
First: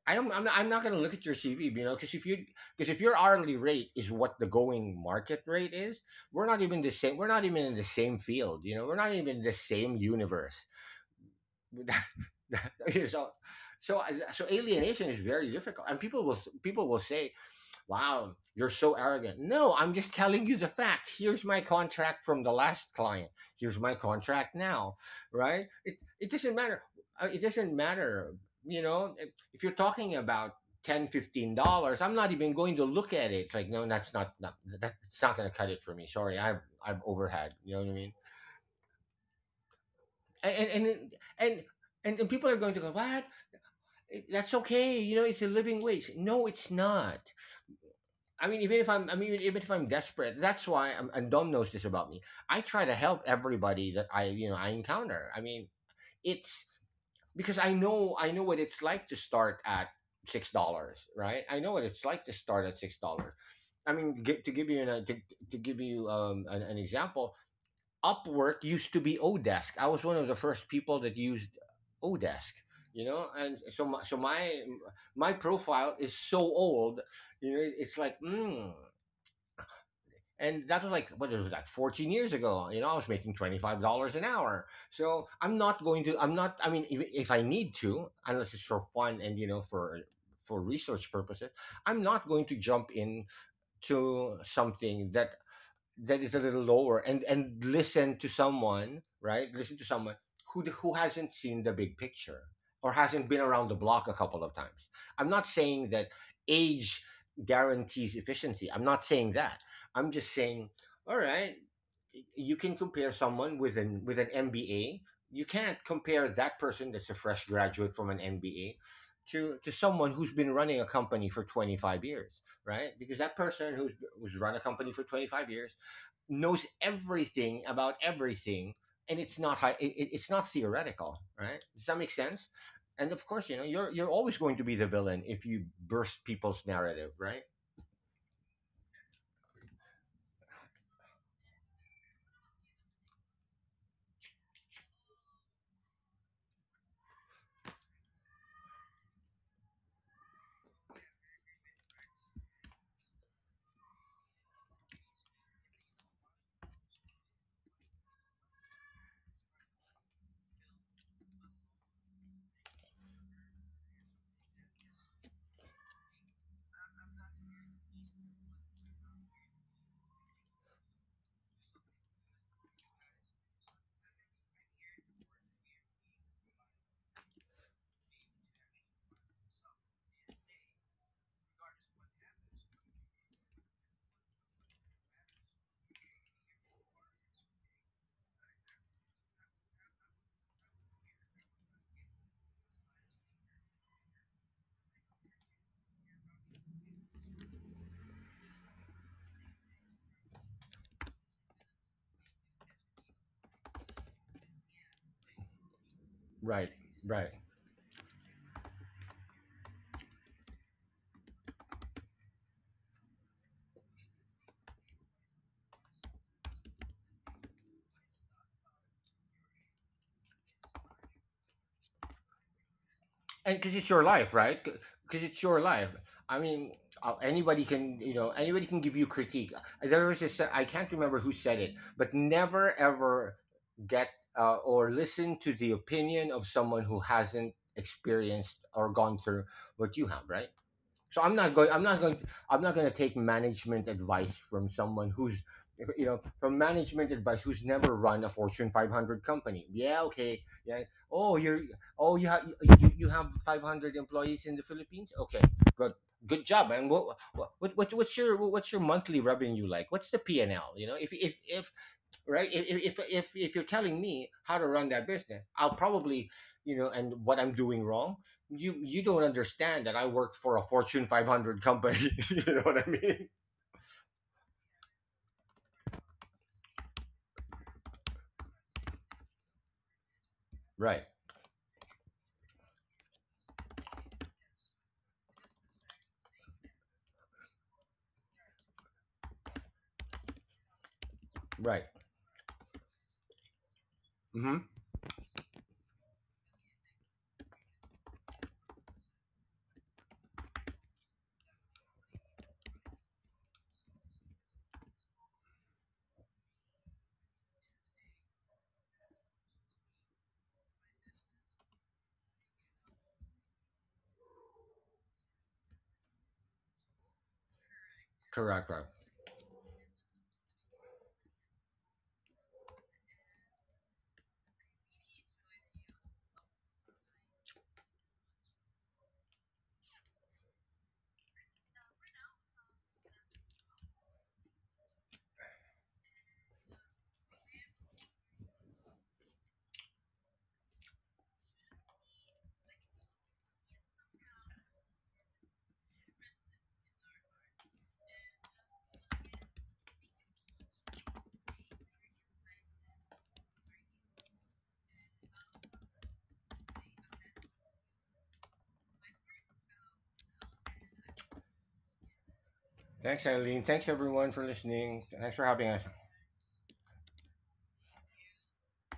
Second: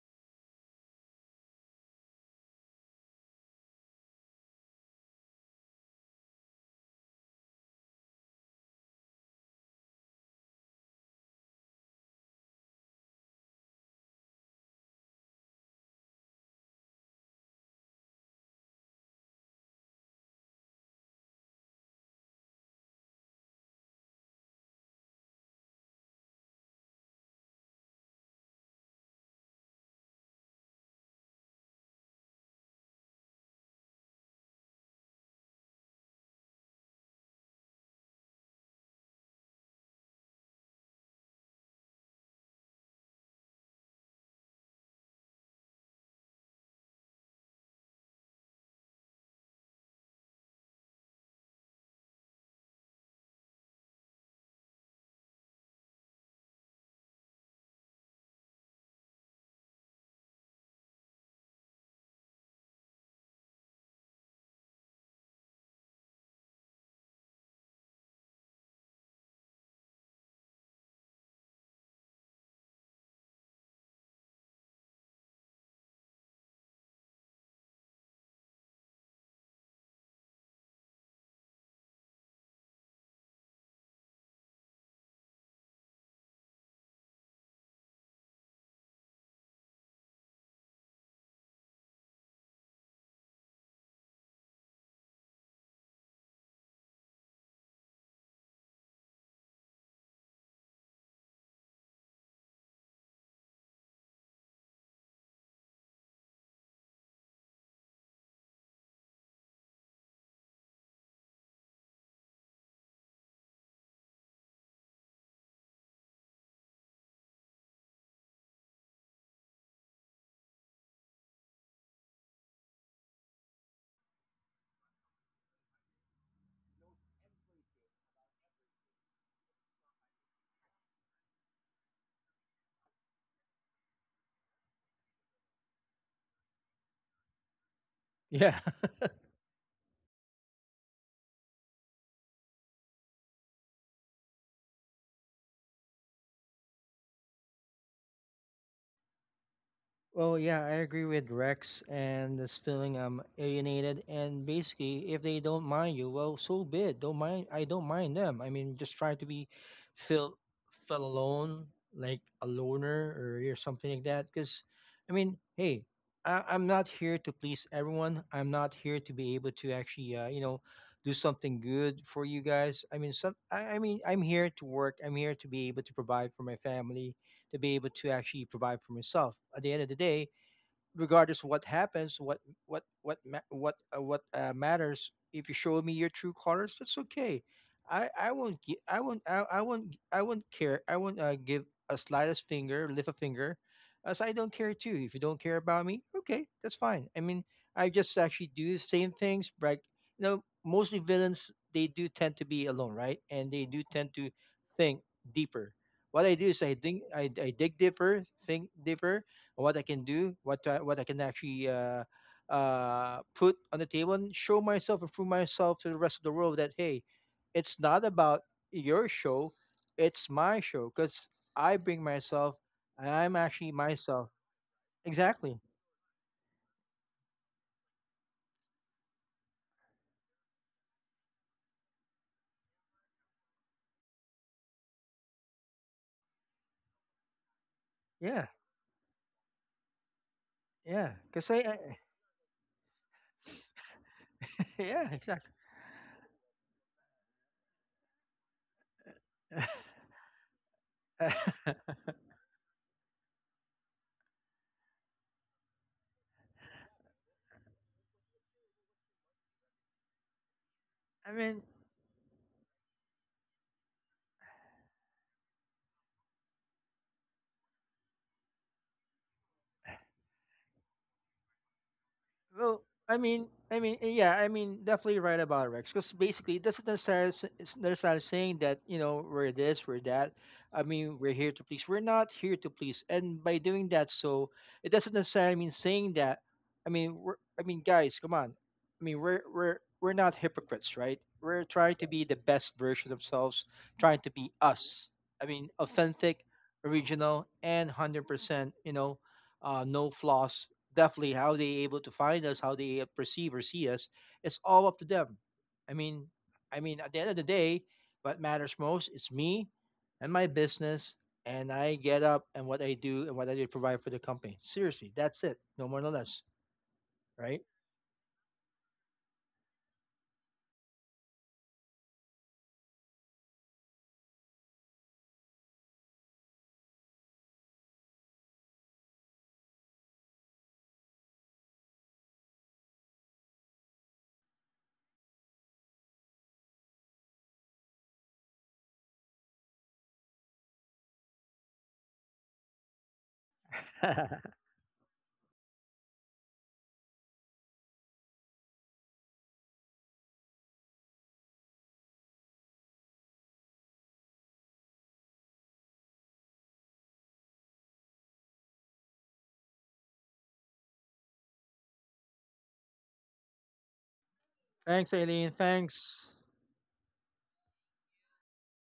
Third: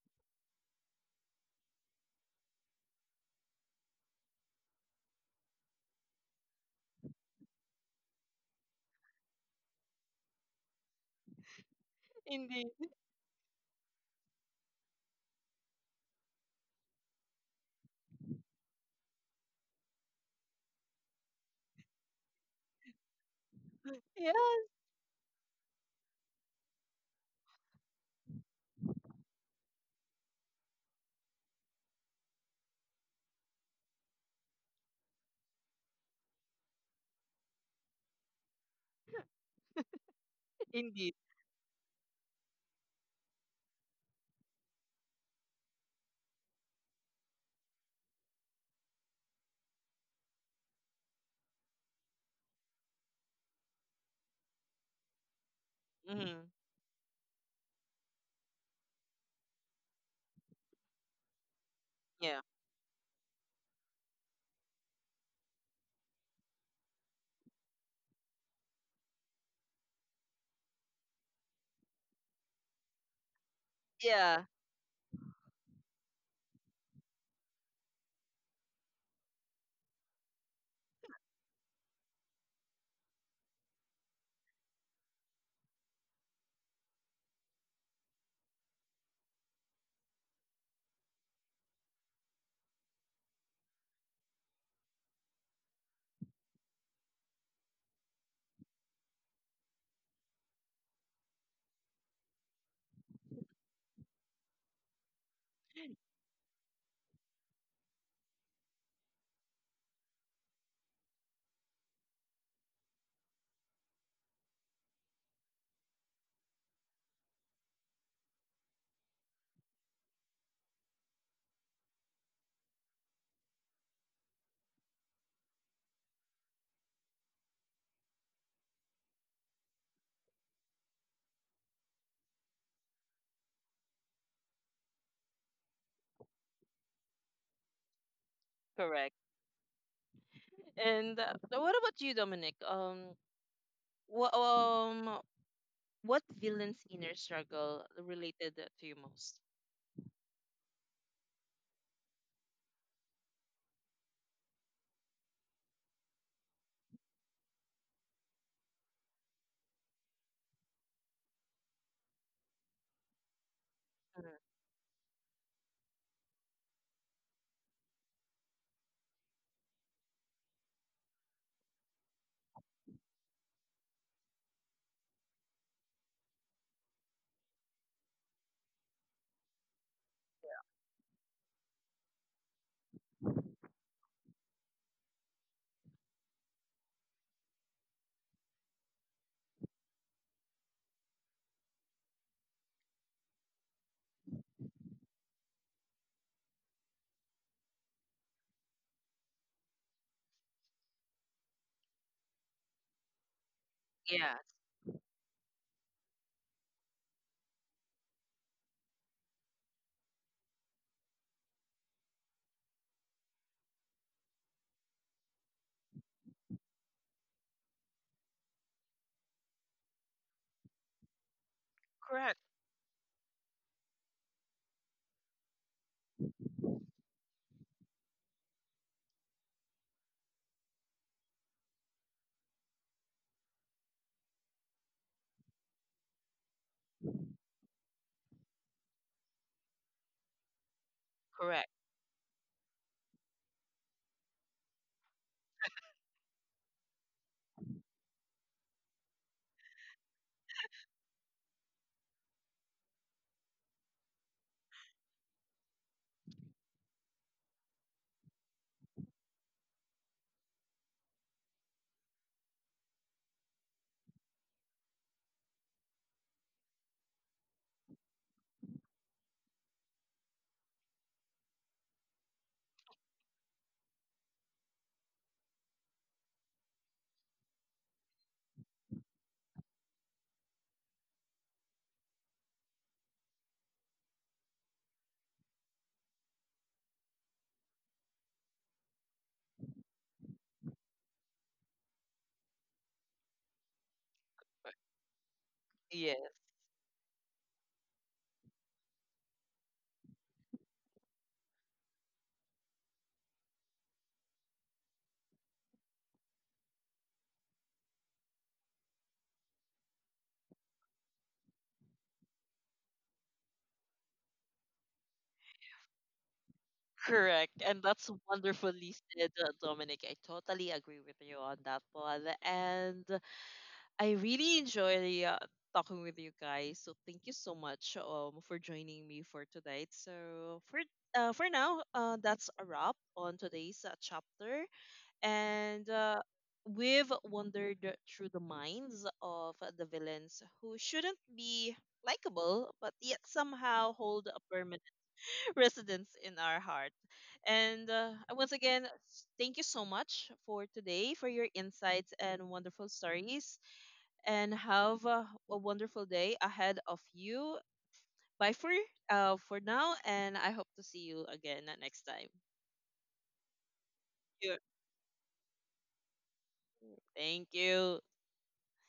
C: I don't. I'm not going to look at your CV, you know, because if you, because if your hourly rate is what the going market rate is, we're not even the same. We're not even in the same field, you know. We're not even in the same universe.
A: Indeed.
C: So, so so alienation is very difficult, and people will, people will say, wow, you're so arrogant. No, I'm just telling you the fact. Here's my contract from the last client. Here's my
A: Yeah.
C: contract now, right? It doesn't matter. It doesn't matter. You know, if you're talking about $10, $15, I'm not even going to look at it. It's like, no, that's not, not, that's not going to cut it for me. Sorry, I've overhead, you know what I mean? And
A: Indeed.
C: and and, and people are going to go, what, that's okay, you know, it's a living wage. No, it's not. I mean, even if I'm, I mean, even if I'm desperate, that's why. I'm, and Dom knows this about me. I try to help everybody that I, you know, I encounter. I mean,
A: Hmm.
C: it's because I know what it's like to start at $6, right? I know what it's like to
A: Yeah.
C: start at $6. I mean, to give you an, to give you an example, Upwork used to be Odesk. I was one of the first people that used Odesk. You know, and so my, so
A: Yeah.
C: my profile is so old, you know, it's like and that was like, what, it was like 14 years ago, you know, I was making $25 an hour. So I'm not going to, I'm not, I mean, if I need to, unless it's for fun and, you know, for research purposes, I'm not going to jump in to something that, that is a little lower and listen to someone, right, listen to someone who hasn't seen the big picture or hasn't been around the block a couple of times. I'm not saying that age guarantees efficiency, I'm not saying that. I'm just saying, all right, you can compare someone with an, with an MBA, you can't compare that person, that's a fresh graduate from an MBA, to someone who's been running a company for 25 years, right? Because that person who's, who's run a company for 25 years knows everything about everything. And it's not high, it, it's not theoretical, right? Does that make sense? And of course, you know, you're always going to be the villain if you burst people's narrative, right?
B: Yeah.
A: Correct. And, so what about you, Dominic? What, what villain's inner struggle related to you most?
B: Well, yeah, I agree with Rex and this feeling I'm alienated. And basically, if they don't mind you, well, so be it. Don't mind. I don't mind them. I mean, just try to be feel felt alone, like a loner or something like that.
A: Mm,
B: Because, I mean, hey, I'm not here to please everyone. I'm not here to be able to actually, do something good for you guys. I mean, some. I mean, I'm here to work. I'm here to be able to provide for my family, to be able to actually provide for myself. At the end of the day, regardless of what happens, what what matters. If you show me your true colors, that's okay. I won't I won't care. I won't give a slightest finger, lift a finger, as I don't care too. If you don't care about me, okay, that's fine. I mean, I just actually do the same things. Like, mostly villains they do tend to be alone, right? And they do tend to
A: yeah,
B: think deeper. What I do is
C: Right,
B: I think I,
C: right.
B: I dig deeper, think deeper, what I can do, what I can actually put on the table and show myself and prove myself to the rest of the world that, hey, it's not about your show, it's my show because I bring
A: correct,
B: myself and I'm
C: And
B: actually
C: because it's your
B: myself.
C: life, right? Because it's
B: Exactly.
C: your life. I mean, anybody can, you know, anybody can give you critique. There was this, I can't remember who said it, but never ever get, or listen to the opinion of someone who hasn't
B: Yeah.
C: experienced or gone through what you have, right?
B: Yeah.
C: So I'm not
B: Because I,
C: going,
A: correct.
B: I
C: I'm not going, I'm not going to take management advice from someone
B: yeah,
C: who's,
B: exactly.
C: you know, from management advice who's never run a Fortune 500 company. Yeah, okay. Yeah. Oh,
B: I
C: you're. Oh, you have. You have 500 employees in the Philippines. Okay. Good. Good job, man. What, what, what's your, what's your monthly revenue like? What's the P and L? You know, if
B: mean,
C: if, right, if you're telling me how to run that business, I'll probably, you know, and what I'm doing wrong, you don't understand that I work for a Fortune 500 company. You know what
B: well,
C: I
B: I
C: mean?
B: mean, I mean, eh, yeah, I mean, definitely right about it, Rex, because basically, it doesn't necessarily it's necessarily saying that, we're this, we're that. I
C: Right.
B: mean, we're here to please. We're not here to please, and by doing that, so it doesn't necessarily mean saying that. I mean, I mean, guys, come on. I mean, we're not hypocrites, right? We're
C: Right.
B: trying to be the best version of ourselves, trying to be
C: Mm-hmm.
B: us. I mean,
A: Yeah,
B: authentic, original, and 100%. You know, no flaws, definitely how they able to find us, how they perceive or see us, it's all up to them. I mean, I mean, at the end of the day, what matters most is me and my business, and I get up and what I do and what I do provide for the company. Seriously, that's it. No more, no less.
A: correct.
B: Right?
A: And that's
C: Correct. Correct.
A: wonderfully said, Dominic. I totally agree with you on that one. And I really enjoy, talking with you guys. So thank you so much, for joining me for tonight. So for now, that's a wrap on today's, chapter. And, we've wandered through the minds of the villains who shouldn't be likable but yet somehow hold a permanent residence in our heart. And, once again, thank you so much for today for your insights and wonderful stories. And have, a wonderful day ahead of you. Bye for now, and I hope to see you again next time.
C: Thanks, Eileen. Thanks everyone for
A: Thank you.
C: listening.
B: Thanks,
C: Thanks for
B: Aileen.
C: having us.
B: Thanks.
A: Thank you.